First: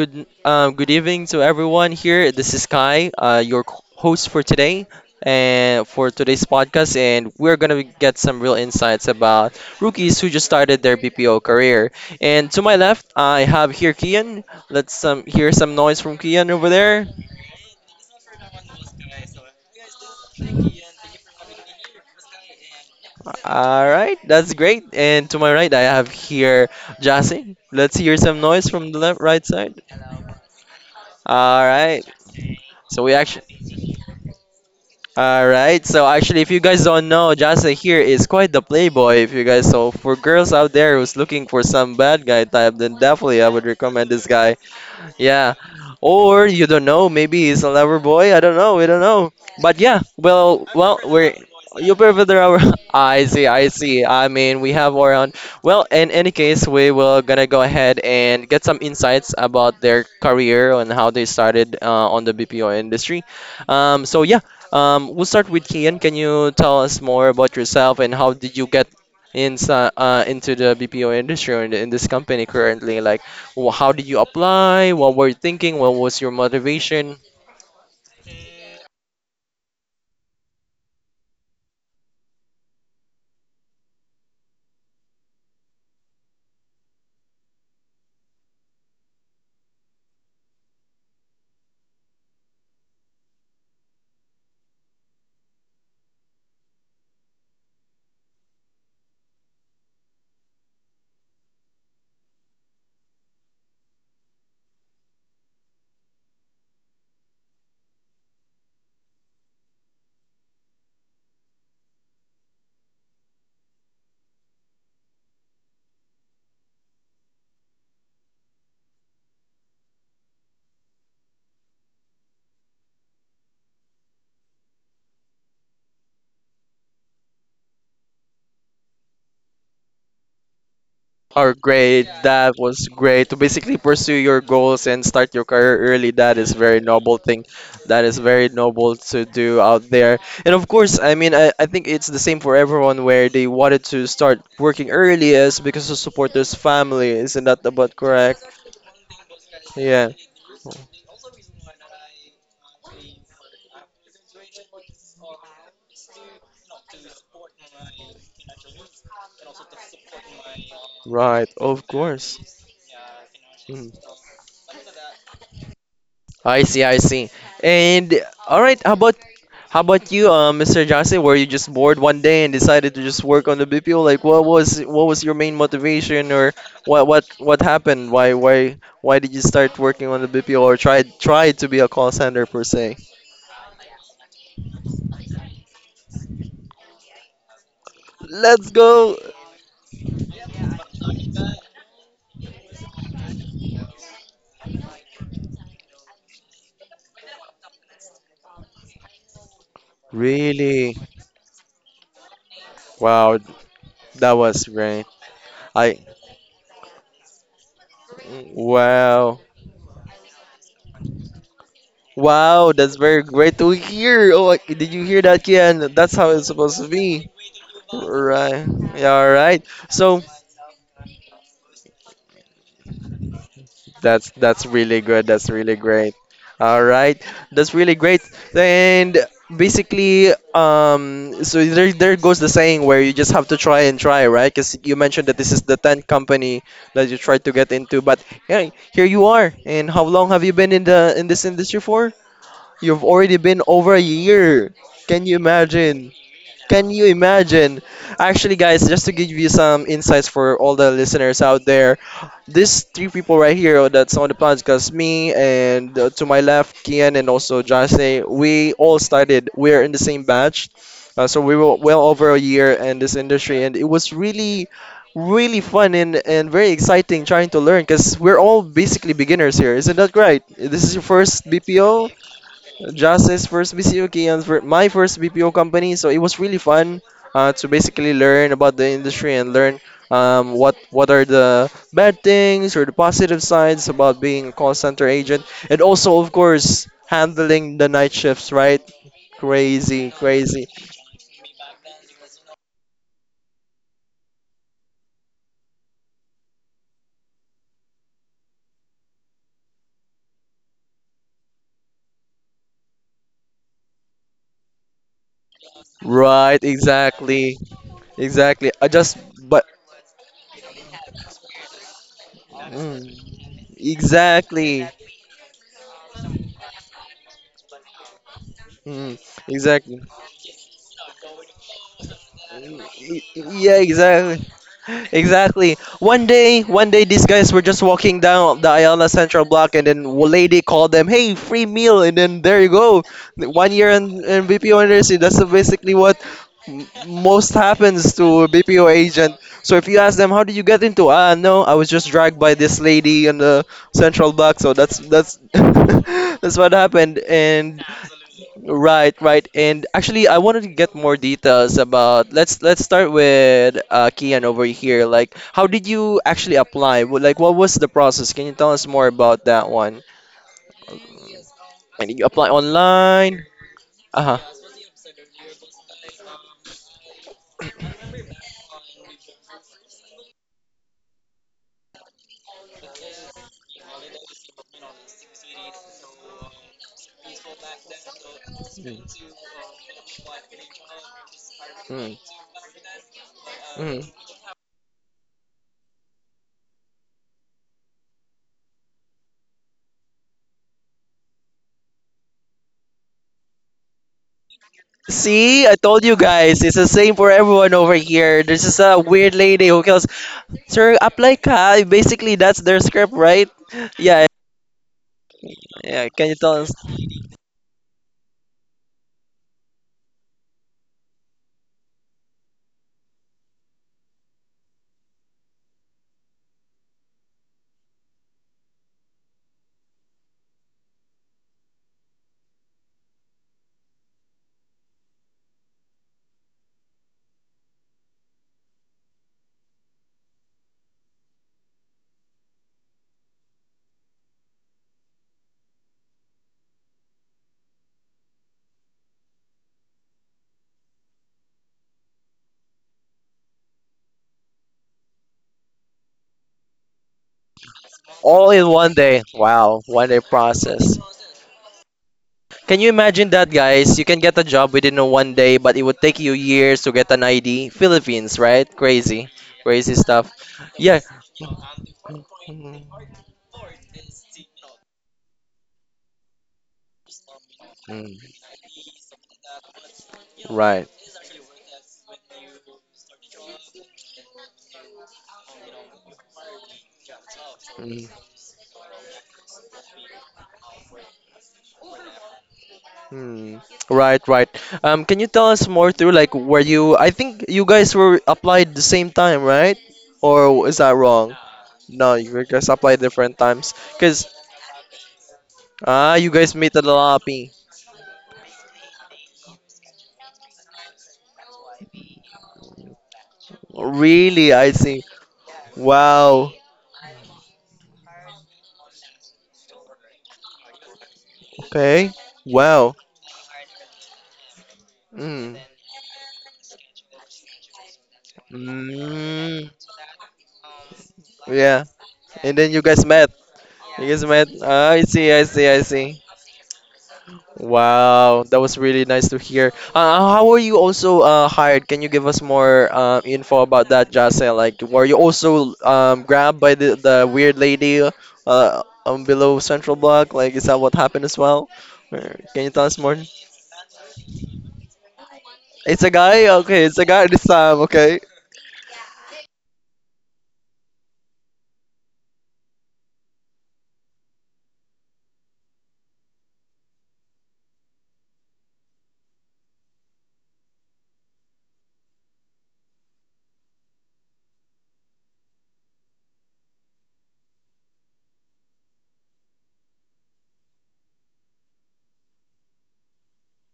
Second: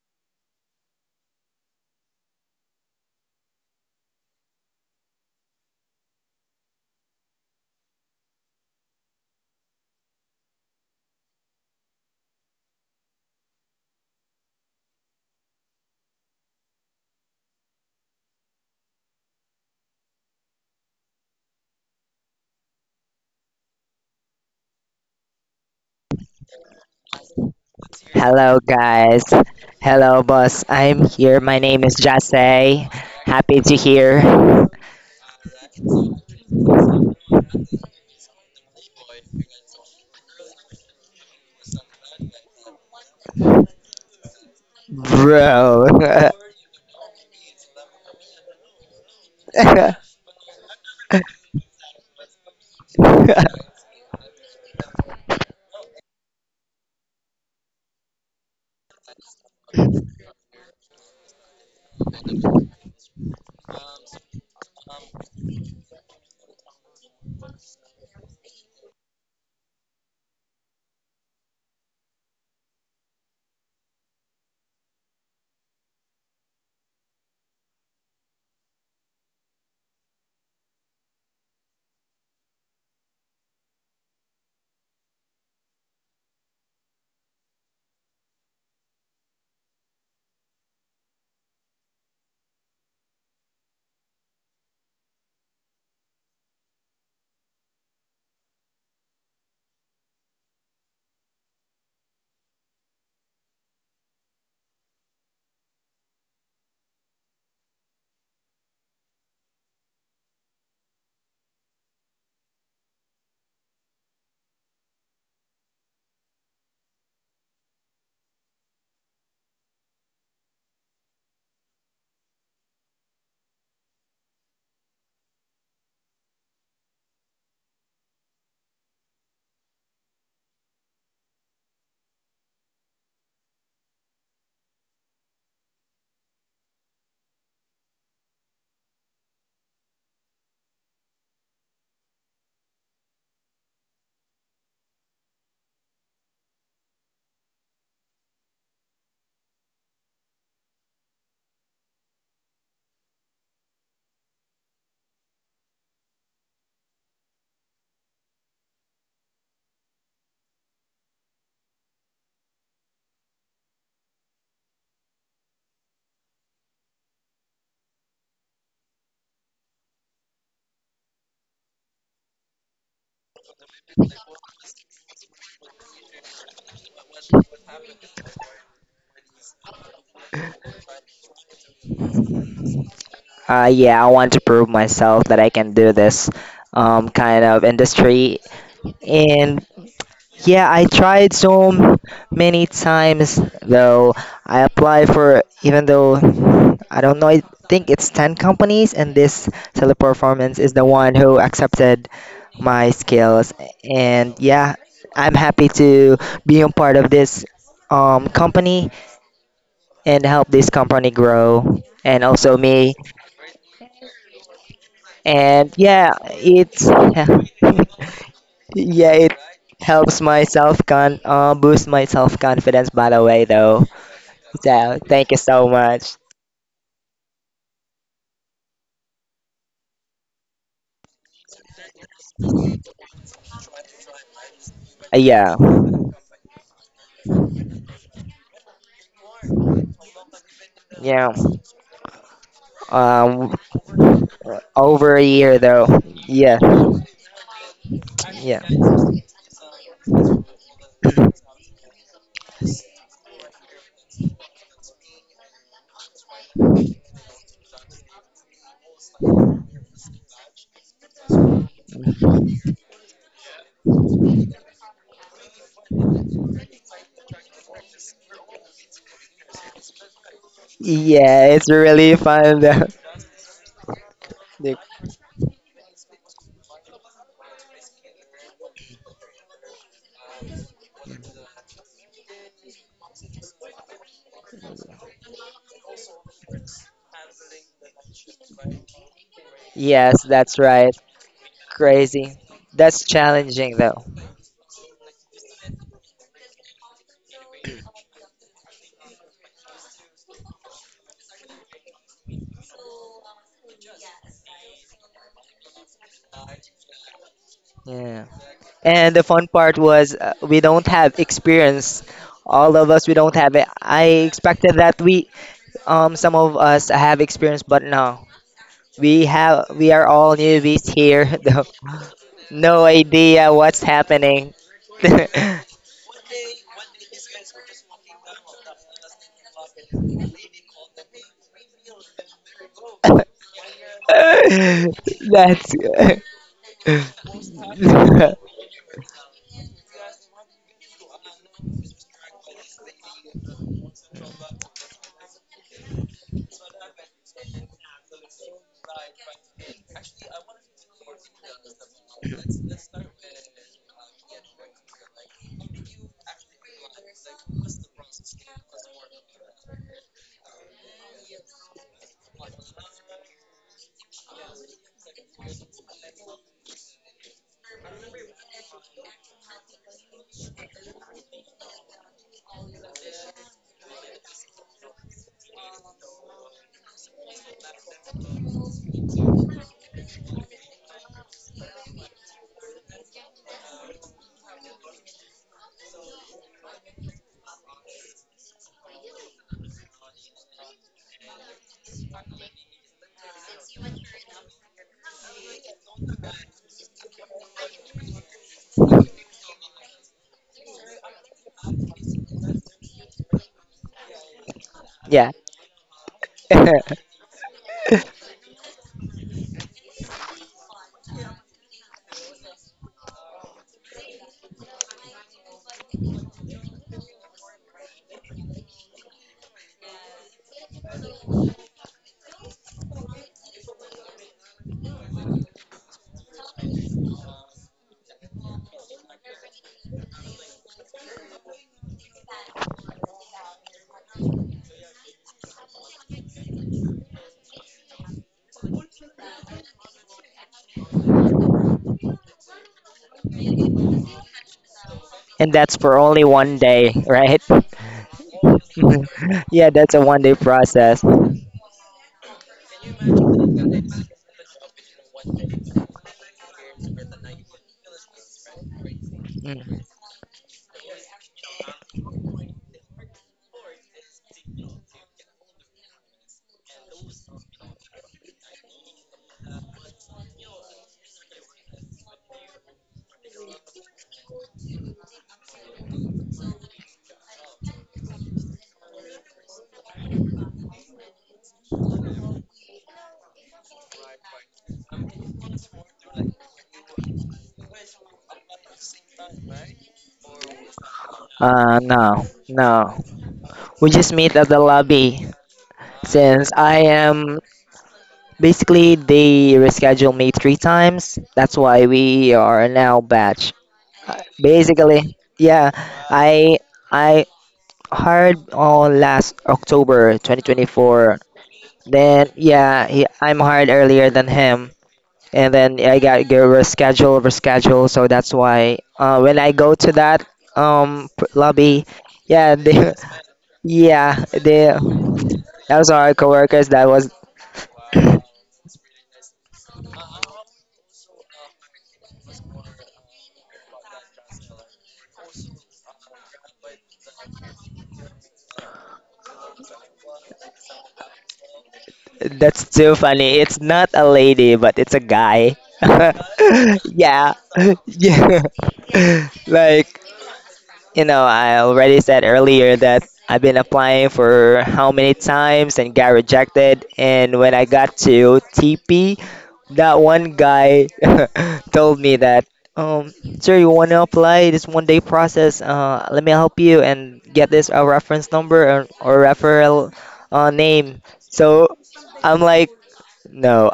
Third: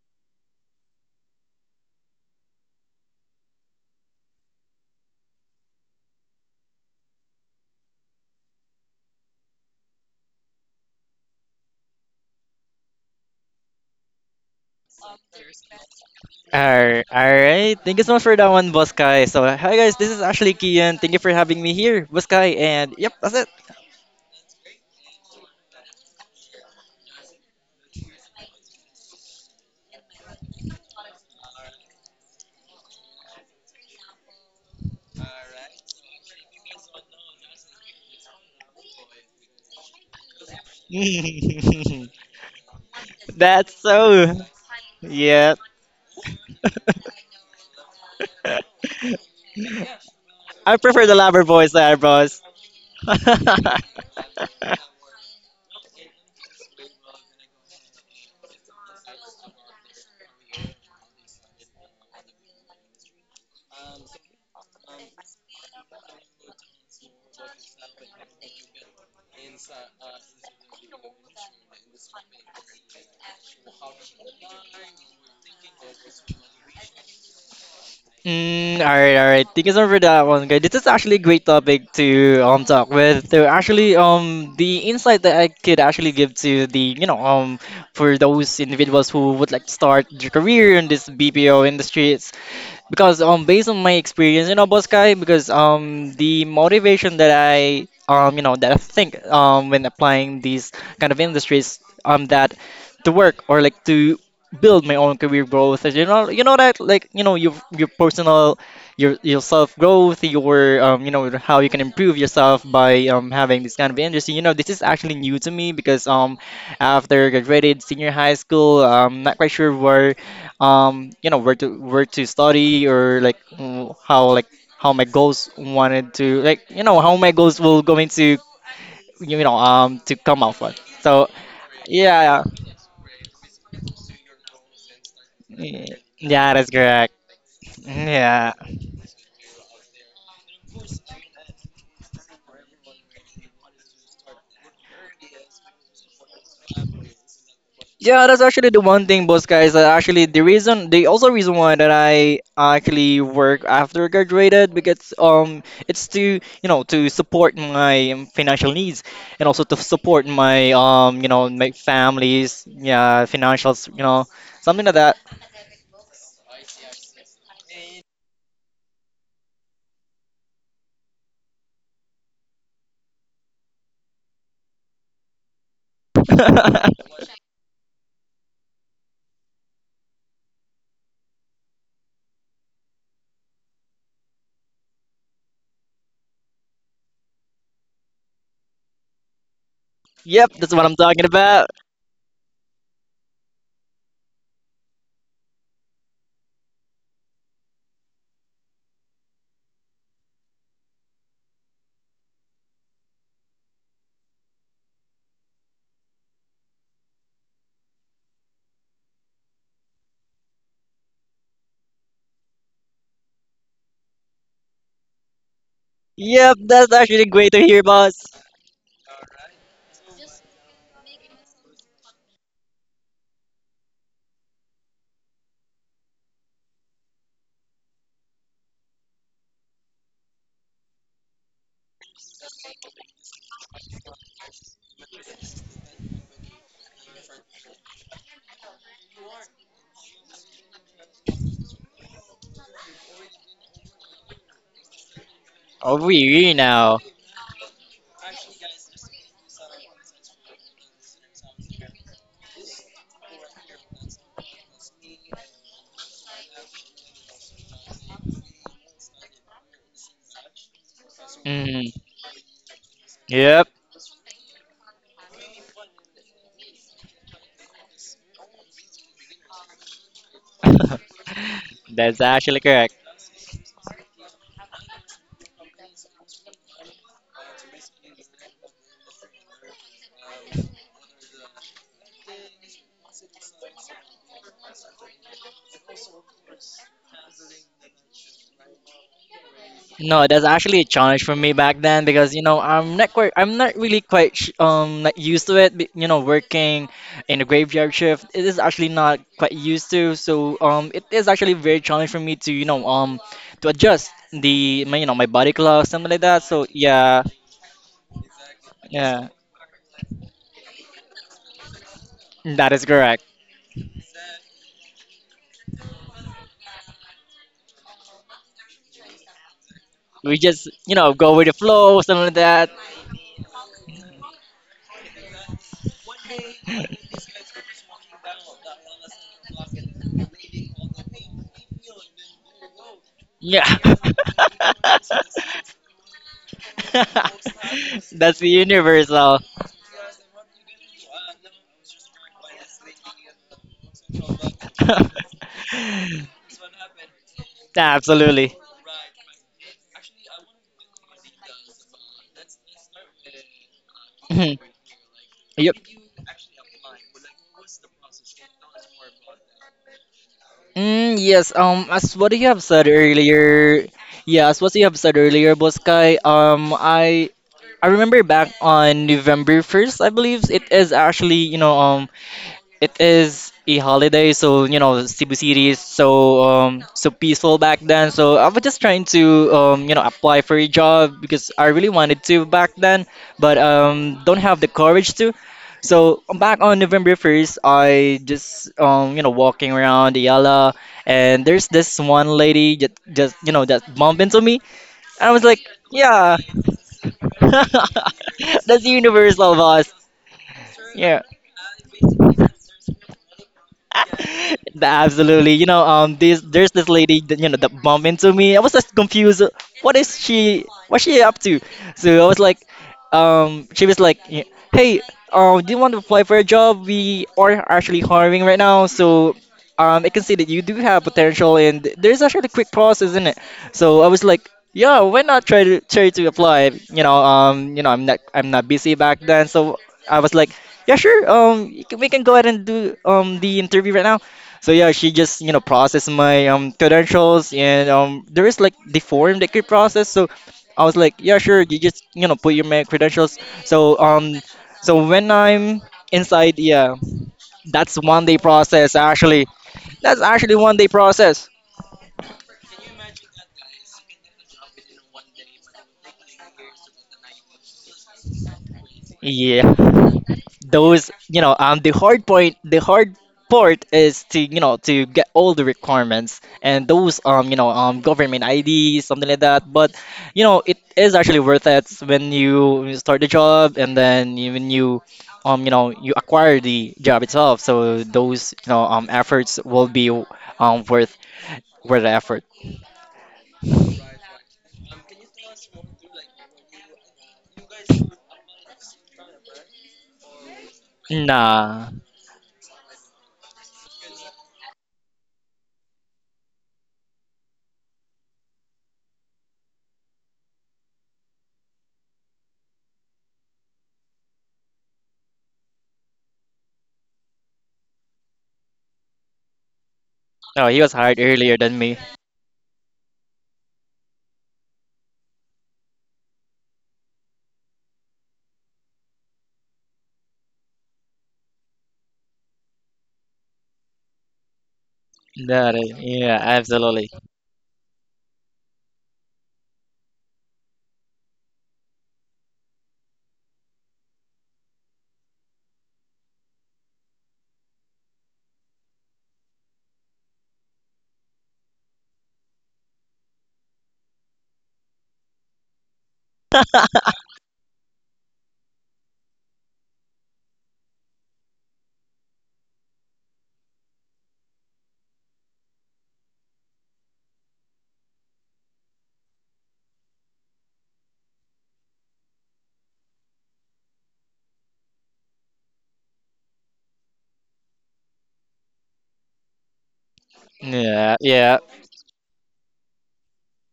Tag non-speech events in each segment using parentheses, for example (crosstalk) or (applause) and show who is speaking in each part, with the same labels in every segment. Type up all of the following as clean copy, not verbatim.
Speaker 1: Good evening to everyone here. This is Kai, your host for today and for today's podcast, and we're gonna get some real insights about rookies who just started their BPO career. And to my left, I have here Kian. Let's hear some noise from Kian over
Speaker 2: All
Speaker 1: there.
Speaker 2: right. Thank you so much for that one, Boss Kai. So, hi guys, this is actually Kian. Thank you for having me here, Boss Kai. And yep, that's
Speaker 1: All right, that's great. And to my right, I have here Jassy. Let's hear some
Speaker 3: Hello,
Speaker 1: noise from the left,
Speaker 3: guys.
Speaker 1: right side.
Speaker 3: Hello, boss. I'm here. My
Speaker 1: All
Speaker 3: name is
Speaker 1: right.
Speaker 3: Jase.
Speaker 1: So we
Speaker 3: Happy
Speaker 1: actually.
Speaker 3: to hear.
Speaker 1: All right. So actually, if you guys don't know, Jasa here is quite the playboy. If you guys so for girls out there who's looking for some
Speaker 2: it. (laughs)
Speaker 1: bad guy type, then definitely I would
Speaker 2: That's
Speaker 1: recommend this
Speaker 2: so.
Speaker 1: guy. (laughs)
Speaker 2: Yep.
Speaker 1: Yeah.
Speaker 3: Bro. (laughs)
Speaker 1: Or you
Speaker 2: (laughs)
Speaker 1: don't know, maybe he's a lover boy. I don't know. We don't know. But
Speaker 3: uh,
Speaker 1: yeah,
Speaker 2: I prefer the
Speaker 1: we're
Speaker 2: lover voice
Speaker 1: you
Speaker 2: there,
Speaker 1: prefer the
Speaker 2: boss.
Speaker 1: our. (laughs)
Speaker 2: (laughs)
Speaker 1: I see. I see. I mean, we have around. Well, in any case, we will gonna go ahead and get some insights about their career and how they started on the BPO industry. So we'll start with Kian. Can you tell us more about yourself and how did you get inside, into the BPO industry or in this company currently, like how did you apply? What were you thinking? What was your motivation?
Speaker 2: Mm, all right, all right. Thank you so much for that one, guys. This is actually a great topic to talk with. So actually, the insight that I could actually give to the for those individuals who would like to start their career in this BPO industry, because based on my experience in Oboskai, because the motivation that I that I think when applying these kind of industries that to work or like to build my own career growth that like your personal your self growth your how you can improve yourself by having this kind of industry. This is actually new to me because after I graduated senior high school, I'm not quite sure where where to study or like how my goals wanted to like how my goals will going to to come out for so.
Speaker 1: Or great,
Speaker 2: Yeah,
Speaker 1: that was great. To basically pursue your goals and start your career early, that is
Speaker 2: yeah, that's
Speaker 1: very
Speaker 2: correct.
Speaker 1: noble thing.
Speaker 2: (laughs)
Speaker 1: That is very
Speaker 2: Yeah.
Speaker 1: noble to do out there. And of course, I mean, I think it's the same for everyone where they wanted to start working early is because to support their family. Isn't that about
Speaker 2: Yeah,
Speaker 1: correct?
Speaker 2: that's actually the one thing, boss guys. That
Speaker 1: Yeah,
Speaker 2: actually the reason, the also reason why that I actually work after I graduated because it's to to support my financial needs and also to support my
Speaker 1: right,
Speaker 2: my
Speaker 1: of course.
Speaker 2: family's yeah,
Speaker 1: Hmm.
Speaker 2: financials, something like that.
Speaker 1: I see, I see. And all right, how about you, Mr. Johnson? Were you just bored one day and decided to just work on the BPO? Like, what was your main motivation, or what
Speaker 2: (laughs)
Speaker 1: what what happened? Why did you start working on the BPO or tried to be a call center per se?
Speaker 3: yeah, I want to prove myself that I can do this kind of industry.
Speaker 1: Let's go.
Speaker 3: And
Speaker 2: Yep,
Speaker 3: yeah,
Speaker 2: that's
Speaker 3: I
Speaker 2: what I'm talking
Speaker 3: tried
Speaker 2: about.
Speaker 3: so many times, though. I applied for, even though I don't know, I think it's 10 companies, and this teleperformance is the
Speaker 1: Really?
Speaker 3: one who accepted my
Speaker 1: Wow,
Speaker 3: skills.
Speaker 1: that
Speaker 3: And
Speaker 1: was
Speaker 3: yeah,
Speaker 1: great.
Speaker 3: I'm happy
Speaker 1: I
Speaker 3: to be a part of this company
Speaker 1: wow.
Speaker 3: and help this company grow and also
Speaker 1: Wow,
Speaker 3: me.
Speaker 1: that's very great to hear. Oh, like, did you hear that,
Speaker 3: And
Speaker 1: Kian? That's
Speaker 3: yeah,
Speaker 1: how it's
Speaker 2: Yep,
Speaker 1: supposed
Speaker 3: it's
Speaker 1: to
Speaker 2: that's actually
Speaker 1: be.
Speaker 2: great to hear, boss.
Speaker 1: Right.
Speaker 3: (laughs) yeah,
Speaker 1: Yeah, all
Speaker 3: it
Speaker 1: right.
Speaker 3: helps
Speaker 1: So
Speaker 3: my self con boost my self confidence by the way though.
Speaker 1: that's
Speaker 3: So
Speaker 1: really good.
Speaker 3: thank you
Speaker 1: That's
Speaker 3: so
Speaker 1: really great.
Speaker 3: much.
Speaker 1: All right. That's really great. And basically, so there goes the saying where you just have to try and try, right? Because you mentioned that this
Speaker 3: Yeah.
Speaker 1: is the tenth company that you tried to get into, but yeah, here you are. And how long have you been in the in
Speaker 3: Yeah.
Speaker 1: this industry for? You've already
Speaker 3: Um
Speaker 1: been over a year.
Speaker 3: over a
Speaker 1: Can you
Speaker 3: year though.
Speaker 2: Oh,
Speaker 1: imagine?
Speaker 3: Yeah.
Speaker 2: we
Speaker 1: Can
Speaker 2: now.
Speaker 1: you imagine? Actually,
Speaker 3: Yeah.
Speaker 1: guys, just to give you some insights for all the listeners out there, these three people right here oh, that's on the podcast, me and to my left, Kian and also Jase, we're in the same batch. So we were
Speaker 2: Mm,
Speaker 1: well over a year in this industry,
Speaker 2: yep,
Speaker 1: and it was really fun and very exciting trying to learn because we're all basically beginners here. Isn't that right? This is your first
Speaker 3: Yeah, it's
Speaker 2: (laughs)
Speaker 1: BPO?
Speaker 3: really
Speaker 2: that's
Speaker 3: fun
Speaker 2: actually
Speaker 3: though.
Speaker 2: correct.
Speaker 1: Just his first BCOK and for my
Speaker 3: (laughs)
Speaker 1: first BPO company, so it was really fun to basically learn about the industry and learn what are the bad things or the positive sides about being a call center agent, and also of course handling the night shifts, right? Crazy,
Speaker 3: Yes,
Speaker 2: No, that's
Speaker 3: that's
Speaker 1: crazy.
Speaker 2: actually a
Speaker 3: right.
Speaker 2: challenge for me back then
Speaker 3: Crazy.
Speaker 2: because
Speaker 3: That's
Speaker 2: I'm
Speaker 3: challenging
Speaker 2: not
Speaker 3: though.
Speaker 2: really quite like used to it. Working in a graveyard shift, it is actually not quite used to. So it is actually very challenging for me to to adjust the my, my body clock something like that.
Speaker 1: Right,
Speaker 2: So yeah,
Speaker 1: exactly,
Speaker 3: Yeah.
Speaker 1: exactly. I
Speaker 3: And
Speaker 1: just
Speaker 3: the
Speaker 2: yeah,
Speaker 3: fun
Speaker 1: but
Speaker 3: part was we don't have experience.
Speaker 2: that
Speaker 3: All
Speaker 2: is
Speaker 3: of us, we
Speaker 2: correct.
Speaker 3: don't have it.
Speaker 1: mm,
Speaker 3: I expected
Speaker 1: exactly,
Speaker 3: that we, some of us have experience, but no.
Speaker 1: mm,
Speaker 3: We have, we
Speaker 1: exactly.
Speaker 3: are all
Speaker 2: We just
Speaker 3: newbies here.
Speaker 2: go
Speaker 3: (laughs)
Speaker 2: with the
Speaker 3: though.
Speaker 2: flow something like that.
Speaker 3: No
Speaker 1: Y-
Speaker 3: idea
Speaker 1: Yeah,
Speaker 3: what's
Speaker 1: exactly.
Speaker 3: happening. (laughs)
Speaker 1: Exactly. One day,
Speaker 2: (laughs)
Speaker 1: these guys were just walking down the Ayala Central Block, and then a lady called them, "Hey, free meal!" And then there you go,
Speaker 2: Yeah,
Speaker 1: one year in
Speaker 2: (laughs)
Speaker 1: BPO industry. That's
Speaker 3: That's, (laughs)
Speaker 1: basically what most happens
Speaker 2: that's
Speaker 1: to a
Speaker 2: the
Speaker 1: BPO agent.
Speaker 2: universal.
Speaker 1: So if you ask them, "How did you get into?" Ah, no, I was just dragged by this lady in the Central Block. So that's (laughs)
Speaker 2: (laughs)
Speaker 1: that's what happened. And
Speaker 2: Absolutely.
Speaker 1: right, right. And actually, I wanted to get more details about let's start with Kian
Speaker 2: Mhm.
Speaker 1: over here. Like, how
Speaker 2: Yep.
Speaker 1: did you actually apply? Like, what was the process? Can you tell us more about that one?
Speaker 2: Mm, yes.
Speaker 1: Like, did
Speaker 2: As
Speaker 1: you
Speaker 2: what
Speaker 1: apply
Speaker 2: you have said
Speaker 1: online?
Speaker 2: earlier,
Speaker 1: Uh-huh.
Speaker 2: yeah, as what you have said earlier, Boskai. I remember back on November 1st, I believe it is actually it is a holiday, so you know Cebu City is so so peaceful back then. So I was just trying to apply for a job because I really
Speaker 1: Mm,
Speaker 2: wanted to back then, but
Speaker 1: mm.
Speaker 2: don't have the courage to. So back on November 1st, I just walking around Ayala, and there's this one lady just that bumped into me, and I was like,
Speaker 1: See, I told you
Speaker 2: yeah,
Speaker 1: guys, it's the same for everyone over here. There's
Speaker 2: (laughs)
Speaker 1: just
Speaker 2: that's
Speaker 1: a weird
Speaker 2: universal,
Speaker 1: lady who
Speaker 2: boss.
Speaker 1: goes, "Sir, apply ka." Basically, that's their script, right? Yeah,
Speaker 2: (laughs)
Speaker 3: yeah.
Speaker 2: Absolutely.
Speaker 1: yeah. Can you
Speaker 2: This
Speaker 1: tell us
Speaker 2: there's this
Speaker 3: (laughs)
Speaker 2: lady that that bumped into me. I was just confused. What is she? What's she up to? So I was like, she was like, hey, do you want to apply for a job? We are actually hiring right now, so I can see that you do have potential, and there's actually a quick process isn't it. So I was like, yeah, why not try to apply? I'm not busy back then, so I was like. Yeah, sure. We can go ahead and do the interview right now. So yeah, she just processed my credentials and there is like the form that could process. So I was like, yeah, sure. You just put your my credentials. So when
Speaker 3: And that's
Speaker 2: I'm
Speaker 3: for only one
Speaker 2: inside,
Speaker 3: day,
Speaker 2: yeah,
Speaker 3: right?
Speaker 2: that's one day
Speaker 1: all in one
Speaker 2: process
Speaker 1: day?
Speaker 2: actually.
Speaker 3: (laughs) Yeah,
Speaker 1: Wow,
Speaker 3: that's a
Speaker 1: one day
Speaker 2: That's
Speaker 3: one day
Speaker 2: actually one day
Speaker 1: process.
Speaker 3: process.
Speaker 2: process.
Speaker 1: Can you imagine that, guys? You can get a job within a one day, but it would take you years to get an ID. Philippines, right? Crazy,
Speaker 2: Yeah.
Speaker 3: Mm.
Speaker 1: crazy stuff. Yeah.
Speaker 2: Those the hard part is to to get all the requirements and those
Speaker 1: Mm,
Speaker 2: government ID something like that, but it
Speaker 1: right.
Speaker 2: is actually worth it when you start the job and then when you acquire the job itself, so
Speaker 1: Mm,
Speaker 2: those efforts will be um worth worth the effort.
Speaker 1: mm. Right, right. Can you tell us more through like were you? I think you guys were applied the same time, right? Or is that wrong?
Speaker 2: Nah,
Speaker 1: No,
Speaker 3: No,
Speaker 1: you guys
Speaker 3: no.
Speaker 1: applied different times.
Speaker 3: We just
Speaker 1: Cause
Speaker 3: meet at the lobby.
Speaker 1: ah, you
Speaker 3: Since
Speaker 1: guys meet
Speaker 3: I
Speaker 1: at the
Speaker 3: am
Speaker 1: lobby.
Speaker 3: basically they reschedule me three times, that's why we are now batch.
Speaker 1: Really, I see.
Speaker 3: Basically, yeah,
Speaker 1: Wow.
Speaker 3: I I hired on last October
Speaker 2: no, he was
Speaker 3: 2024.
Speaker 2: hired earlier than me.
Speaker 1: Okay.
Speaker 3: Then yeah,
Speaker 1: Wow.
Speaker 3: he, I'm hired earlier than him, and
Speaker 1: Mm.
Speaker 3: then I got get rescheduled, rescheduled. So that's why when I
Speaker 1: Mm.
Speaker 3: go to that lobby,
Speaker 1: Yeah.
Speaker 3: yeah, (laughs)
Speaker 1: And then you
Speaker 3: they
Speaker 1: guys met. You
Speaker 3: Yeah,
Speaker 1: guys met.
Speaker 3: they
Speaker 1: Ah,
Speaker 2: That
Speaker 1: I
Speaker 3: those
Speaker 2: is,
Speaker 3: are our
Speaker 1: see.
Speaker 2: yeah,
Speaker 3: coworkers. That
Speaker 2: absolutely.
Speaker 3: was (coughs)
Speaker 1: Wow,
Speaker 3: (clears throat)
Speaker 1: that was really nice to hear. How were you also hired? Can you give us more info about that, Jasa? Like, were you also grabbed by the weird lady below Central Block? Like, is that what happened as well? Can
Speaker 3: that's
Speaker 1: you tell
Speaker 3: too
Speaker 1: us more?
Speaker 3: funny. It's not a lady, but it's a guy.
Speaker 1: It's a guy?
Speaker 3: (laughs)
Speaker 1: Okay, it's a guy
Speaker 3: Yeah,
Speaker 1: this
Speaker 3: (laughs)
Speaker 1: time, okay.
Speaker 3: yeah. (laughs) Like you know, I already said earlier that I've been applying for how many times and got rejected. And when I got to TP, that one guy (laughs) told me that, um, sir, you want to apply this one day process? Let me help you and get this a reference number or referral name.
Speaker 2: Yeah, yeah.
Speaker 3: So I'm like, no,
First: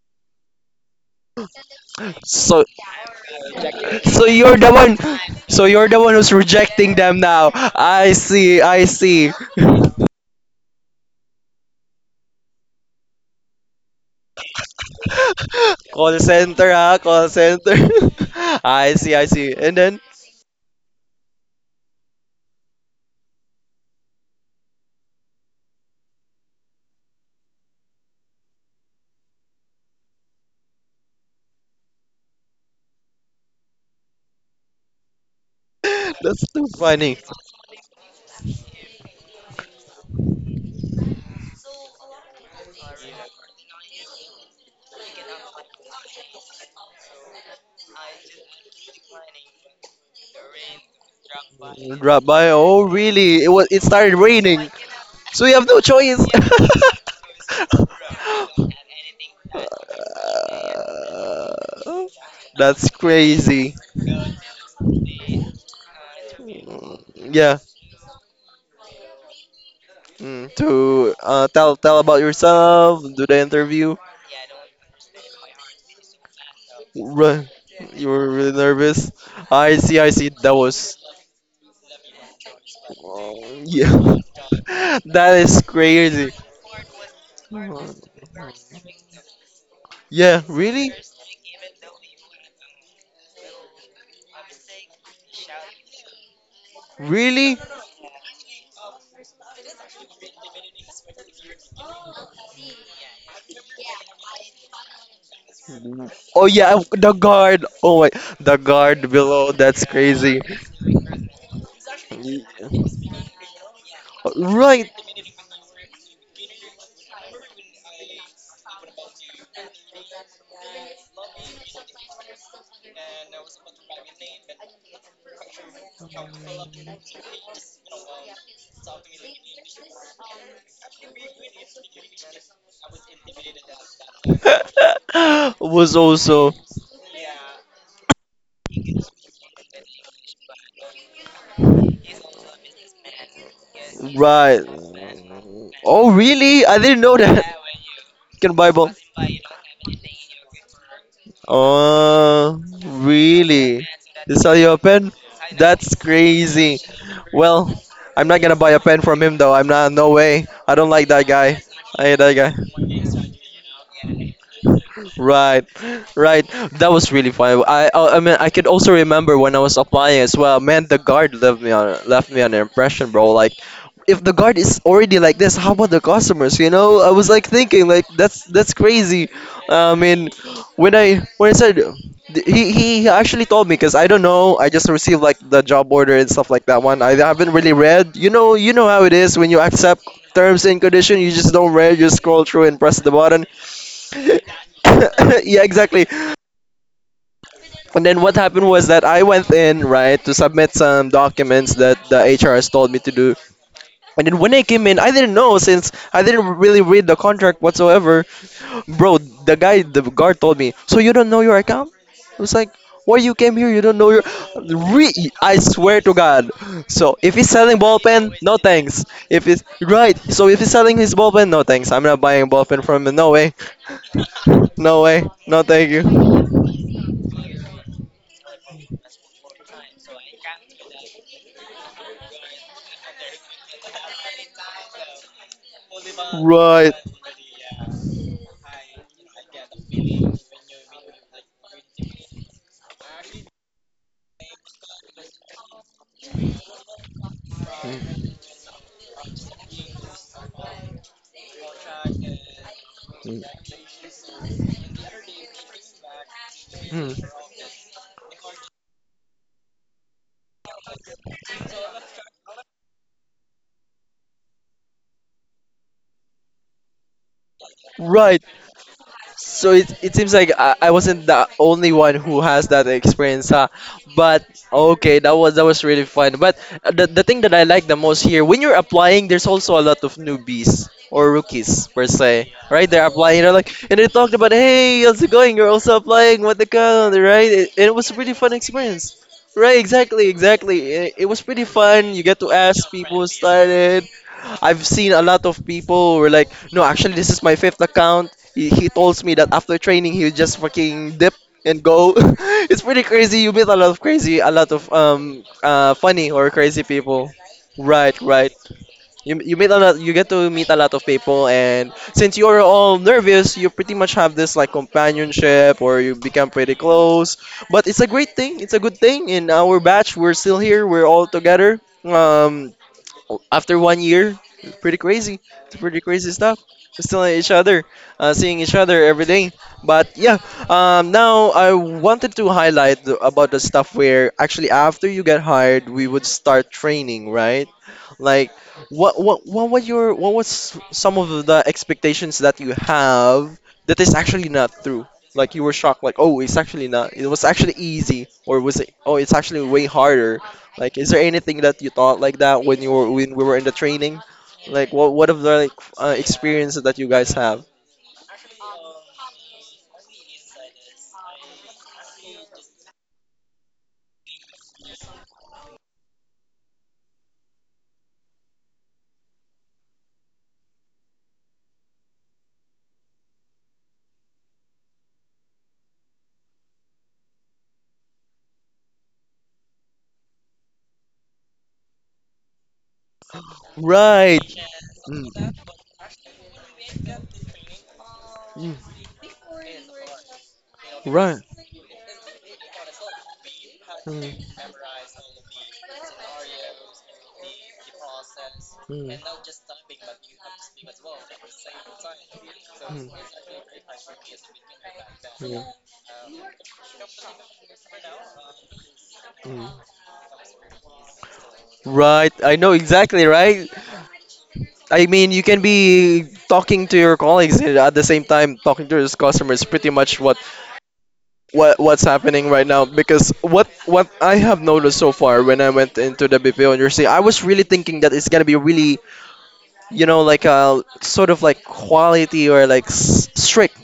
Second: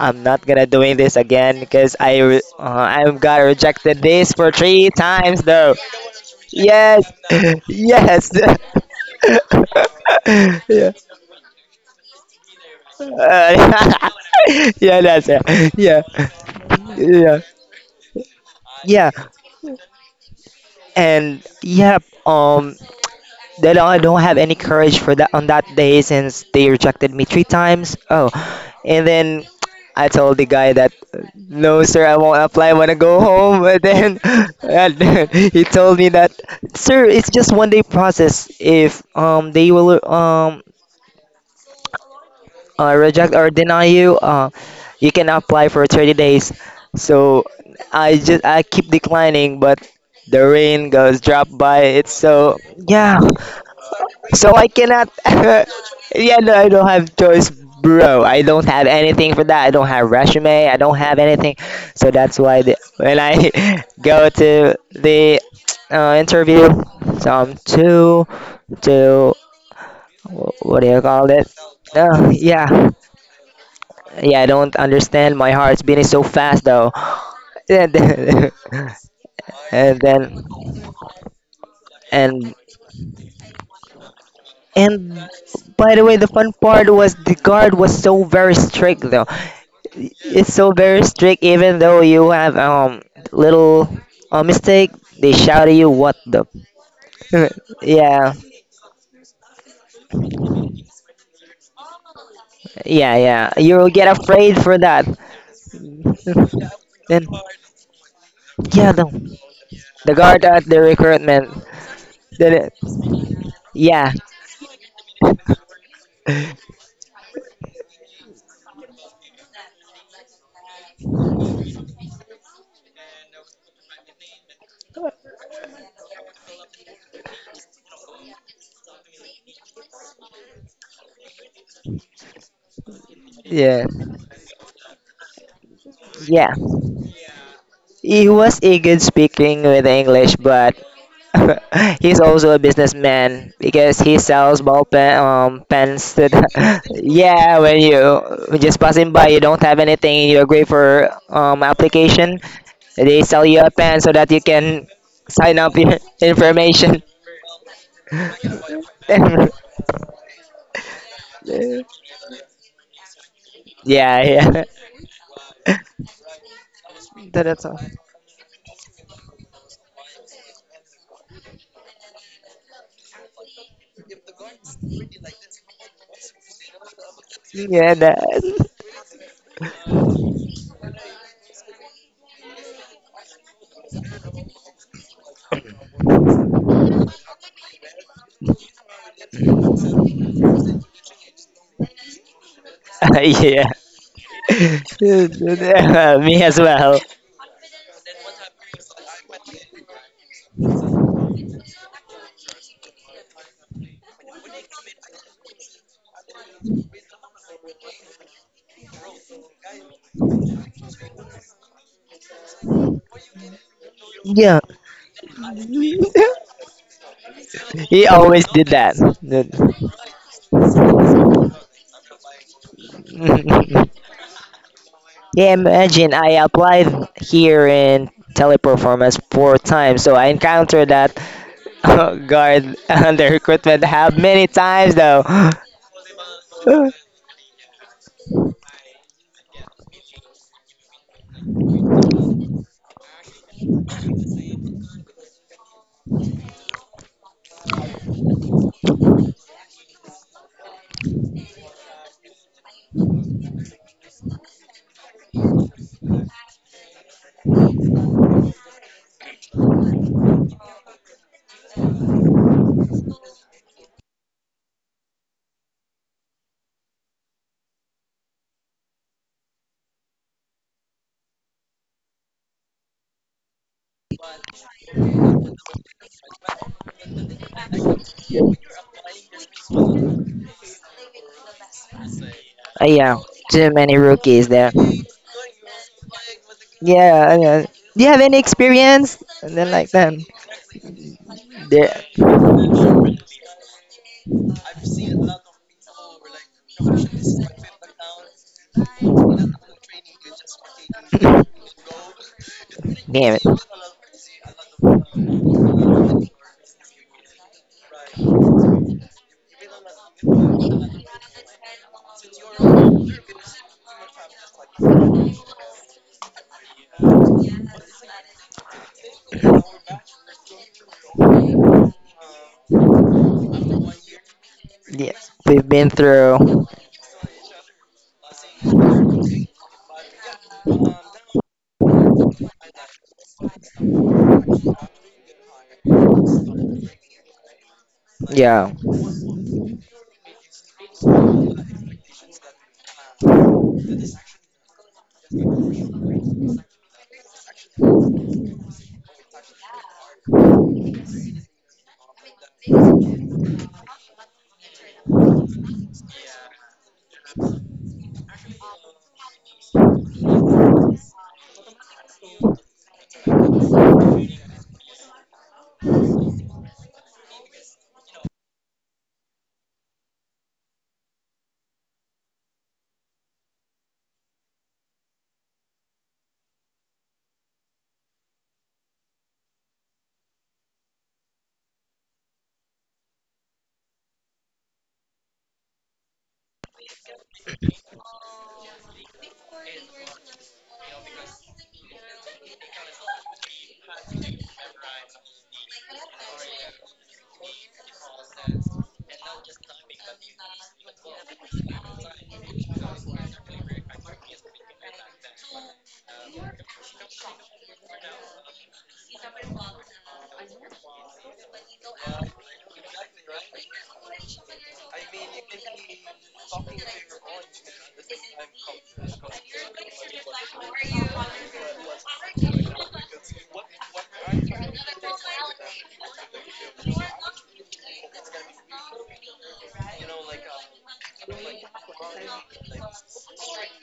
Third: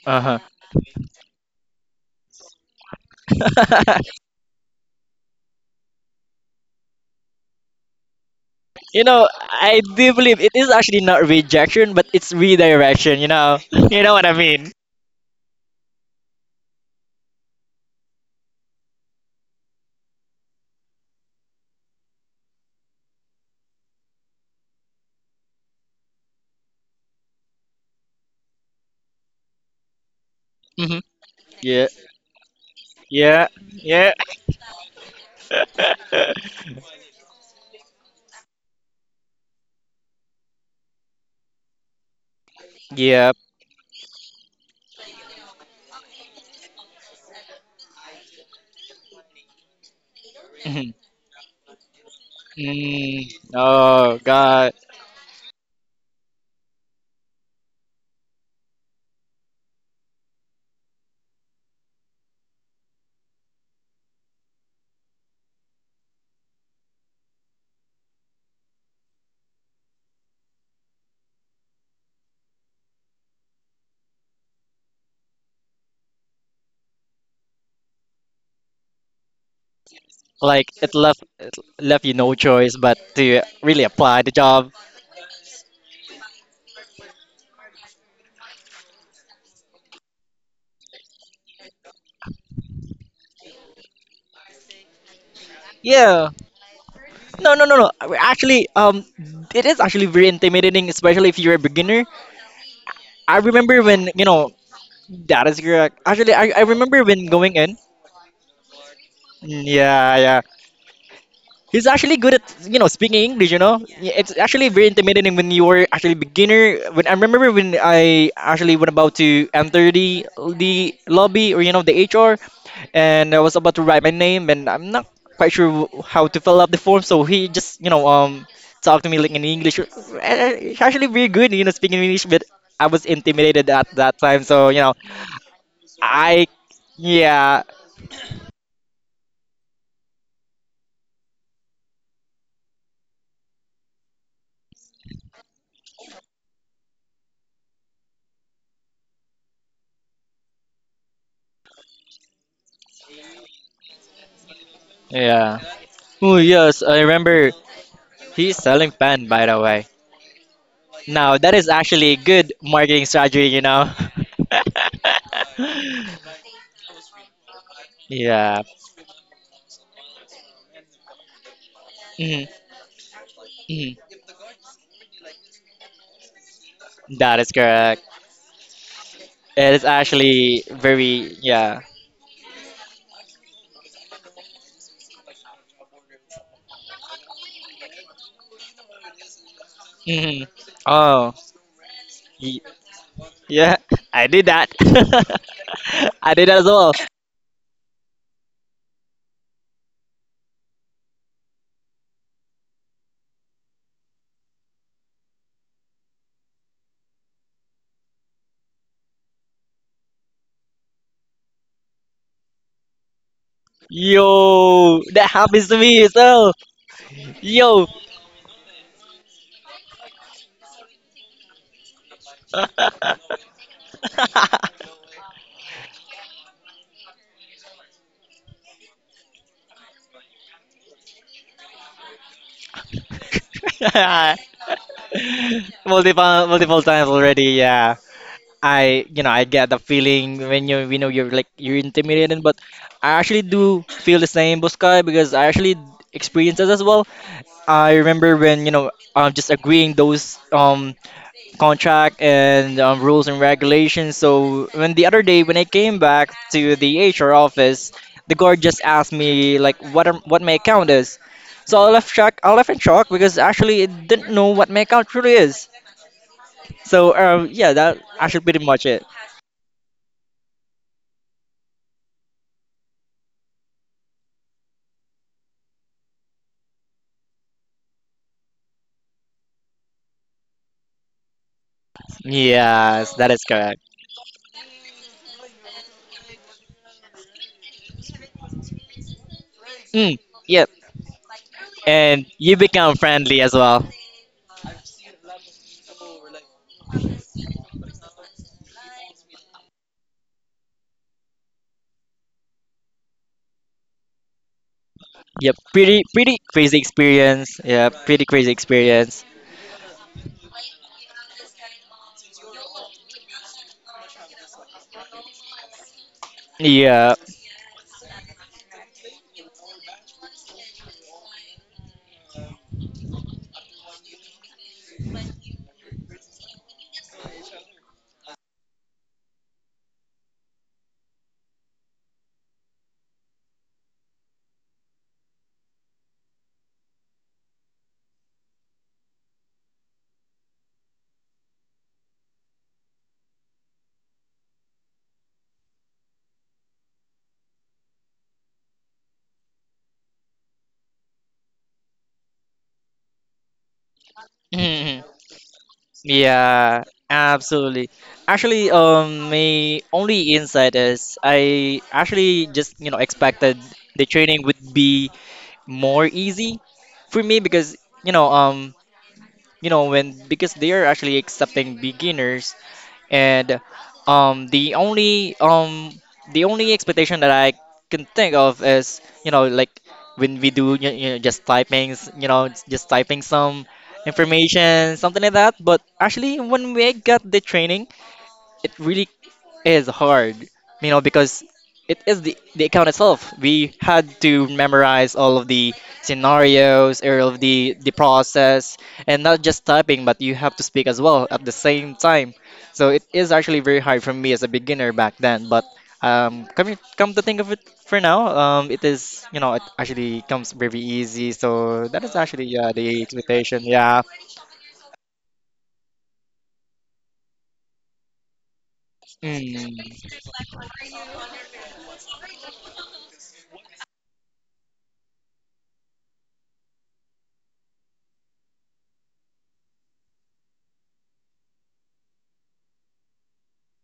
Speaker 3: I'm
Speaker 2: Uh-huh.
Speaker 3: not gonna doing this again because
Speaker 1: So,
Speaker 3: I got rejected
Speaker 2: (laughs)
Speaker 1: So
Speaker 3: this for
Speaker 1: you're the
Speaker 3: three
Speaker 1: one.
Speaker 3: times
Speaker 1: So
Speaker 3: though.
Speaker 1: you're the one who's rejecting
Speaker 3: Yes,
Speaker 1: them now.
Speaker 3: (laughs)
Speaker 1: I
Speaker 3: yes.
Speaker 1: see. I
Speaker 3: (laughs)
Speaker 1: see.
Speaker 2: I do believe it is
Speaker 3: Yeah.
Speaker 2: actually not rejection, but it's redirection. (laughs) You
Speaker 3: Uh,
Speaker 2: know what I
Speaker 3: (laughs)
Speaker 2: mean?
Speaker 3: yeah, that's it. Yeah,
Speaker 1: Call center, huh? Call
Speaker 3: yeah,
Speaker 1: center. (laughs) I
Speaker 3: yeah,
Speaker 1: see. I see. And then
Speaker 3: and yeah. Um, that I don't have any courage for that on that day since they rejected me three times. Oh, and then I told the guy that
Speaker 2: Hmm.
Speaker 3: no,
Speaker 2: Yeah,
Speaker 3: sir, I won't apply. I wanna go
Speaker 2: yeah,
Speaker 3: home. But
Speaker 2: yeah,
Speaker 3: then, (laughs) and then he told me that,
Speaker 1: that's too
Speaker 2: (laughs)
Speaker 3: sir,
Speaker 1: funny.
Speaker 3: it's just one day process. If they will
Speaker 2: yeah.
Speaker 3: reject or deny you, you can apply for 30 days. So I just I keep declining, but the rain
Speaker 2: Mhm.
Speaker 3: goes drop by. It's
Speaker 1: Drop by.
Speaker 3: so
Speaker 1: Oh,
Speaker 3: yeah.
Speaker 2: Mm.
Speaker 1: really? It was. It started
Speaker 2: Oh
Speaker 3: So I
Speaker 1: raining.
Speaker 2: God!
Speaker 3: cannot.
Speaker 1: So you
Speaker 3: (laughs)
Speaker 1: have no choice.
Speaker 3: Yeah, no, I don't have choice, bro. I don't have anything for that. I don't have resume. I don't have anything. So that's
Speaker 1: (laughs)
Speaker 3: why the,
Speaker 1: that's
Speaker 3: when I
Speaker 1: crazy.
Speaker 3: (laughs) go to the interview,
Speaker 1: Mm,
Speaker 3: so I'm
Speaker 1: yeah.
Speaker 3: too, too.
Speaker 1: Mm,
Speaker 3: What do you
Speaker 1: to
Speaker 3: call it?
Speaker 1: tell tell about
Speaker 3: Yeah.
Speaker 1: yourself. Do the interview.
Speaker 3: Yeah, I don't understand. My heart's beating so fast though.
Speaker 1: Right.
Speaker 3: (laughs) And
Speaker 1: You were
Speaker 3: then
Speaker 1: really nervous.
Speaker 3: (laughs)
Speaker 1: I
Speaker 3: and
Speaker 1: see, I see.
Speaker 3: then-
Speaker 1: That
Speaker 2: Like it
Speaker 1: was.
Speaker 2: left it left you no
Speaker 3: and
Speaker 2: choice but to really
Speaker 1: Yeah.
Speaker 2: apply the job.
Speaker 1: (laughs)
Speaker 3: and
Speaker 1: That is
Speaker 3: by the way, the
Speaker 1: crazy.
Speaker 3: fun part was the guard was so very strict though.
Speaker 1: Yeah,
Speaker 3: It's so
Speaker 1: really?
Speaker 3: very strict even though you have little mistake, they shout at you what
Speaker 2: Yeah.
Speaker 3: the
Speaker 2: No,
Speaker 1: Really?
Speaker 2: no, no,
Speaker 3: (laughs)
Speaker 2: no.
Speaker 3: Yeah.
Speaker 2: Actually, it is actually very intimidating, especially if you're a beginner.
Speaker 3: Yeah,
Speaker 2: I
Speaker 3: yeah.
Speaker 2: remember
Speaker 3: You'll get
Speaker 2: when
Speaker 3: afraid for that.
Speaker 2: that is correct. Actually,
Speaker 1: Oh,
Speaker 2: I
Speaker 1: yeah,
Speaker 2: remember
Speaker 3: (laughs)
Speaker 1: the
Speaker 3: Then
Speaker 2: when going
Speaker 1: guard.
Speaker 2: in.
Speaker 1: Oh, my. The
Speaker 3: yeah, the
Speaker 1: guard below.
Speaker 2: Mm,
Speaker 1: That's
Speaker 3: the
Speaker 2: yeah, yeah.
Speaker 1: crazy.
Speaker 3: guard at the recruitment.
Speaker 2: He's actually good at
Speaker 1: Y-
Speaker 3: Then it-
Speaker 2: speaking English.
Speaker 3: yeah.
Speaker 2: Yeah, it's actually very
Speaker 1: Right.
Speaker 2: intimidating when you were actually
Speaker 3: (laughs)
Speaker 2: beginner. When I remember when I actually went about to enter the lobby or the HR, and I was about to write my name, and I'm not quite sure how to fill out the form. So he just talked to me like in English. He's actually very good, speaking English, but I was intimidated
Speaker 3: Yeah.
Speaker 2: at that time. So
Speaker 1: (laughs) Was
Speaker 2: I
Speaker 1: also.
Speaker 3: Yeah.
Speaker 2: yeah
Speaker 3: He was a good speaking with English, but (laughs) he's also a businessman because he sells
Speaker 1: Right.
Speaker 3: ball pen,
Speaker 1: Oh,
Speaker 3: pens to the,
Speaker 1: really? I didn't
Speaker 3: (laughs)
Speaker 1: know that.
Speaker 3: yeah, when you
Speaker 1: Can
Speaker 3: when
Speaker 1: buy
Speaker 3: just
Speaker 1: both.
Speaker 3: passing by, you don't have anything, you agree for application,
Speaker 1: Oh,
Speaker 3: they sell you a
Speaker 1: really?
Speaker 3: pen so that you
Speaker 1: This how you
Speaker 3: can
Speaker 1: open?
Speaker 3: sign
Speaker 2: yeah.
Speaker 3: up
Speaker 1: That's
Speaker 3: your (laughs)
Speaker 2: Oh
Speaker 1: crazy.
Speaker 2: yes, I
Speaker 3: information. (laughs)
Speaker 2: remember.
Speaker 1: Well, I'm not
Speaker 2: He's
Speaker 1: gonna buy a
Speaker 2: selling
Speaker 1: pen from
Speaker 2: pan,
Speaker 1: him
Speaker 2: by
Speaker 1: though.
Speaker 2: the
Speaker 1: I'm
Speaker 2: way.
Speaker 1: not. No way. I don't like that
Speaker 2: Now, that
Speaker 1: guy.
Speaker 2: is
Speaker 1: I
Speaker 2: actually
Speaker 1: hate that
Speaker 2: good
Speaker 1: guy.
Speaker 2: marketing strategy.
Speaker 3: Yeah, yeah.
Speaker 1: Right,
Speaker 3: (laughs)
Speaker 1: right.
Speaker 2: (laughs)
Speaker 1: That was really fun.
Speaker 3: That's all.
Speaker 1: I mean, I
Speaker 2: Yeah.
Speaker 1: could also remember when I was applying as well. Man, the guard left me on left me
Speaker 2: Mhm,
Speaker 1: on an impression, bro. Like,
Speaker 2: mhm.
Speaker 1: if the guard is already like this, how about the customers? You know, I was
Speaker 2: That
Speaker 1: like
Speaker 2: is
Speaker 1: thinking,
Speaker 3: Yeah,
Speaker 2: correct.
Speaker 1: like
Speaker 3: that,
Speaker 1: that's crazy.
Speaker 2: It is
Speaker 1: I mean,
Speaker 2: actually
Speaker 1: when I
Speaker 2: very,
Speaker 1: when I said
Speaker 2: yeah.
Speaker 1: he actually told me because I don't know. I just received like the job order and stuff like that one. I haven't really read. You know how it is when you accept
Speaker 2: Mhm.
Speaker 1: terms and condition.
Speaker 2: Oh,
Speaker 1: You just don't read. You scroll
Speaker 2: y-
Speaker 1: through and press the
Speaker 3: (laughs)
Speaker 1: button.
Speaker 3: yeah.
Speaker 2: yeah, (laughs)
Speaker 1: (laughs)
Speaker 2: I did that.
Speaker 1: (coughs) yeah, exactly.
Speaker 2: (laughs)
Speaker 3: (laughs)
Speaker 2: I
Speaker 3: Me
Speaker 2: did that
Speaker 3: as
Speaker 2: as well.
Speaker 3: well.
Speaker 1: And then what happened was that I went in, right, to submit some documents that the HR has told me to do. And then when I came in, I didn't know since I didn't really read the contract whatsoever. Bro, the guy, the guard told me, so you don't know your account? I was like, why you came here? You don't know your.
Speaker 3: Yeah.
Speaker 2: Yo,
Speaker 1: Re-
Speaker 2: that
Speaker 1: I
Speaker 2: happens to me
Speaker 1: swear
Speaker 2: as
Speaker 1: to God.
Speaker 2: well.
Speaker 1: So if he's selling
Speaker 2: Yo.
Speaker 1: ball
Speaker 3: He
Speaker 1: pen,
Speaker 3: always
Speaker 1: no
Speaker 3: did that.
Speaker 1: thanks. If he's. Right. So if he's selling his ball pen, no thanks. I'm not buying a ball pen from him.
Speaker 2: (laughs)
Speaker 1: No way.
Speaker 3: (laughs)
Speaker 1: No way.
Speaker 3: Yeah,
Speaker 1: No thank
Speaker 3: imagine I
Speaker 1: you.
Speaker 3: applied here in teleperformance four times, so I encountered that (laughs) guard under recruitment hub many times though. (gasps)
Speaker 2: Multiple
Speaker 1: Right.
Speaker 2: times already, yeah. I get the feeling when you're like you're intimidated, but I actually do feel the same, Buskai, because I actually experienced that as well. I remember when, just agreeing those contract and rules and regulations. So when the other day when I came back to the
Speaker 1: Mhm.
Speaker 2: HR office, the guard just asked me like what my account is. So I left shock. I left in shock because actually I didn't know what my account really is. So yeah, that actually
Speaker 1: Right.
Speaker 2: pretty much it.
Speaker 1: So it seems like I wasn't the only one who has that experience, huh? But okay, that was really fun. But the thing that I like the most here, when you're applying, there's also a lot of newbies or rookies per se, right? They're
Speaker 2: Yes,
Speaker 3: Yeah,
Speaker 2: that is
Speaker 1: applying, they're
Speaker 3: too
Speaker 1: like,
Speaker 2: correct.
Speaker 3: many
Speaker 1: and they talked
Speaker 3: rookies
Speaker 1: about,
Speaker 3: there.
Speaker 1: hey, how's it going? You're also applying, what the hell,
Speaker 3: Yeah,
Speaker 1: right?
Speaker 3: yeah.
Speaker 1: It
Speaker 3: Do you
Speaker 1: was a
Speaker 3: have
Speaker 1: really
Speaker 3: any
Speaker 1: fun experience.
Speaker 3: experience? And then
Speaker 1: Right,
Speaker 3: like that.
Speaker 2: Mm,
Speaker 1: exactly,
Speaker 2: yep.
Speaker 1: exactly. It was pretty
Speaker 3: There-
Speaker 1: fun. You
Speaker 2: And
Speaker 1: get to
Speaker 2: you
Speaker 1: ask
Speaker 2: become
Speaker 1: people
Speaker 2: friendly as well.
Speaker 1: started. I've seen a lot of people who were like, no, actually, this is my fifth account. He told me that after training, he would just fucking dip
Speaker 3: (laughs)
Speaker 1: and go. (laughs) it's pretty
Speaker 3: Damn
Speaker 1: crazy. You
Speaker 3: it.
Speaker 1: meet a lot of crazy, a lot of
Speaker 2: Yep. Pretty
Speaker 1: funny
Speaker 2: pretty
Speaker 1: or
Speaker 2: crazy
Speaker 1: crazy people.
Speaker 2: experience. Yeah,
Speaker 1: Right,
Speaker 2: pretty
Speaker 1: right.
Speaker 2: crazy experience.
Speaker 1: You meet a lot. You get to meet a lot of people, and since you're all nervous, you pretty much have this like companionship, or you become pretty
Speaker 2: Yeah.
Speaker 1: close. But it's a great thing. It's a good thing. In our batch, we're still here. We're all together. Um, After one year, it's pretty
Speaker 3: Yeah,
Speaker 1: crazy.
Speaker 3: we've
Speaker 1: It's
Speaker 3: been
Speaker 1: pretty crazy stuff.
Speaker 3: through.
Speaker 1: We're still at each other, seeing each other every day. But yeah, now I wanted to highlight about the stuff where actually after you get hired, we would start training, right? Like,
Speaker 3: Yeah.
Speaker 1: what were your what was some of the expectations that you have that is actually not true? Like you were shocked, like, oh, it's actually not. It was actually easy. Or was it? Oh, it's actually way harder. Like, is there anything that you thought like that when you were when we were in the training? Like,
Speaker 2: Mhm.
Speaker 1: what of the like experiences
Speaker 2: Yeah,
Speaker 1: that you guys have?
Speaker 2: absolutely. Actually, my only insight is I actually just, expected the training would be more easy for me because, you know, um when because they are actually accepting beginners, and um the only um the only expectation that I can think of is like when we do just typing just typing some
Speaker 1: Right.
Speaker 2: information something like
Speaker 1: Mm.
Speaker 2: that. But actually when we got the training, it
Speaker 1: Mm.
Speaker 2: really is hard,
Speaker 1: Right.
Speaker 2: because it is the account itself. We had
Speaker 1: Mm. Mm.
Speaker 2: to
Speaker 1: Mm.
Speaker 2: memorize all of the scenarios, all of the process, and not just typing, but you have to speak as well at the same time. So it is actually very hard for me as a beginner back then,
Speaker 1: Mm.
Speaker 2: but come to think of it for now, it is, it
Speaker 1: Mm.
Speaker 2: actually comes very easy. So that is
Speaker 1: Right.
Speaker 2: actually,
Speaker 1: I
Speaker 2: yeah,
Speaker 1: know
Speaker 2: the
Speaker 1: exactly.
Speaker 2: expectation.
Speaker 1: Right.
Speaker 2: Yeah.
Speaker 1: I mean, you can be talking to your colleagues and at the same time talking to your customers.
Speaker 2: Mm.
Speaker 1: Pretty
Speaker 2: Mm,
Speaker 1: much what's happening right now, because what I have noticed so far when I went into the BPO industry, I was really thinking that it's gonna be really, you know, like a sort of like quality or like strict.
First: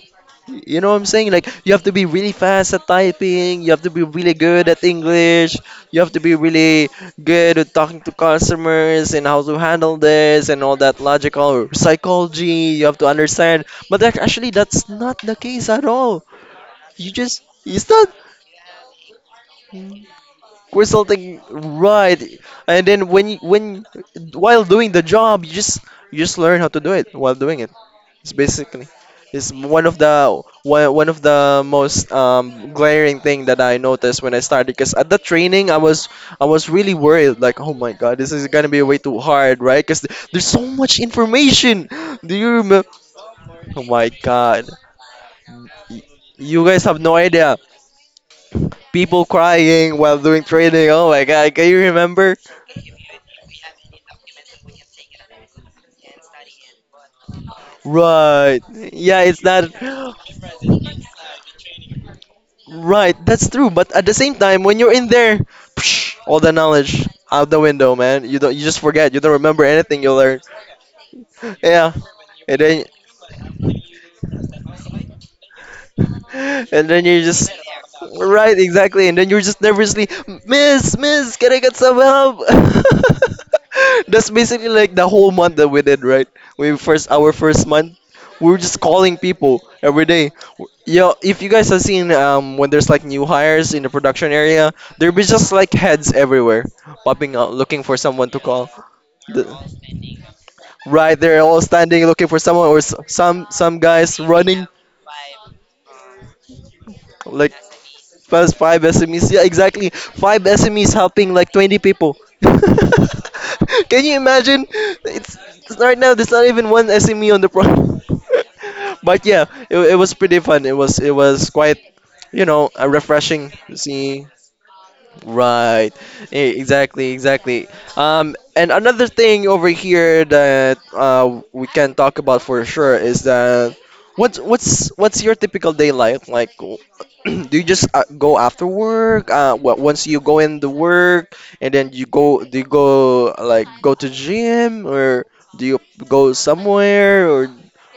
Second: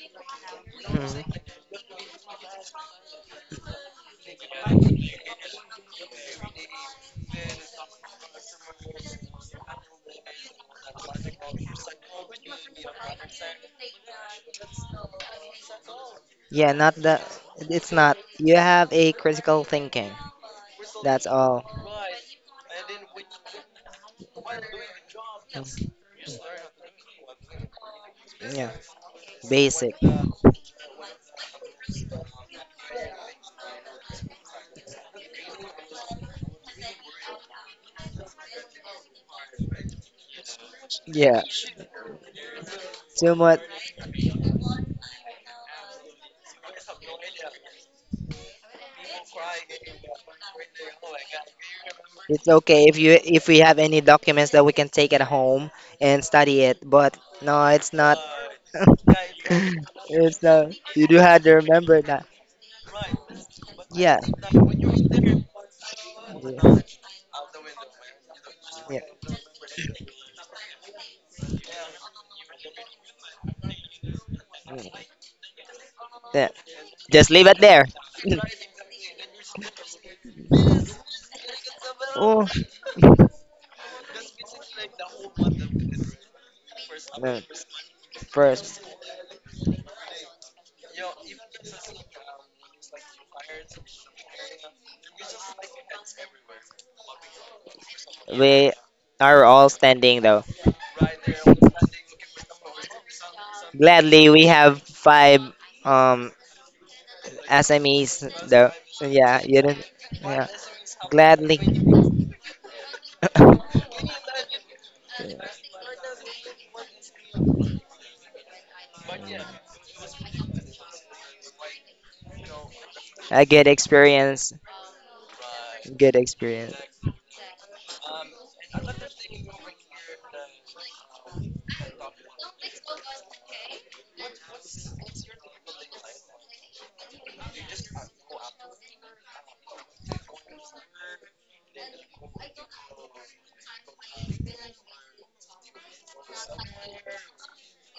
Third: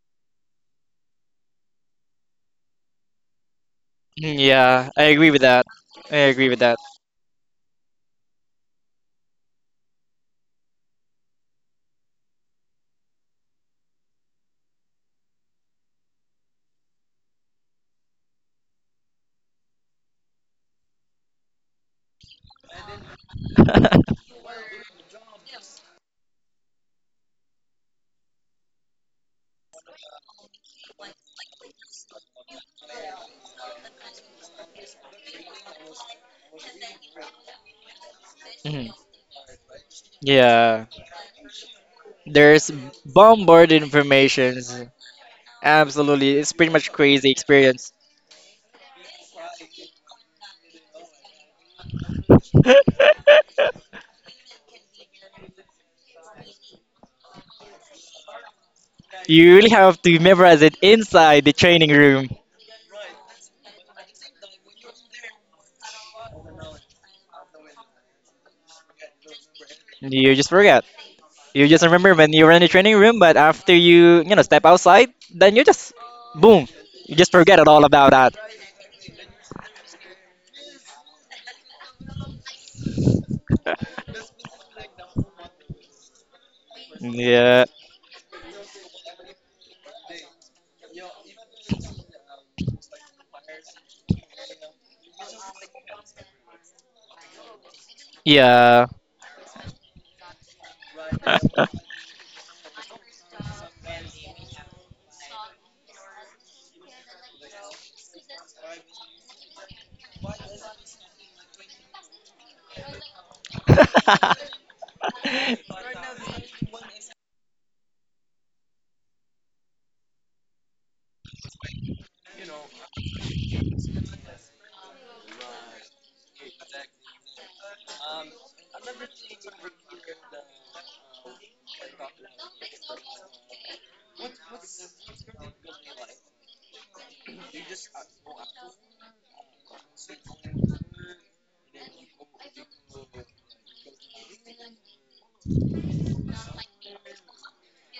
Speaker 1: You know what I'm saying? Like, you have to be really fast at typing. You have to be really good at
Speaker 2: yeah, I agree with
Speaker 1: English.
Speaker 2: that.
Speaker 1: You have to
Speaker 2: I
Speaker 1: be
Speaker 2: agree with that.
Speaker 1: really good at talking to customers and how to handle this, and all that logical or psychology you have to understand. But that, actually, that's not the case at all.
Speaker 3: Yeah, not
Speaker 1: You
Speaker 3: that
Speaker 1: just it's
Speaker 3: it's
Speaker 1: not.
Speaker 3: not. You have a critical thinking. That's
Speaker 1: Resulting
Speaker 3: all.
Speaker 1: right, and then when while doing the job, you just learn how to do it while doing it. It's
Speaker 3: Yeah,
Speaker 1: basically it's one of
Speaker 3: basic.
Speaker 1: the one of the most glaring thing that I noticed when I started, because at the training I was really worried, like, oh my god, this is gonna be way
Speaker 2: (laughs)
Speaker 1: too hard, right, because there's so
Speaker 2: Yeah,
Speaker 1: much
Speaker 3: Yeah,
Speaker 1: information. Do you
Speaker 2: there's
Speaker 1: remember?
Speaker 3: too much.
Speaker 2: bombarded
Speaker 1: Oh my god.
Speaker 2: informations.
Speaker 1: Y-
Speaker 2: Absolutely, it's
Speaker 1: you
Speaker 2: pretty
Speaker 1: guys
Speaker 2: much
Speaker 1: have no
Speaker 2: crazy
Speaker 1: idea.
Speaker 2: experience.
Speaker 1: People crying while doing training, oh my god, can you remember?
Speaker 3: It's okay if you
Speaker 2: (laughs)
Speaker 3: if we have any documents that we can take at home and study it. But no, it's not.
Speaker 1: Right.
Speaker 3: (laughs)
Speaker 1: Yeah, it's
Speaker 2: You really
Speaker 1: not.
Speaker 2: have to
Speaker 3: It's
Speaker 2: memorize
Speaker 3: not.
Speaker 2: it
Speaker 3: You do
Speaker 2: inside
Speaker 3: have
Speaker 2: the
Speaker 3: to
Speaker 2: training
Speaker 3: remember that.
Speaker 2: room.
Speaker 1: Right. That's true. But at the
Speaker 3: Yeah.
Speaker 1: same time, when you're in there, psh, all the
Speaker 3: Yeah.
Speaker 1: knowledge out the window, man. You don't. You just
Speaker 3: Yeah.
Speaker 1: forget. You don't remember anything you
Speaker 2: You
Speaker 1: learned.
Speaker 2: just forget. You just
Speaker 1: Yeah.
Speaker 2: remember when you were in
Speaker 1: And
Speaker 2: the
Speaker 1: then
Speaker 2: training room, but after step outside, then you just,
Speaker 3: Yeah.
Speaker 2: boom,
Speaker 1: and then
Speaker 2: you
Speaker 1: you're
Speaker 2: just
Speaker 3: Just leave
Speaker 1: just
Speaker 2: forget
Speaker 3: it
Speaker 2: it all
Speaker 3: there.
Speaker 2: about
Speaker 1: right,
Speaker 3: (laughs)
Speaker 1: exactly. And then you're just nervously, Miss, Miss, can I get some help?
Speaker 3: Oh,
Speaker 1: (laughs)
Speaker 2: that.
Speaker 1: That's basically like the whole month that we did, right? We
Speaker 2: (laughs)
Speaker 1: first our
Speaker 3: no,
Speaker 2: Yeah,
Speaker 1: first month, we were just
Speaker 3: first
Speaker 1: calling people every day. Yo, if you guys have seen when there's like new hires in the production area, there be just like heads everywhere, popping out looking for someone to call.
Speaker 3: we
Speaker 2: yeah.
Speaker 3: are
Speaker 1: The-
Speaker 3: all standing though.
Speaker 1: Right, they're all standing looking for someone, or some guys
Speaker 3: Gladly, we
Speaker 1: running
Speaker 3: have five um
Speaker 1: like
Speaker 3: SMEs.
Speaker 1: first
Speaker 3: The
Speaker 1: five SMEs.
Speaker 3: yeah,
Speaker 1: Yeah,
Speaker 3: you didn't,
Speaker 1: exactly.
Speaker 3: yeah.
Speaker 1: Five SMEs helping like
Speaker 3: Gladly,
Speaker 1: 20 people. (laughs)
Speaker 3: (laughs)
Speaker 1: Can you imagine? It's, it's
Speaker 2: (laughs)
Speaker 1: right now. There's not even one SME on the pro. (laughs) But yeah, it was pretty fun. It was quite, you know,
Speaker 3: a
Speaker 1: refreshing
Speaker 3: good
Speaker 1: to see.
Speaker 3: experience.
Speaker 1: Right.
Speaker 3: Good experience.
Speaker 1: Exactly, exactly. And another thing over here that we can talk about for sure is that what's your typical day like? Like, (clears throat) do you just go after work? What once you go in the work, and then you go, do you go like go to gym, or do you go somewhere or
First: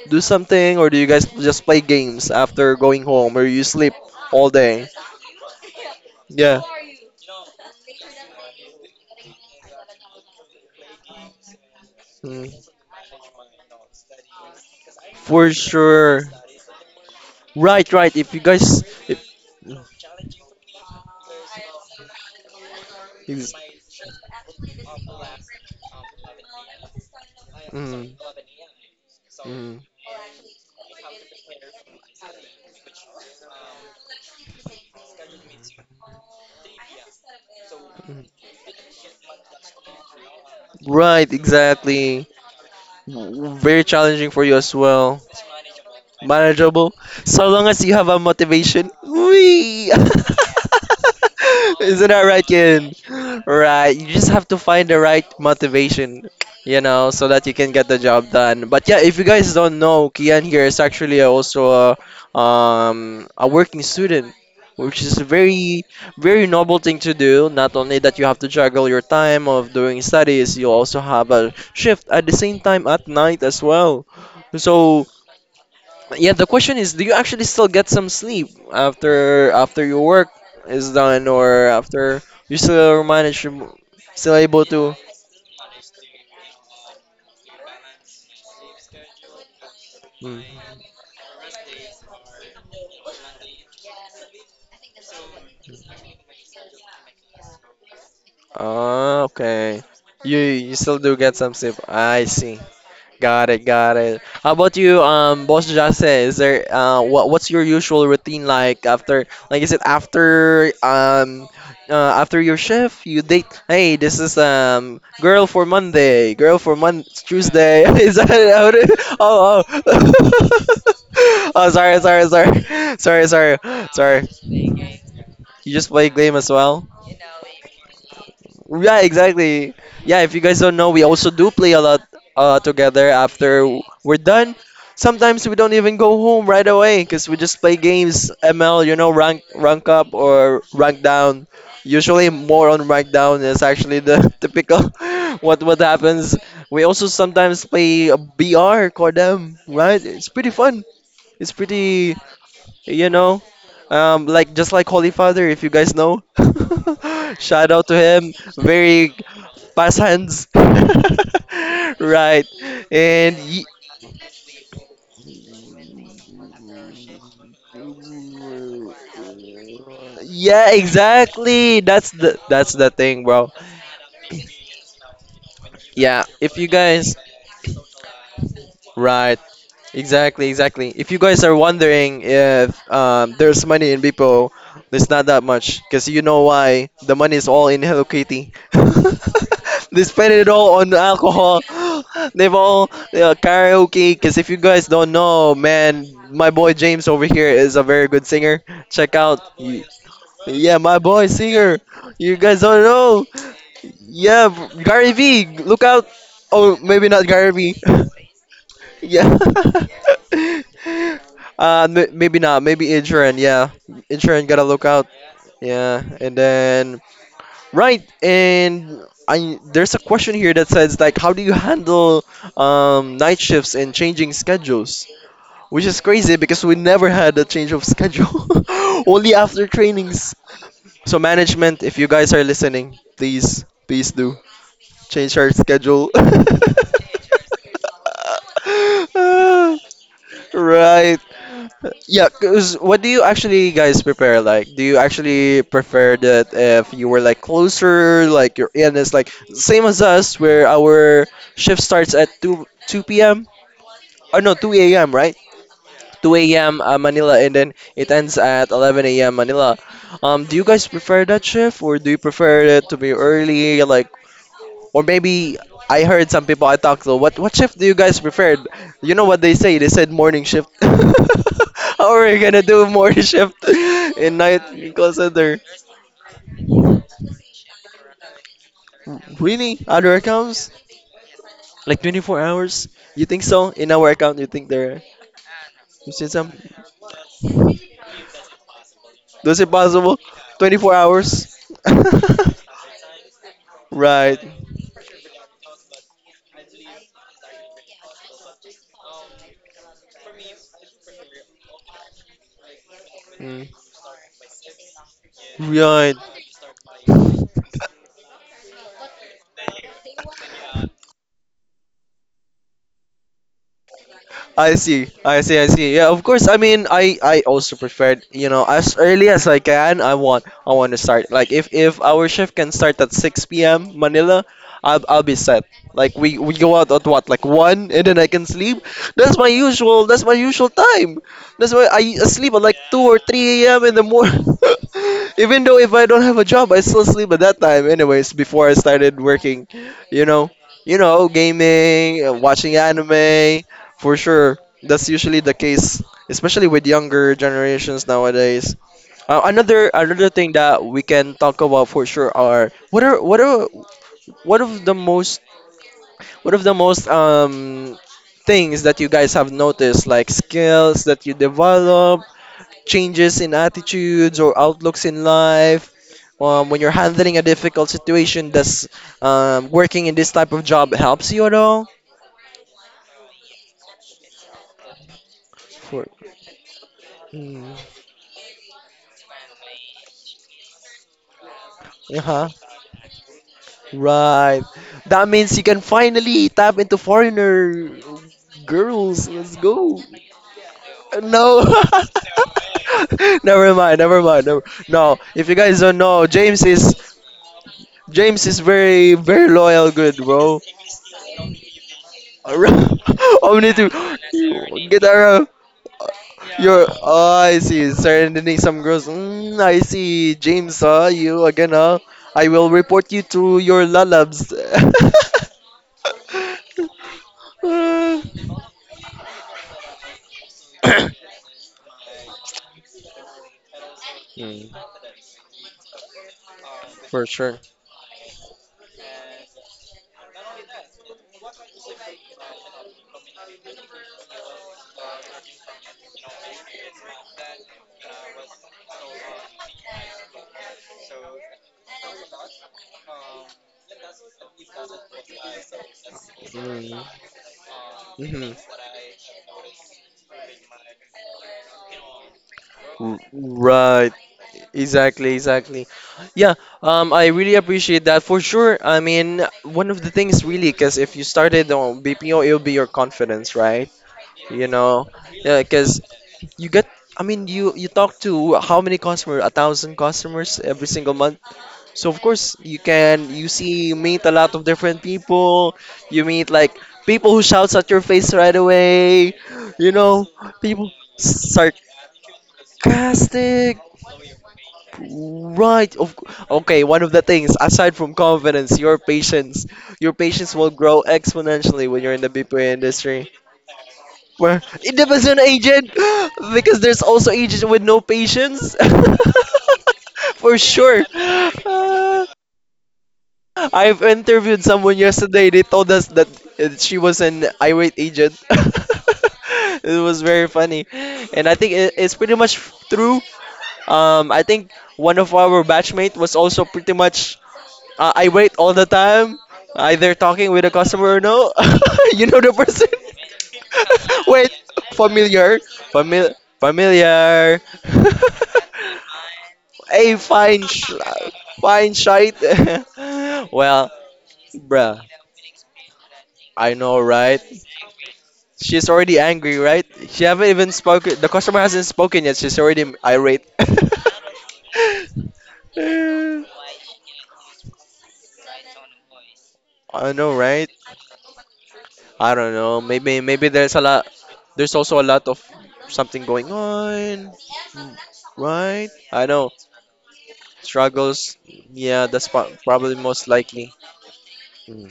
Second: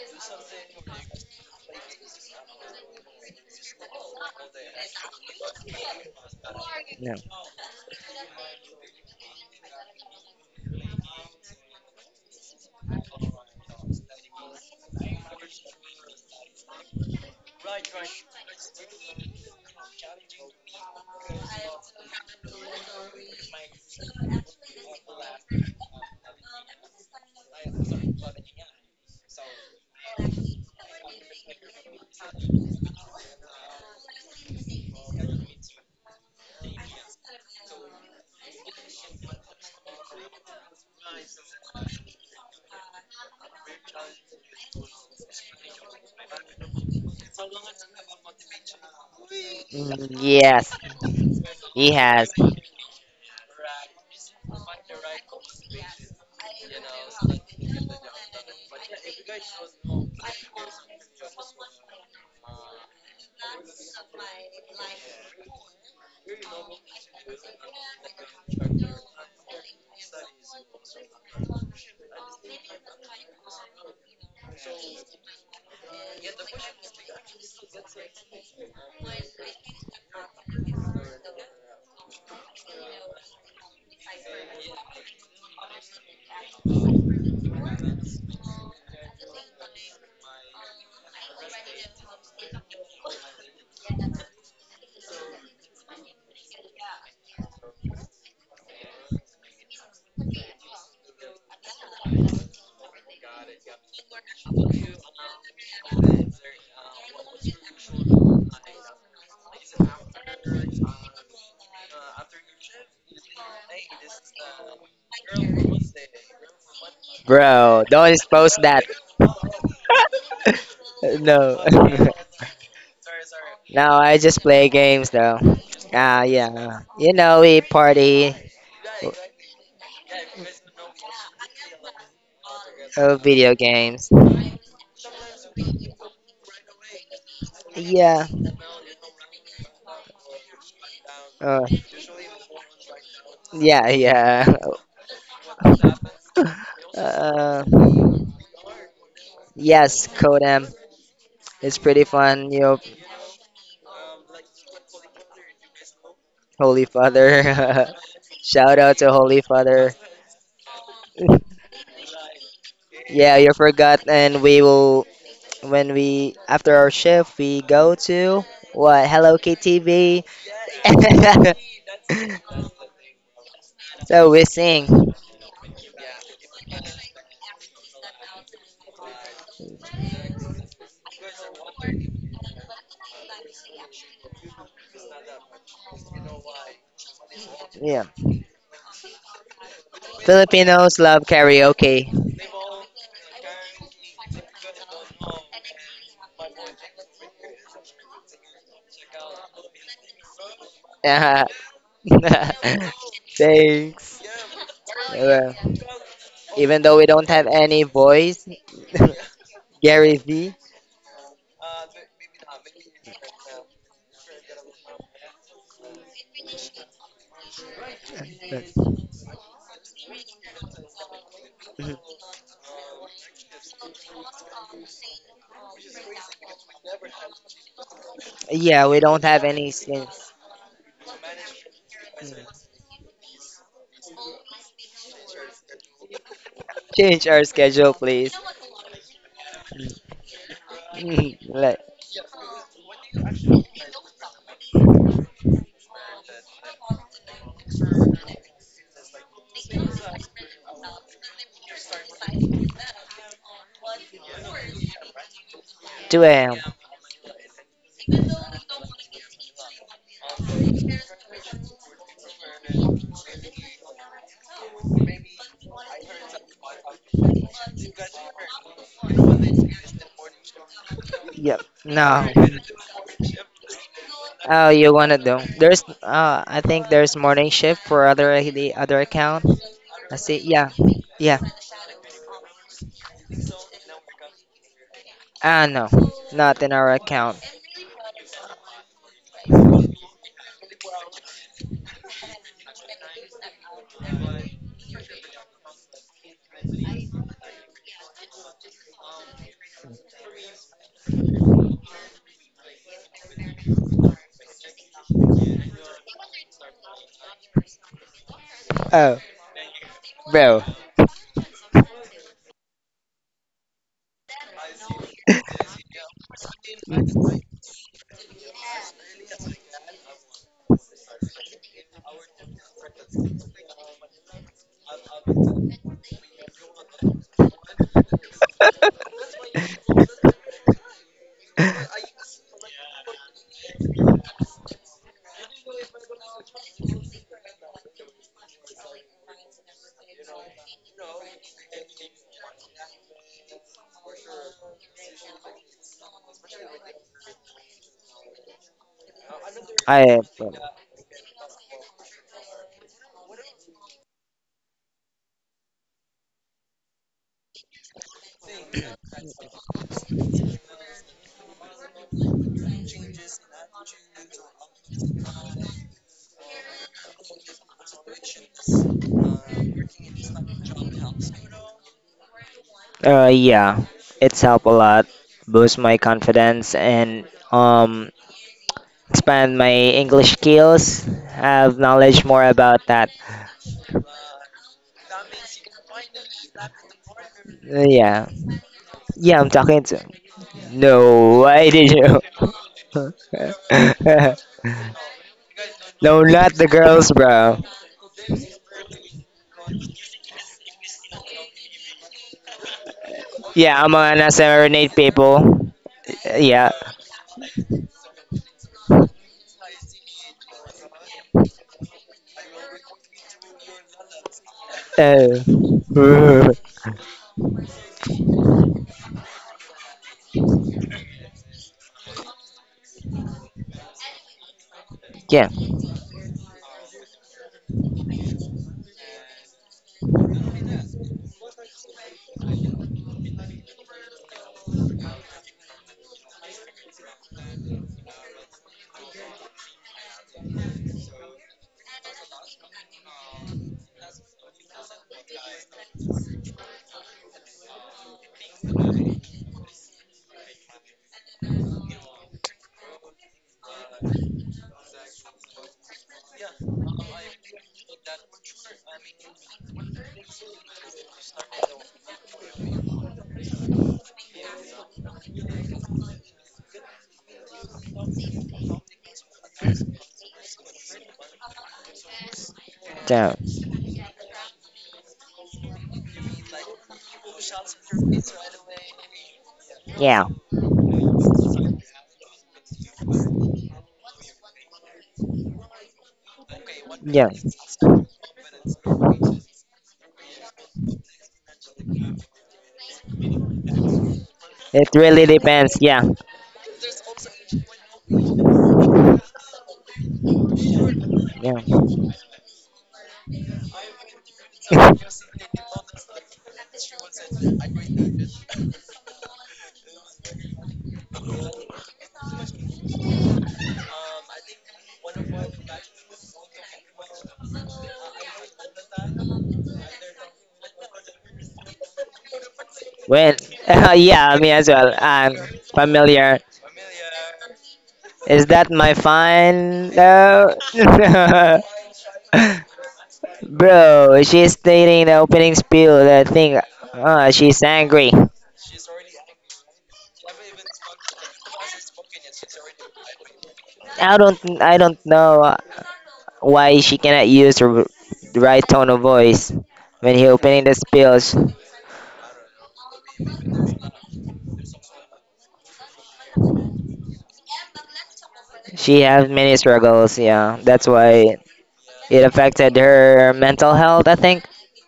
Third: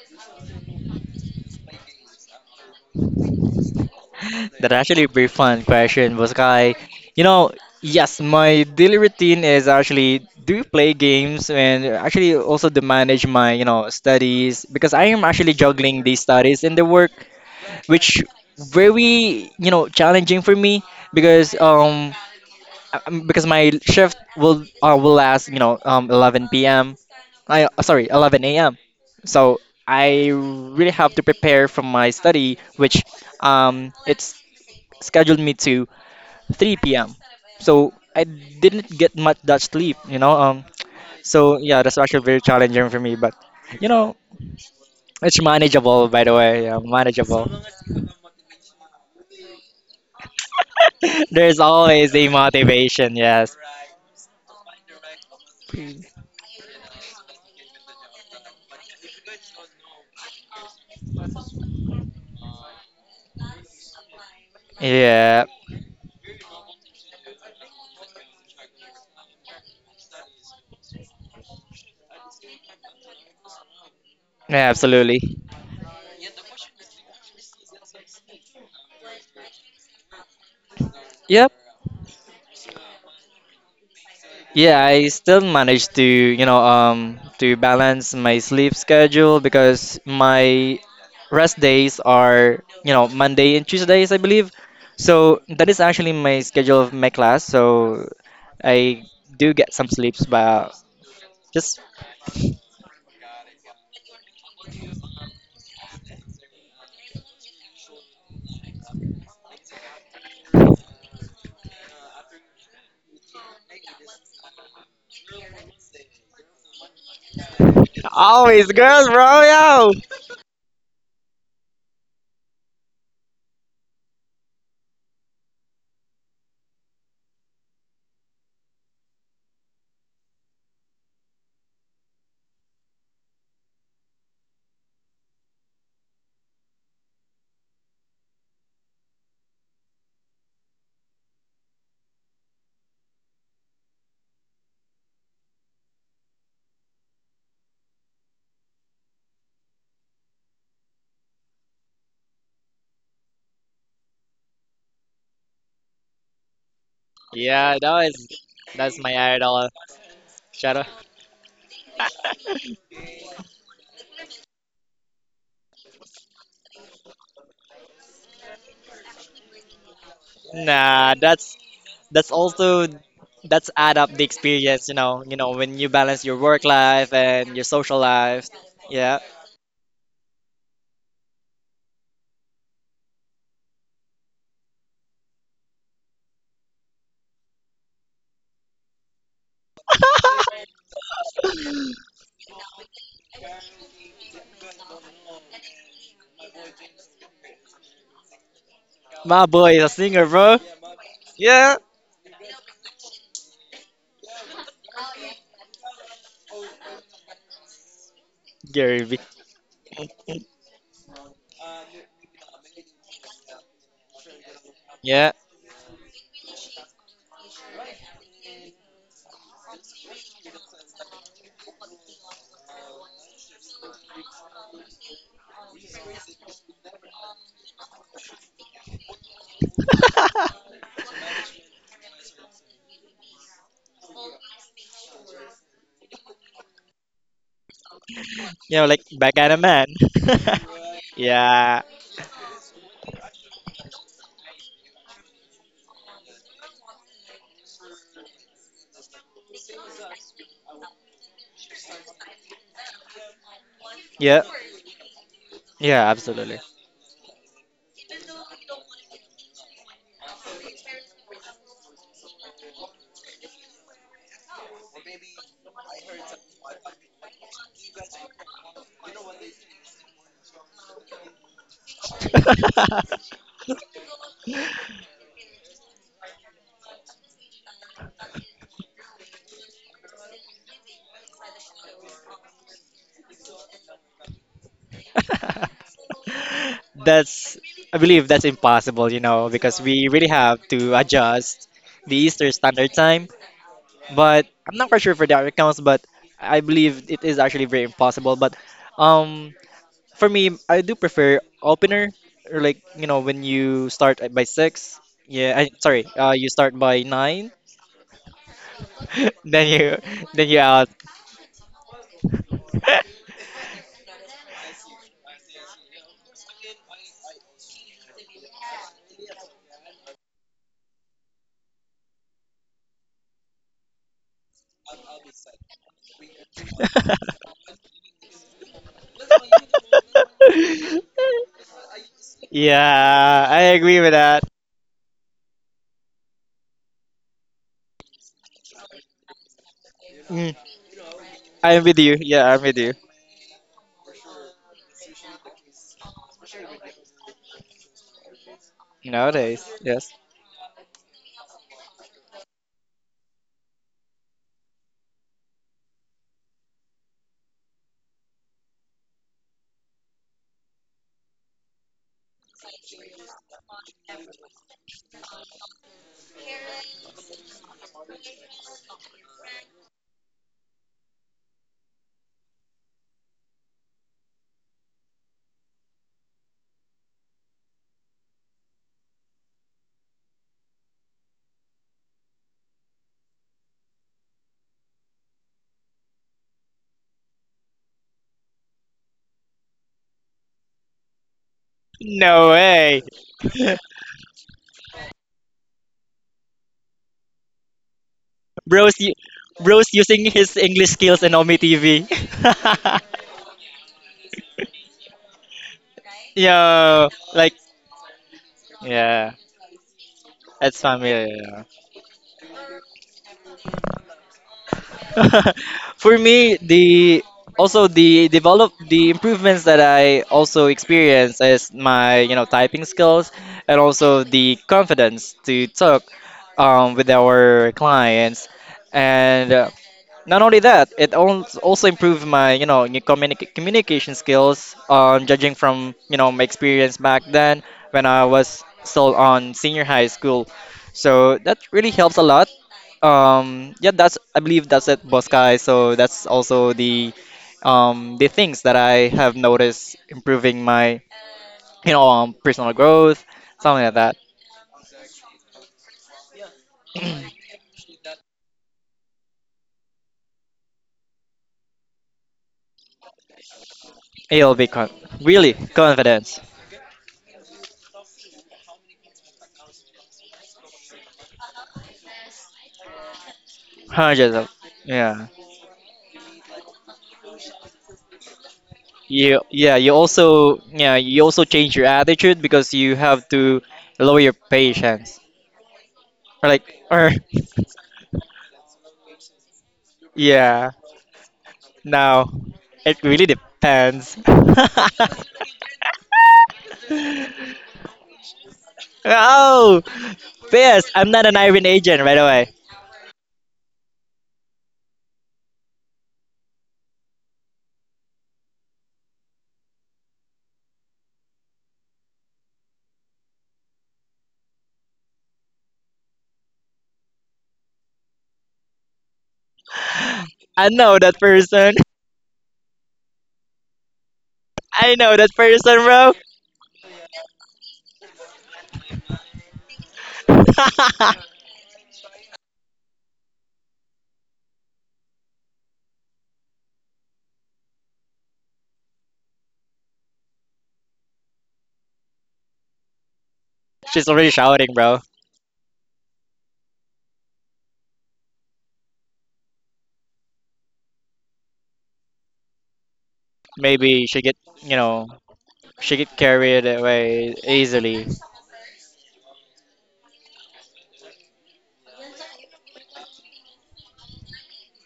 Speaker 1: do something, or do you guys just play games after going home, or you sleep all
Speaker 2: That
Speaker 1: day?
Speaker 2: actually be fun question was
Speaker 1: Yeah.
Speaker 2: I,
Speaker 3: No.
Speaker 2: you know, yes, my daily routine is actually do play games and actually
Speaker 1: Mm.
Speaker 2: also to manage my, studies because I am
Speaker 1: For
Speaker 2: actually juggling these
Speaker 1: sure.
Speaker 2: studies and the work,
Speaker 1: Right, right.
Speaker 2: which
Speaker 1: If you guys, if,
Speaker 2: very, challenging for me because um because
Speaker 1: ex-
Speaker 2: my shift will last, 11 p.m. I sorry,
Speaker 1: Mm.
Speaker 2: 11 a.m. So
Speaker 1: Mm.
Speaker 2: I really have to prepare for my study, which it's scheduled me to 3 p.m. So
Speaker 1: Mm.
Speaker 2: I didn't get much that sleep.
Speaker 1: Right,
Speaker 2: So yeah, that's actually
Speaker 1: exactly.
Speaker 2: very challenging for me, but
Speaker 1: Very
Speaker 2: you know,
Speaker 1: challenging for you as well.
Speaker 2: it's manageable. By the way, yeah,
Speaker 1: Manageable
Speaker 2: manageable.
Speaker 1: so long as you have a motivation. Wee!
Speaker 3: Mm,
Speaker 1: (laughs)
Speaker 3: yes,
Speaker 2: (laughs) There's
Speaker 3: he
Speaker 1: Isn't
Speaker 2: always
Speaker 1: that
Speaker 2: the
Speaker 3: has.
Speaker 1: right, Ken?
Speaker 2: motivation. Yes.
Speaker 1: Right. You just have to find the right
Speaker 2: Yeah.
Speaker 1: motivation, you know, so that you can get the job done. But yeah, if you guys don't know, Kian here is actually also a working student, which is a
Speaker 2: Yeah.
Speaker 1: very, very noble thing to do. Not only that you have to juggle your time of doing studies, you also have a shift at the same time at night as well. So
Speaker 2: Absolutely.
Speaker 1: yeah, the question is, do you actually still get some sleep after after your work is done,
Speaker 2: Yep.
Speaker 1: or after you still manage to- still able
Speaker 2: Yeah,
Speaker 1: to?
Speaker 2: I still manage to balance my sleep schedule because
Speaker 1: Mm.
Speaker 2: my rest days are, Monday and Tuesdays, I believe. So that is actually my schedule of my class. So I
Speaker 1: Ah,
Speaker 2: do get
Speaker 1: okay.
Speaker 2: some sleeps,
Speaker 1: You you
Speaker 2: but
Speaker 1: still do get some sleep.
Speaker 2: just
Speaker 1: I see. Got it, got it. How about you, Boss Jase? Is there what what's your usual routine like after? Like, is it after after your shift you date? Hey, this is girl for Monday, girl for Mon
Speaker 3: Bro,
Speaker 1: Tuesday. (laughs)
Speaker 3: don't
Speaker 1: Is that
Speaker 3: expose
Speaker 2: always
Speaker 1: how
Speaker 3: that.
Speaker 1: it is?
Speaker 2: girls, bro,
Speaker 1: Oh, oh.
Speaker 2: yo.
Speaker 1: (laughs)
Speaker 3: No.
Speaker 1: Oh, sorry, sorry, sorry, (laughs) sorry, sorry,
Speaker 3: (laughs) No, I
Speaker 1: sorry.
Speaker 3: just play games though.
Speaker 1: You just play
Speaker 3: Ah,
Speaker 1: game as
Speaker 3: yeah.
Speaker 1: well?
Speaker 3: You know, we party,
Speaker 1: Yeah, exactly. Yeah, if you guys don't know, we also do play a lot together
Speaker 3: video
Speaker 1: after
Speaker 3: games.
Speaker 1: we're done. Sometimes we don't even go home right away because we just play
Speaker 3: Yeah.
Speaker 1: games, ML, you know, rank up or rank down.
Speaker 3: Uh,
Speaker 1: Usually more on rank down is
Speaker 3: yeah,
Speaker 1: actually the (laughs)
Speaker 3: yeah.
Speaker 1: typical what happens. We
Speaker 3: (laughs)
Speaker 1: also
Speaker 3: Uh,
Speaker 1: sometimes play BR Cordem, right?
Speaker 3: Yes,
Speaker 1: It's pretty
Speaker 3: Kodam.
Speaker 1: fun. It's
Speaker 3: It's pretty
Speaker 1: pretty,
Speaker 3: fun, you know,
Speaker 1: you know, like just like Holy Father, if you guys know.
Speaker 3: Holy
Speaker 1: (laughs) Shout
Speaker 2: Yeah,
Speaker 3: Father.
Speaker 1: out
Speaker 2: that
Speaker 1: to
Speaker 2: was
Speaker 1: him.
Speaker 3: (laughs) Shout out
Speaker 2: that's
Speaker 3: to
Speaker 1: Very
Speaker 2: my
Speaker 3: Holy
Speaker 2: idol.
Speaker 3: Father.
Speaker 1: past hands.
Speaker 2: Shadow.
Speaker 1: (laughs) Right.
Speaker 3: Yeah,
Speaker 1: And
Speaker 3: you
Speaker 1: ye-
Speaker 3: forgot, and we will when we after our shift we go to what Hello KTV.
Speaker 1: yeah,
Speaker 2: Nah,
Speaker 3: (laughs)
Speaker 2: that's
Speaker 1: exactly.
Speaker 2: that's
Speaker 1: That's the
Speaker 2: also
Speaker 1: thing, bro.
Speaker 2: that's add up the
Speaker 3: So we
Speaker 2: experience, you
Speaker 3: sing.
Speaker 2: know, when you
Speaker 1: Yeah,
Speaker 2: balance your
Speaker 1: if
Speaker 2: work
Speaker 1: you
Speaker 2: life
Speaker 1: guys
Speaker 2: and your social life. Yeah.
Speaker 1: right, exactly, exactly. If you guys are wondering if there's money in Bipo, there's not that much. Because you know why? The money is all in Hello
Speaker 3: Yeah,
Speaker 1: Kitty. (laughs) They spend it all on
Speaker 3: Filipinos love
Speaker 1: alcohol.
Speaker 3: karaoke.
Speaker 1: (gasps) They've all karaoke. Because if you guys don't know, man, my boy James over here is a very good singer. Check out.
Speaker 2: My boy is a singer, bro.
Speaker 1: Yeah, my boy
Speaker 3: Yeah,
Speaker 1: singer.
Speaker 2: Yeah.
Speaker 1: You guys don't
Speaker 3: (laughs)
Speaker 1: know.
Speaker 3: thanks.
Speaker 1: Yeah, Gary
Speaker 3: Yeah.
Speaker 1: Vee. Look out. Oh,
Speaker 3: Even though we
Speaker 1: maybe not
Speaker 3: don't have
Speaker 1: Gary Vee.
Speaker 3: any
Speaker 1: (laughs)
Speaker 3: voice,
Speaker 2: Gary Vee.
Speaker 1: Yeah.
Speaker 3: (laughs)
Speaker 1: (laughs)
Speaker 3: Gary V.
Speaker 1: M Maybe not. Maybe Incheon. Yeah, Incheon gotta look out.
Speaker 2: Yeah.
Speaker 1: Yeah, and then right, and I there's a question here that says, like, how do you
Speaker 3: (laughs)
Speaker 1: handle night shifts and changing schedules? Which is crazy because we never had a change of schedule,
Speaker 3: Yeah, we
Speaker 1: (laughs)
Speaker 3: don't
Speaker 1: only
Speaker 3: have
Speaker 1: after
Speaker 3: any skins.
Speaker 1: trainings. So
Speaker 2: (laughs)
Speaker 1: management, if you guys are
Speaker 3: Mm.
Speaker 1: listening, please, please do change our schedule. (laughs)
Speaker 3: Change our schedule, please.
Speaker 2: You know, like back at a man. (laughs)
Speaker 1: Right.
Speaker 3: Mm. (laughs) Like
Speaker 2: Yeah.
Speaker 1: Yeah, cause what do you actually guys prepare? Like, do you actually prefer that if you were like closer, like you're in, it's like same as us, where our shift starts at two p.m. or
Speaker 2: Yeah.
Speaker 1: no, two a.m., right?
Speaker 2: Yeah,
Speaker 3: 2
Speaker 1: Two
Speaker 3: a.m.
Speaker 2: absolutely.
Speaker 1: a.m. Manila, and then it ends at 11 a.m. Manila. Do you guys prefer that shift, or do you prefer it to be early, like or maybe I heard some people I talked to. What shift do you guys prefer? You know what they say? They said morning shift. (laughs)
Speaker 3: Yep.
Speaker 1: How
Speaker 3: No.
Speaker 1: are you gonna do
Speaker 2: (laughs)
Speaker 1: morning shift (laughs) in night
Speaker 3: Oh, you
Speaker 1: call
Speaker 3: wanna do?
Speaker 1: center?
Speaker 3: There's. I think there's morning shift for other the other account.
Speaker 1: Really? Other
Speaker 3: I see. Yeah.
Speaker 1: accounts?
Speaker 3: Yeah.
Speaker 1: Like 24 hours? You think so? In our account, you think there?
Speaker 3: Ah, no.
Speaker 1: You see some?
Speaker 3: Not in our account.
Speaker 2: That's I believe that's impossible, you know,
Speaker 1: Those
Speaker 2: because we
Speaker 1: impossible.
Speaker 2: really have
Speaker 1: 24
Speaker 2: to
Speaker 1: hours.
Speaker 2: adjust the Easter Standard Time.
Speaker 1: (laughs) Right.
Speaker 2: But I'm not quite sure for direct accounts, but I believe it is actually very impossible. But um, for me, I do prefer opener or like, you know, when
Speaker 1: Mm.
Speaker 2: you start at by six. Yeah, sorry.
Speaker 1: Right.
Speaker 2: You start by nine,
Speaker 3: Oh,
Speaker 2: (laughs) then you then
Speaker 3: bro.
Speaker 2: you
Speaker 3: (laughs)
Speaker 2: out. (laughs)
Speaker 1: I see. I see. I see. Yeah, of course. I mean, I also preferred, you know, as early as I can. I want to start. Like, if our shift can start at 6 p.m. Manila, I'll be set. Like, we go out at what? Like 1, and then I can sleep. That's my usual time. That's why I sleep at like 2 or
Speaker 2: Yeah, I
Speaker 1: 3 a.m. in the
Speaker 2: agree with
Speaker 1: morning.
Speaker 2: that.
Speaker 1: (laughs) Even though if I don't have a job, I still sleep at that time anyways before I started working, you know.
Speaker 2: Mm,
Speaker 1: You know,
Speaker 2: I'm with you.
Speaker 1: gaming,
Speaker 2: Yeah, I'm
Speaker 1: watching
Speaker 2: with you.
Speaker 1: anime, for sure, that's usually the case, especially with younger generations nowadays.
Speaker 2: Nowadays, yes.
Speaker 3: I.
Speaker 1: Another thing that we can talk about for sure are what are what of the most what of the most things that you guys have noticed, like skills that you develop, changes in attitudes or outlooks in life. When you're handling a difficult situation, does working in this type of job helps you at all?
Speaker 3: Yeah. It's helped a lot. Boost my
Speaker 1: For,
Speaker 3: confidence and
Speaker 1: mm,
Speaker 3: um expand my English skills, have knowledge
Speaker 1: uh-huh.
Speaker 3: more about that.
Speaker 1: Right. That means you can finally tap into foreigner
Speaker 3: Yeah.
Speaker 1: girls.
Speaker 3: Yeah, I'm
Speaker 1: Let's
Speaker 3: talking
Speaker 1: go.
Speaker 3: to. No, (laughs)
Speaker 1: No.
Speaker 3: why did you?
Speaker 2: No
Speaker 3: (laughs)
Speaker 2: way.
Speaker 1: (laughs) Never
Speaker 2: (laughs)
Speaker 1: mind. Never mind. Never. No. If you guys don't know,
Speaker 3: No, not the girls, bro.
Speaker 1: James is
Speaker 2: Bro's
Speaker 1: very
Speaker 2: u-
Speaker 1: very loyal.
Speaker 2: Bro's
Speaker 1: Good
Speaker 2: using his
Speaker 1: bro.
Speaker 2: English skills in Omi TV.
Speaker 1: (laughs)
Speaker 3: Yeah,
Speaker 1: Omnitive.
Speaker 3: I'm an serenade
Speaker 1: Get around.
Speaker 3: people. Yeah.
Speaker 1: You're.
Speaker 2: yeah,
Speaker 1: Oh,
Speaker 2: (laughs) like
Speaker 1: I see. Serenity some girls.
Speaker 2: yeah,
Speaker 1: Mm, I see. James,
Speaker 2: that's
Speaker 1: huh? You
Speaker 2: familiar.
Speaker 1: again, huh? I will report you to your lalabs.
Speaker 3: Uh,
Speaker 2: Yeah.
Speaker 1: (laughs)
Speaker 2: (laughs) For me,
Speaker 3: (laughs)
Speaker 2: the also
Speaker 1: Mm,
Speaker 2: the improvements that I also experience is my, you know, typing skills and also the confidence
Speaker 3: yeah.
Speaker 2: to talk with
Speaker 1: for sure.
Speaker 2: our clients and not only that, it also improved my, you know, communication skills. Judging from, you know, my experience back then when I was still on senior high school, so that really helps a lot. Yeah, that's I believe that's it, boss guy. So that's also
Speaker 1: Mm,
Speaker 2: the
Speaker 1: mhm.
Speaker 2: things that I have noticed improving my, you know, personal growth, something like
Speaker 1: Right.
Speaker 2: that.
Speaker 1: Exactly, exactly. Yeah, I really appreciate that for sure. I mean, one of the things really, because if you started on BPO, it'll be your confidence, right?
Speaker 2: It'll
Speaker 1: You
Speaker 2: be con-
Speaker 1: know,
Speaker 2: really
Speaker 1: yeah, because
Speaker 2: confidence.
Speaker 1: you get, I mean, you talk to how many customers? A thousand customers every single month. So, of course, you can
Speaker 3: So,
Speaker 1: you see you meet a
Speaker 2: Hundreds
Speaker 1: lot
Speaker 2: of,
Speaker 1: of different
Speaker 2: yeah.
Speaker 1: people. You meet like people who shouts at your face right away.
Speaker 2: You
Speaker 1: You know,
Speaker 3: yeah.
Speaker 1: people
Speaker 2: yeah, you also change
Speaker 1: sarcastic.
Speaker 2: your attitude because you have to lower your patience.
Speaker 1: Right. Of
Speaker 2: Or
Speaker 1: okay,
Speaker 2: like,
Speaker 1: one of
Speaker 2: or
Speaker 1: the
Speaker 3: Yeah.
Speaker 1: things aside from confidence, your patience. Your
Speaker 2: (laughs)
Speaker 1: patience will
Speaker 2: yeah.
Speaker 1: grow exponentially when you're in the
Speaker 2: Now
Speaker 1: BPO
Speaker 2: it
Speaker 1: industry.
Speaker 2: really depends.
Speaker 1: Where
Speaker 3: It
Speaker 1: it
Speaker 2: (laughs)
Speaker 1: depends
Speaker 3: really
Speaker 1: on
Speaker 3: depends.
Speaker 1: agent.
Speaker 3: Yeah.
Speaker 1: (gasps) Because there's also agents with no patience. (laughs)
Speaker 2: Oh
Speaker 1: For
Speaker 2: yes,
Speaker 1: sure.
Speaker 2: I'm not an
Speaker 3: Yeah.
Speaker 2: Iron agent right
Speaker 1: (laughs)
Speaker 2: away.
Speaker 1: I've interviewed someone
Speaker 3: (laughs)
Speaker 1: yesterday. They told us that she was an irate agent. (laughs) It was very funny, and I think it's pretty much true. I think one of our batchmate was also pretty much irate all the time, either talking with a
Speaker 2: I know
Speaker 1: customer or
Speaker 2: that
Speaker 1: no.
Speaker 2: person.
Speaker 1: (laughs) You know the person.
Speaker 3: When? (laughs)
Speaker 1: (laughs)
Speaker 3: Yeah,
Speaker 1: Wait,
Speaker 3: me as
Speaker 2: (laughs)
Speaker 3: well.
Speaker 2: I know
Speaker 3: I'm
Speaker 2: that
Speaker 1: familiar,
Speaker 2: person, bro.
Speaker 1: Famil-
Speaker 3: familiar.
Speaker 1: familiar.
Speaker 3: Is that my
Speaker 1: (laughs)
Speaker 3: fine?
Speaker 1: Hey,
Speaker 3: No.
Speaker 1: fine,
Speaker 2: (laughs)
Speaker 3: (laughs)
Speaker 1: fine shite. (laughs) Well,
Speaker 3: Bro, she's
Speaker 1: bruh.
Speaker 3: stating the opening spiel, the thing.
Speaker 1: I know, right?
Speaker 3: She's angry.
Speaker 1: She's already angry, right? She haven't even spoken. The customer hasn't spoken yet. She's already irate. (laughs)
Speaker 2: She's
Speaker 3: I
Speaker 2: already
Speaker 3: don't,
Speaker 2: shouting,
Speaker 3: I
Speaker 2: bro.
Speaker 3: don't know
Speaker 1: I
Speaker 3: why she cannot use the right tone of voice when he
Speaker 1: know,
Speaker 3: opening
Speaker 1: right?
Speaker 3: the spills.
Speaker 1: I don't know. Maybe there's a lot.
Speaker 2: Maybe she get,
Speaker 1: There's
Speaker 2: you
Speaker 1: also a
Speaker 2: know,
Speaker 1: lot of
Speaker 2: she get
Speaker 1: something going
Speaker 2: carried
Speaker 1: on,
Speaker 2: away easily.
Speaker 1: right?
Speaker 3: She
Speaker 1: I
Speaker 3: has
Speaker 1: know
Speaker 3: many struggles. Yeah, that's
Speaker 1: struggles.
Speaker 3: why
Speaker 1: Yeah,
Speaker 3: it
Speaker 1: that's
Speaker 3: affected
Speaker 1: probably most
Speaker 3: her
Speaker 1: likely.
Speaker 3: mental health. I think.
Speaker 1: Hmm.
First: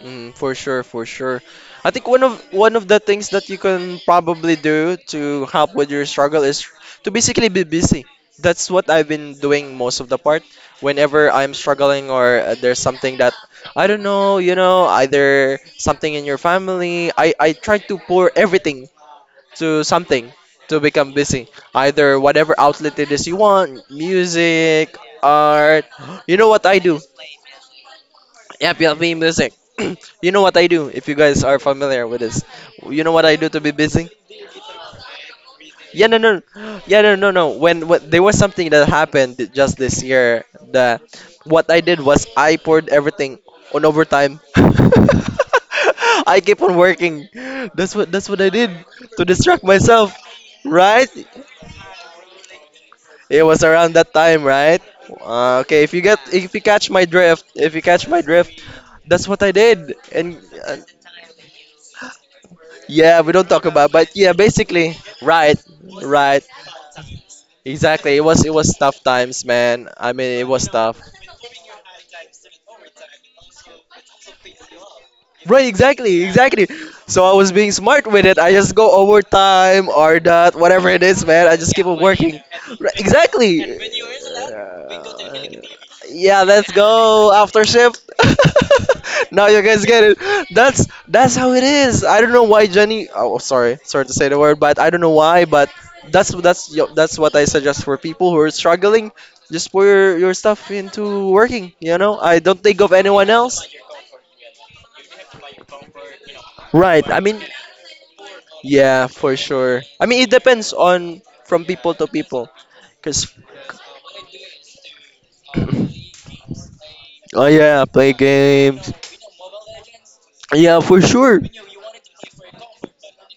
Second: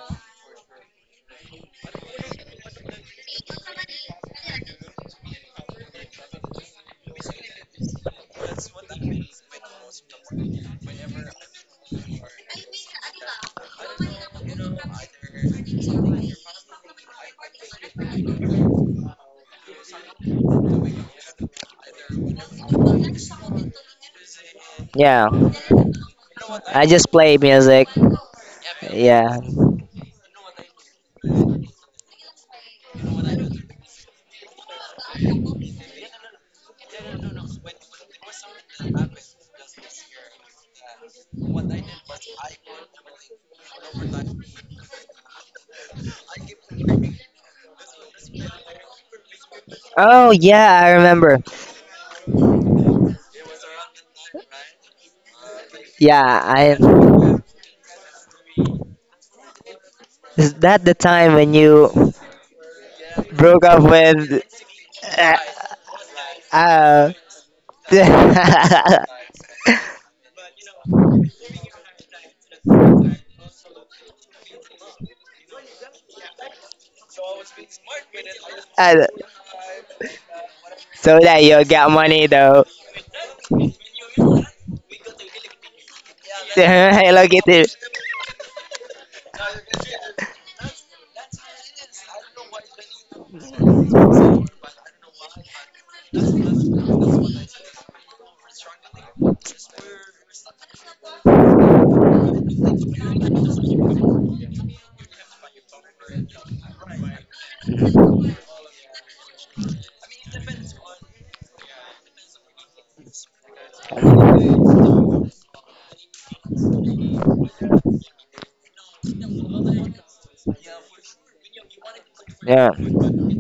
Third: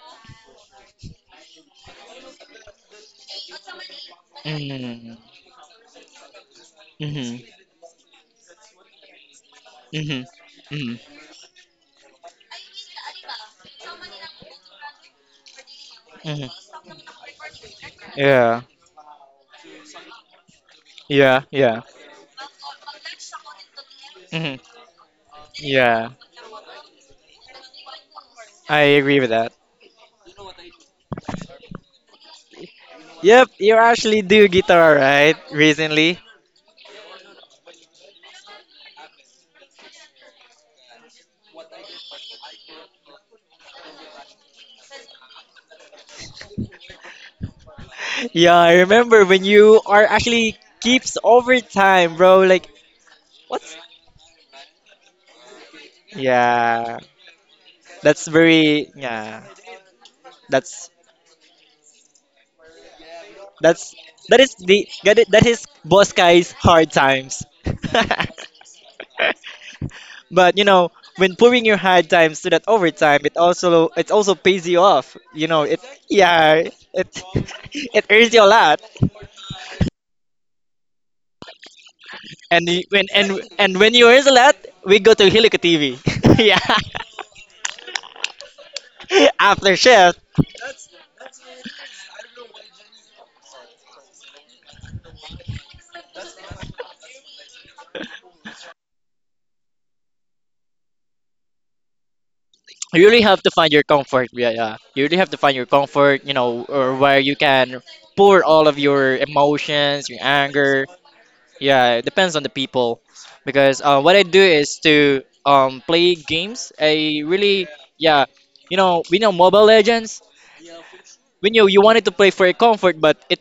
Speaker 1: Mm, for sure, for sure. I think one of the things that you can probably do
Speaker 2: Mm.
Speaker 1: to help with your struggle is to
Speaker 2: Mhm.
Speaker 1: basically be busy. That's what I've been doing most of the
Speaker 2: Mhm.
Speaker 1: part.
Speaker 2: Mhm.
Speaker 1: Whenever I'm struggling or there's something that I don't know, you know, either something in your
Speaker 2: Mhm.
Speaker 1: family, I try to pour
Speaker 2: Yeah.
Speaker 1: everything to something to become
Speaker 2: Yeah.
Speaker 1: busy.
Speaker 2: Yeah.
Speaker 1: Either whatever outlet it is you want,
Speaker 2: Mhm.
Speaker 1: music,
Speaker 3: Yeah,
Speaker 1: art.
Speaker 2: Yeah.
Speaker 1: (gasps) You know what I
Speaker 3: I
Speaker 1: do?
Speaker 3: just play music.
Speaker 2: I
Speaker 1: Yep, yeah, theme
Speaker 2: agree with
Speaker 3: Yeah.
Speaker 1: music.
Speaker 2: that.
Speaker 1: (clears throat) You know what I do, if you guys are familiar with this. You know what I
Speaker 2: Yep,
Speaker 1: do to be
Speaker 2: you
Speaker 1: busy?
Speaker 2: actually do guitar, right?
Speaker 1: Yeah, no,
Speaker 2: Recently. (laughs)
Speaker 1: no. (gasps) Yeah, no, no, no. When there was something that happened just this year, the what I did was I poured everything on overtime. (laughs) I keep on working. That's what I
Speaker 2: Yeah,
Speaker 1: did
Speaker 2: I
Speaker 1: to
Speaker 2: remember when
Speaker 1: distract
Speaker 2: you are
Speaker 1: myself,
Speaker 3: Oh
Speaker 2: actually
Speaker 3: yeah, I
Speaker 1: right?
Speaker 2: keeps
Speaker 3: remember.
Speaker 2: overtime, bro. Like
Speaker 1: It was
Speaker 2: what's
Speaker 1: around that time, right? Okay,
Speaker 3: Yeah,
Speaker 1: if you catch
Speaker 2: Yeah.
Speaker 1: my
Speaker 3: I.
Speaker 1: drift, if you catch my
Speaker 2: That's
Speaker 1: drift,
Speaker 2: very
Speaker 1: that's
Speaker 2: yeah.
Speaker 1: what I did. And
Speaker 3: Is
Speaker 1: uh,
Speaker 3: that
Speaker 2: That's
Speaker 3: the time when you
Speaker 1: yeah, we don't talk
Speaker 3: broke up
Speaker 1: about,
Speaker 2: that's
Speaker 1: but yeah,
Speaker 2: that
Speaker 3: with?
Speaker 2: is the
Speaker 1: basically,
Speaker 3: Uh,
Speaker 2: that
Speaker 1: right,
Speaker 2: is boss
Speaker 1: right,
Speaker 2: guys hard
Speaker 3: uh,
Speaker 2: times. (laughs)
Speaker 1: exactly. It was it
Speaker 3: (laughs)
Speaker 1: was tough
Speaker 2: (laughs)
Speaker 1: times, man. I mean, it
Speaker 2: But you
Speaker 1: was
Speaker 2: know,
Speaker 1: tough.
Speaker 2: when putting your hard times to that overtime, it also pays you off. You know,
Speaker 1: Right,
Speaker 2: it.
Speaker 1: exactly,
Speaker 2: yeah,
Speaker 1: exactly.
Speaker 2: it
Speaker 1: So
Speaker 2: (laughs)
Speaker 1: I was being
Speaker 2: it
Speaker 1: smart with
Speaker 2: earns
Speaker 1: it.
Speaker 2: you a
Speaker 1: I just
Speaker 2: lot.
Speaker 1: go overtime or that, whatever it
Speaker 3: so
Speaker 1: is,
Speaker 3: that
Speaker 1: man. I
Speaker 3: you
Speaker 1: just keep
Speaker 3: got
Speaker 1: on
Speaker 3: money
Speaker 1: working.
Speaker 3: though.
Speaker 1: Right,
Speaker 2: When
Speaker 1: exactly.
Speaker 2: and when you earn a lot, we go to Helico TV.
Speaker 1: Yeah,
Speaker 2: (laughs) yeah,
Speaker 1: let's
Speaker 3: (laughs) Hello
Speaker 1: go
Speaker 3: Kitty.
Speaker 1: after shift. (laughs)
Speaker 2: (laughs)
Speaker 1: Now you
Speaker 2: after
Speaker 1: guys get
Speaker 2: shift,
Speaker 1: it. That's how it is. I don't know why Jenny. Oh, sorry, sorry to say the word, but I don't know why, but that's that's what I suggest for people who are struggling. Just pour your stuff into working. You know, I don't think of
Speaker 2: you really
Speaker 1: anyone
Speaker 2: have to
Speaker 1: else.
Speaker 2: find your comfort. Yeah, yeah, you really have to find your comfort. You know, or
Speaker 1: Right.
Speaker 2: where
Speaker 1: I
Speaker 2: you
Speaker 1: mean,
Speaker 2: can pour all of
Speaker 1: yeah,
Speaker 2: your
Speaker 1: for sure.
Speaker 2: emotions,
Speaker 1: I
Speaker 2: your
Speaker 1: mean, it depends
Speaker 2: anger.
Speaker 1: on from
Speaker 2: Yeah,
Speaker 1: people
Speaker 2: it
Speaker 1: to
Speaker 2: depends on
Speaker 1: people.
Speaker 2: the people
Speaker 1: Cause
Speaker 2: because what I do is to
Speaker 1: (clears throat)
Speaker 2: play games.
Speaker 1: oh yeah, play
Speaker 2: Yeah, you
Speaker 1: games.
Speaker 2: know, we know Mobile Legends.
Speaker 1: Yeah, for sure.
Speaker 2: We know you wanted to play for your
Speaker 3: Yeah.
Speaker 2: comfort, but it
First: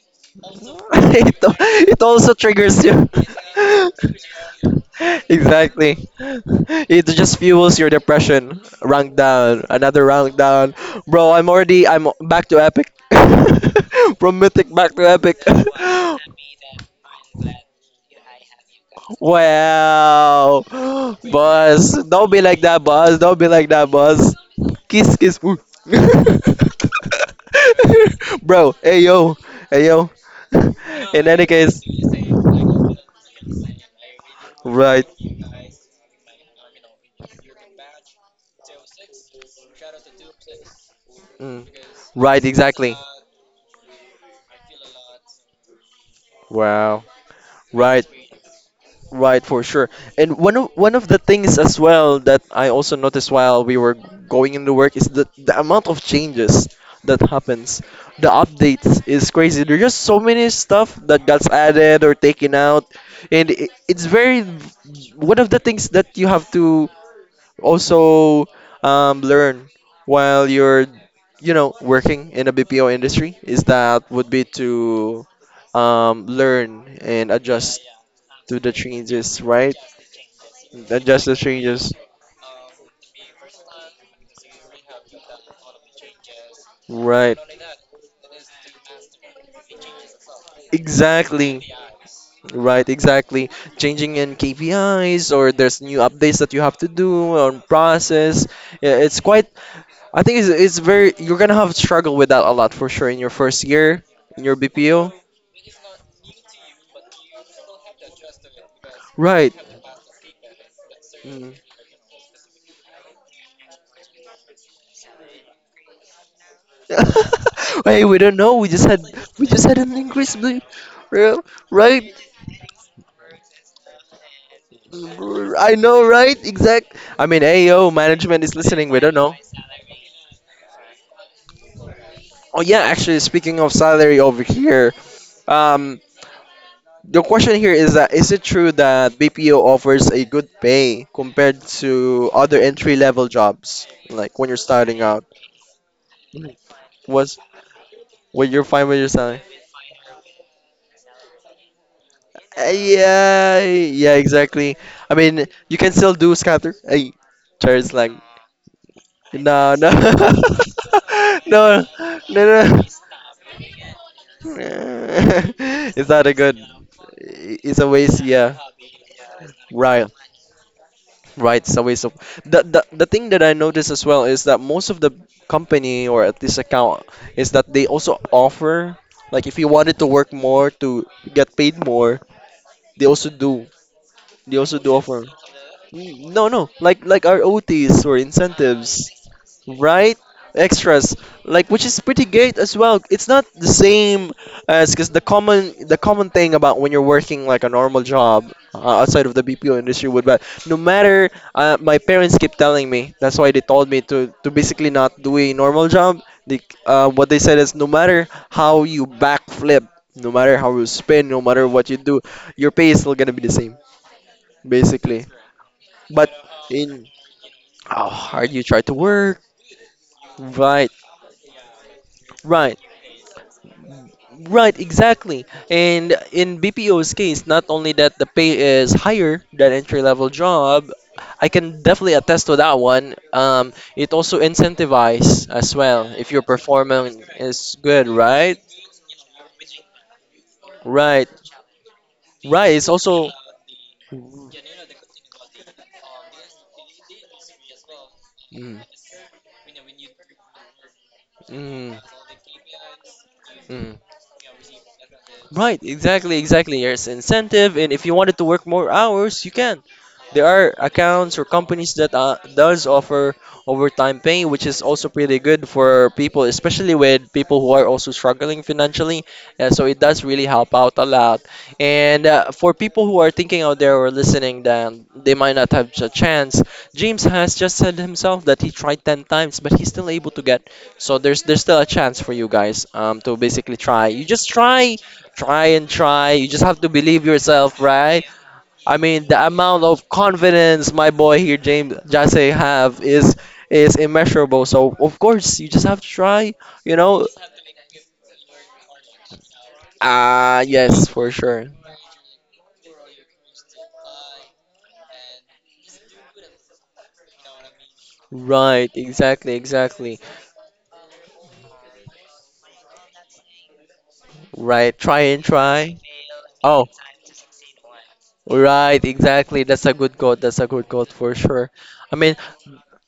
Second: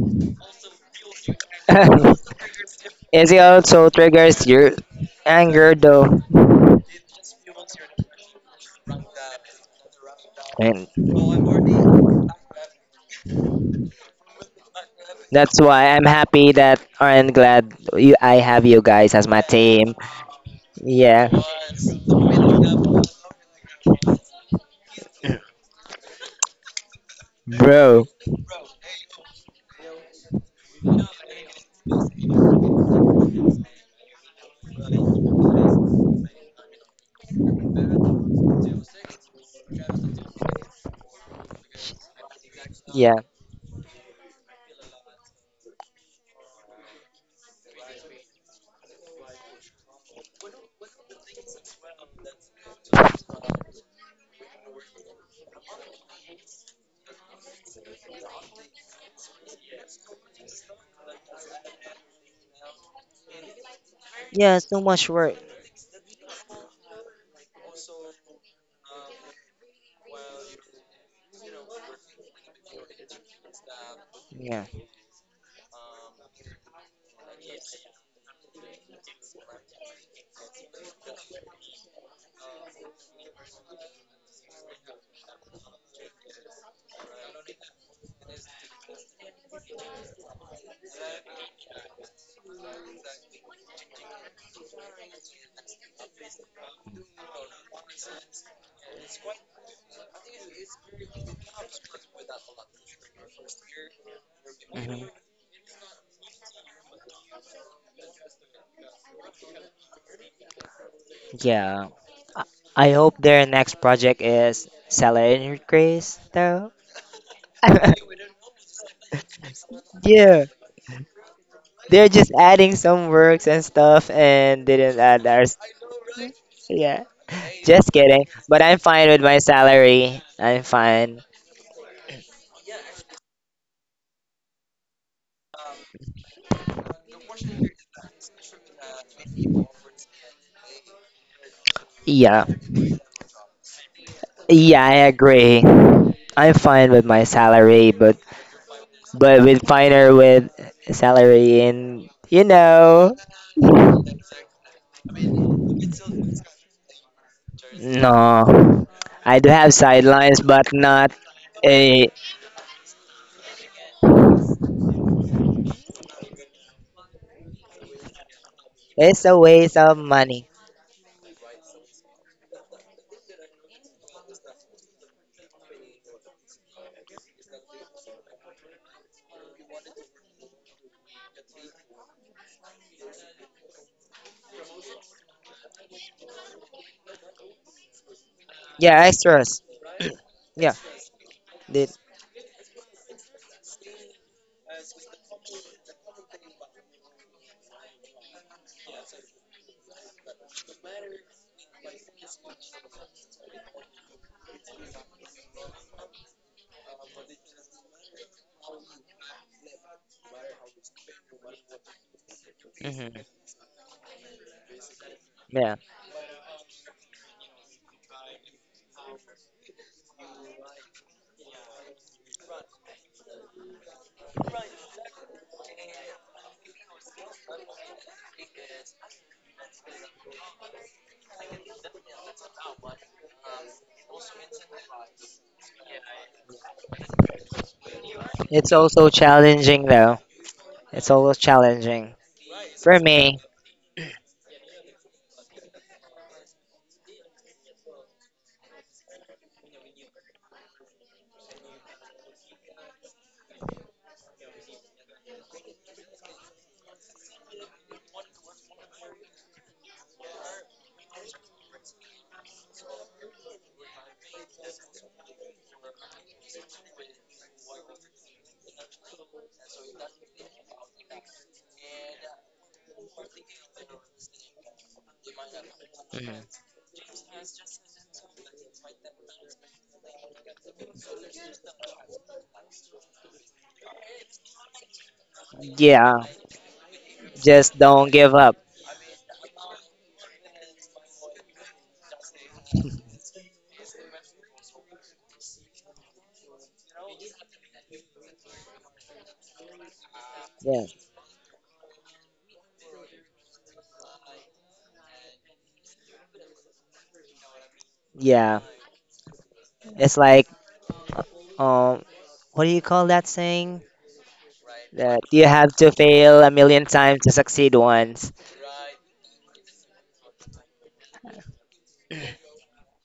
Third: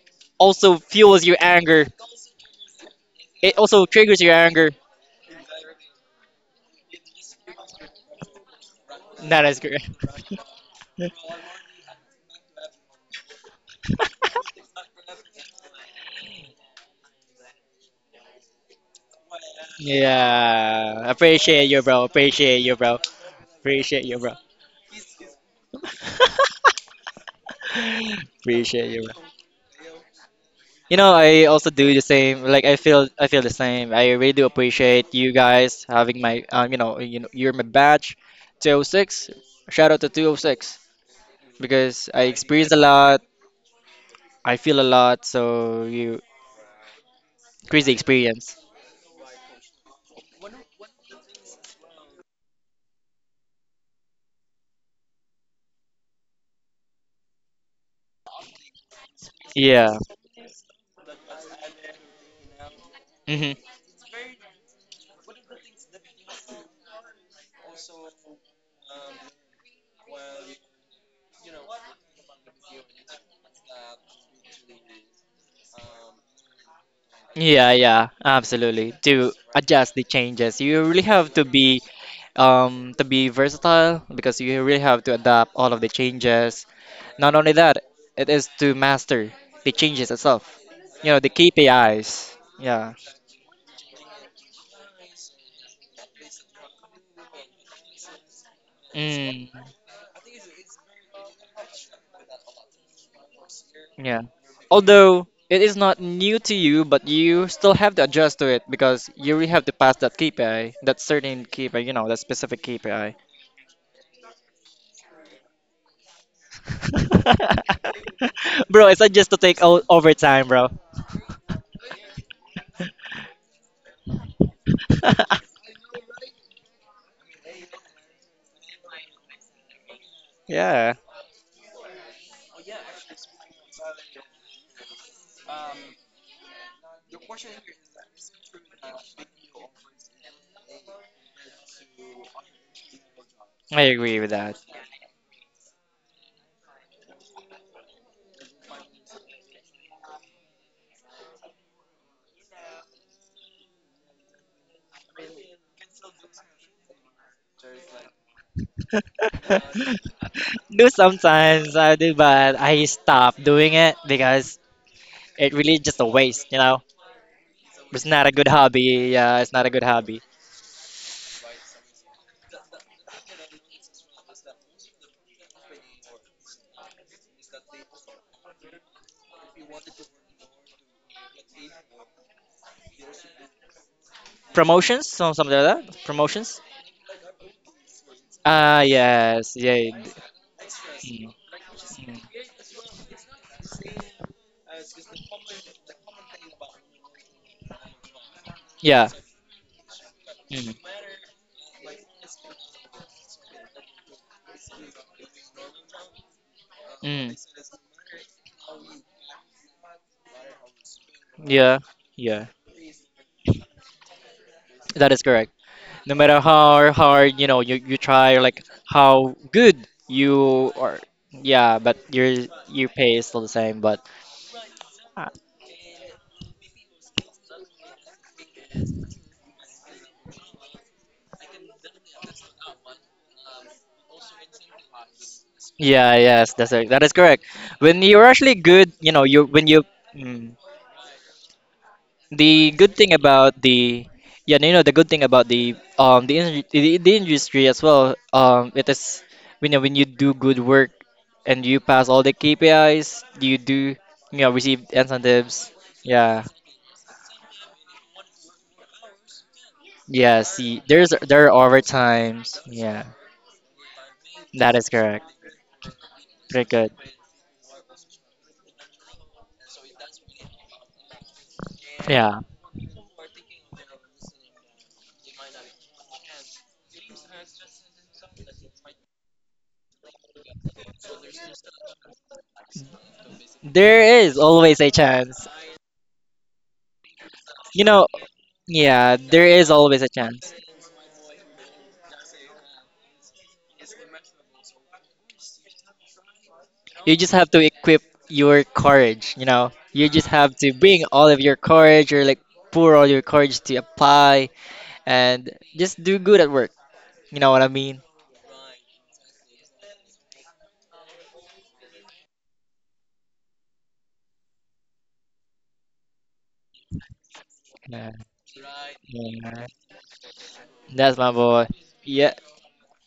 Speaker 1: (laughs)
Speaker 2: also fuels
Speaker 1: it,
Speaker 2: your anger.
Speaker 1: it also
Speaker 3: (laughs)
Speaker 1: triggers you.
Speaker 3: It
Speaker 2: It also
Speaker 3: also
Speaker 2: triggers your
Speaker 3: triggers your
Speaker 2: anger.
Speaker 1: (laughs)
Speaker 3: anger
Speaker 1: Exactly.
Speaker 3: though.
Speaker 1: It just fuels your depression. Rank
Speaker 2: (laughs) Not as
Speaker 1: down,
Speaker 2: good.
Speaker 1: another rank down.
Speaker 3: And
Speaker 2: (laughs)
Speaker 1: Bro, I'm back to epic. (laughs) From mythic back to epic.
Speaker 3: that's why I'm happy that
Speaker 1: (laughs)
Speaker 3: I'm glad you, I have you guys as my team.
Speaker 1: Wow.
Speaker 2: Yeah,
Speaker 3: Yeah.
Speaker 2: appreciate you,
Speaker 1: Boss,
Speaker 2: bro.
Speaker 1: don't be
Speaker 2: Appreciate
Speaker 1: like
Speaker 2: you,
Speaker 1: that,
Speaker 2: bro.
Speaker 1: boss. Don't be like that,
Speaker 2: Appreciate you, bro.
Speaker 1: boss. Kiss kiss. Ooh.
Speaker 3: Bro.
Speaker 2: (laughs)
Speaker 1: (laughs) Bro,
Speaker 2: appreciate
Speaker 1: hey
Speaker 2: you,
Speaker 1: yo. Hey yo.
Speaker 2: you know,
Speaker 1: (laughs) In
Speaker 2: I
Speaker 1: any
Speaker 2: also
Speaker 1: case,
Speaker 2: do the same. Like I feel the same. I really do
Speaker 1: right.
Speaker 2: appreciate you guys having my, you know, you're my batch, 206. Shout out to 206
Speaker 1: Mm.
Speaker 2: because I
Speaker 1: Right,
Speaker 2: experience a
Speaker 1: exactly.
Speaker 3: Yeah.
Speaker 2: lot. I feel a lot. So you
Speaker 1: Wow.
Speaker 2: crazy
Speaker 1: Right,
Speaker 2: experience.
Speaker 1: right, for sure. And one of the things as well that I also noticed while we were going into work is the amount of changes that happens. The updates is crazy. There's
Speaker 2: Yeah.
Speaker 1: just so many stuff that gets added or taken out, and
Speaker 2: hmm
Speaker 1: it's very
Speaker 3: Yeah, so much work.
Speaker 1: one of the things that you have to also, learn while you're, you know, working in a BPO industry is that would be
Speaker 3: Yeah.
Speaker 1: to learn and
Speaker 2: Yeah,
Speaker 1: adjust
Speaker 2: yeah,
Speaker 1: to the
Speaker 2: absolutely. To
Speaker 1: changes, right?
Speaker 2: adjust the changes, you really
Speaker 1: Adjust
Speaker 2: have
Speaker 1: the changes,
Speaker 2: to be versatile because you really have to adapt all of the changes. Not
Speaker 1: right?
Speaker 2: only that, it is to master the changes itself. You know, the
Speaker 1: Exactly,
Speaker 2: KPIs. Yeah.
Speaker 1: right, exactly. Changing in KPIs or there's new updates that you have to do on process. Yeah, it's quite.
Speaker 2: Mm,
Speaker 1: I think it's very. You're gonna have struggle with that a lot for sure in your first year
Speaker 2: yeah.
Speaker 1: in your
Speaker 3: Mhm.
Speaker 1: BPO,
Speaker 2: Although it is not new to you, but you still have to adjust to it because you really
Speaker 1: right?
Speaker 2: have to pass that KPI, that certain
Speaker 1: Mm.
Speaker 2: KPI,
Speaker 3: Yeah.
Speaker 2: you know, that
Speaker 3: I
Speaker 2: specific
Speaker 3: I
Speaker 2: KPI.
Speaker 3: hope their next project is salary increase, though.
Speaker 2: (laughs)
Speaker 1: (laughs) Hey, we don't
Speaker 3: (laughs)
Speaker 1: know.
Speaker 2: Bro, it's not just to
Speaker 1: We
Speaker 2: take
Speaker 1: just had an increase,
Speaker 3: Yeah.
Speaker 2: overtime, bro.
Speaker 1: real-
Speaker 3: They're
Speaker 1: right?
Speaker 3: just adding some works and stuff and didn't add ours.
Speaker 2: (laughs)
Speaker 1: I know, right? Exact.
Speaker 3: Yeah.
Speaker 1: I mean, AO
Speaker 3: Just kidding.
Speaker 1: management is
Speaker 3: But I'm
Speaker 1: listening. We
Speaker 3: fine
Speaker 1: don't
Speaker 3: with
Speaker 1: know.
Speaker 3: my salary. I'm
Speaker 2: yeah,
Speaker 3: fine.
Speaker 1: Oh yeah, actually, speaking of salary over here, um, the question here is that is it true that BPO offers a good pay compared to
Speaker 3: Yeah.
Speaker 1: other entry level
Speaker 2: I
Speaker 1: jobs,
Speaker 2: agree with
Speaker 1: like when you're
Speaker 2: that.
Speaker 3: Yeah, I
Speaker 1: starting out?
Speaker 3: agree. I'm fine with my
Speaker 1: Was
Speaker 3: salary, but
Speaker 1: what you're fine with your salary?
Speaker 3: with finer with salary and you know,
Speaker 1: Yeah, yeah, exactly. I mean, you can still do scatter. Hey, Charles Lang.
Speaker 3: no. I do
Speaker 1: No,
Speaker 3: have
Speaker 1: no,
Speaker 3: sidelines, but
Speaker 2: (laughs) do
Speaker 3: not
Speaker 1: (laughs) no,
Speaker 2: sometimes I
Speaker 3: a
Speaker 2: do,
Speaker 1: no,
Speaker 2: but
Speaker 1: no.
Speaker 2: I stop doing it because it really
Speaker 1: (laughs)
Speaker 2: just a
Speaker 1: It's not a
Speaker 2: waste,
Speaker 1: good.
Speaker 2: you know.
Speaker 1: It's a
Speaker 2: It's
Speaker 1: waste.
Speaker 2: not a good
Speaker 1: Yeah,
Speaker 2: hobby.
Speaker 3: it's
Speaker 2: Yeah,
Speaker 3: a
Speaker 2: it's not a
Speaker 3: waste
Speaker 2: good
Speaker 3: of
Speaker 1: right,
Speaker 2: hobby.
Speaker 3: money.
Speaker 1: right. It's a waste of. The thing that I noticed as well is that most of the company or at least account is that they also offer like if you wanted to work more to get paid more, they also do. They also do
Speaker 2: Promotions,
Speaker 1: offer.
Speaker 2: some something like that.
Speaker 1: No,
Speaker 2: Promotions.
Speaker 1: no, like our OTs or
Speaker 2: Ah,
Speaker 3: Yeah,
Speaker 1: incentives,
Speaker 2: yes,
Speaker 3: extras.
Speaker 1: right?
Speaker 3: Yeah.
Speaker 1: Extras,
Speaker 2: mm,
Speaker 1: like which
Speaker 3: Did.
Speaker 1: is
Speaker 2: mm.
Speaker 1: pretty great as well. It's not the same as because the common thing about when you're working like a normal job
Speaker 2: yeah,
Speaker 1: outside of the BPO industry would but no
Speaker 2: mm,
Speaker 1: matter my parents keep telling me that's why they told me to basically not do a normal job. They, what
Speaker 2: mm,
Speaker 1: they said is no matter how you backflip, no matter how you spin, no matter
Speaker 2: yeah,
Speaker 1: what you do,
Speaker 2: yeah.
Speaker 1: your pay is still
Speaker 3: Hmm.
Speaker 1: gonna be the same
Speaker 2: That is
Speaker 1: basically.
Speaker 2: correct.
Speaker 3: Yeah.
Speaker 2: No
Speaker 1: But
Speaker 2: matter how
Speaker 1: in
Speaker 2: hard, you know, you
Speaker 1: how
Speaker 2: try, or
Speaker 1: hard you
Speaker 2: like
Speaker 1: try to
Speaker 2: how
Speaker 1: work.
Speaker 2: good you
Speaker 1: Right,
Speaker 2: are, yeah, but
Speaker 1: right,
Speaker 2: your pay is still the same. But
Speaker 1: right,
Speaker 2: uh,
Speaker 1: exactly. And in BPO's case, not only that the pay is higher than entry level job, I can definitely attest to that one. It also incentivizes as well
Speaker 2: yeah,
Speaker 1: if your
Speaker 2: yes, that's it. That is
Speaker 1: performance
Speaker 2: correct.
Speaker 1: is
Speaker 2: When
Speaker 1: good,
Speaker 2: you're actually
Speaker 1: right?
Speaker 3: It's
Speaker 2: good,
Speaker 3: also
Speaker 2: you know you when you.
Speaker 3: challenging though.
Speaker 2: Mm,
Speaker 3: It's
Speaker 1: Right,
Speaker 3: also challenging
Speaker 1: right.
Speaker 2: The
Speaker 1: It's
Speaker 2: good
Speaker 3: for
Speaker 2: thing
Speaker 1: also.
Speaker 3: me.
Speaker 2: about the yeah, you know, the good thing about the, um, in the industry as well, um,
Speaker 1: Mm,
Speaker 2: it is, you know, when you do good work and you
Speaker 1: mm,
Speaker 2: pass all the KPIs, you
Speaker 1: mm.
Speaker 2: do, you know, receive incentives.
Speaker 1: Right, exactly,
Speaker 2: Yeah.
Speaker 1: exactly. There's incentive, and if you wanted to work more hours, you can.
Speaker 2: Yeah,
Speaker 1: There are
Speaker 2: see there's,
Speaker 1: accounts or
Speaker 2: there are
Speaker 1: companies that
Speaker 2: overtimes.
Speaker 1: does
Speaker 2: Yeah.
Speaker 1: offer overtime pay, which
Speaker 2: That
Speaker 1: is
Speaker 2: is
Speaker 1: also
Speaker 2: correct.
Speaker 1: pretty good for people,
Speaker 2: Pretty good.
Speaker 1: especially with people who are also struggling financially. So it does really help out a lot. And
Speaker 2: Yeah.
Speaker 1: for people who are thinking out there or listening, then they might not have a
Speaker 3: Mhm.
Speaker 1: chance. James has just said himself that he tried 10 times, but he's still able to get. So there's still a chance for you guys to basically try.
Speaker 2: There
Speaker 1: You
Speaker 2: is
Speaker 1: just
Speaker 2: always a
Speaker 1: try,
Speaker 2: chance.
Speaker 1: try and
Speaker 3: Yeah.
Speaker 1: try. You just have to believe
Speaker 3: Just
Speaker 1: yourself,
Speaker 2: You know,
Speaker 3: don't
Speaker 1: right?
Speaker 3: give up.
Speaker 1: I
Speaker 2: yeah,
Speaker 1: mean, the
Speaker 2: there is
Speaker 1: amount
Speaker 2: always
Speaker 1: of
Speaker 2: a chance.
Speaker 1: confidence my boy here, James Jase, have is immeasurable. So of course, you just have to try. You
Speaker 2: You
Speaker 1: know?
Speaker 2: just have to equip your courage, you know. You just have
Speaker 1: Ah,
Speaker 2: to
Speaker 3: Yeah.
Speaker 2: bring
Speaker 1: yes, for
Speaker 2: all of your
Speaker 1: sure.
Speaker 2: courage, or like pour all your courage to apply and just do good at work. You know what I mean?
Speaker 3: Yeah.
Speaker 1: Right, exactly,
Speaker 3: It's
Speaker 1: exactly.
Speaker 3: like um, what do you call that saying?
Speaker 1: Right, try
Speaker 3: That
Speaker 1: and
Speaker 3: you have to
Speaker 1: try.
Speaker 3: fail a
Speaker 1: Oh,
Speaker 3: million times to succeed
Speaker 2: Yeah,
Speaker 3: once.
Speaker 1: right, exactly.
Speaker 2: yeah.
Speaker 1: That's a good quote. That's a good quote
Speaker 2: That's my
Speaker 1: for
Speaker 2: boy.
Speaker 1: sure. I mean,
Speaker 2: Yeah.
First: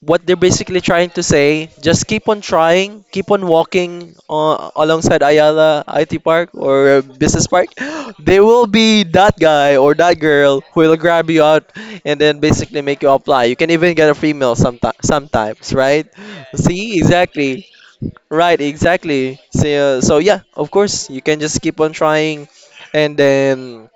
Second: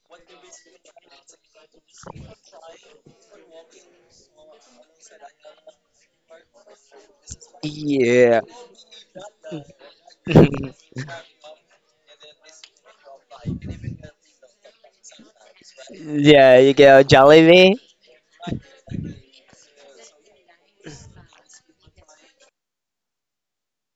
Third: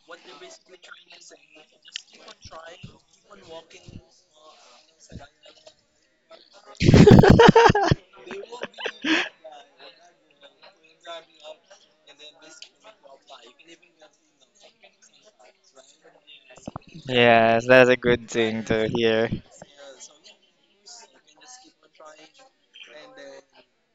Speaker 1: what they're basically trying to say, just keep on trying, keep on walking alongside Ayala IT Park or Business Park.
Speaker 2: (laughs)
Speaker 1: (gasps) They
Speaker 3: Yeah.
Speaker 1: will be that guy or that girl who
Speaker 3: (laughs)
Speaker 1: will grab you out and then basically make you apply. You can even get a free meal sometimes, right?
Speaker 3: Yeah. You
Speaker 1: See,
Speaker 3: get a
Speaker 2: Yes,
Speaker 1: exactly.
Speaker 3: Jollibee.
Speaker 2: that's a good
Speaker 1: Right,
Speaker 2: thing to hear.
Speaker 1: exactly. So, so yeah, of course, you can just keep on trying, and then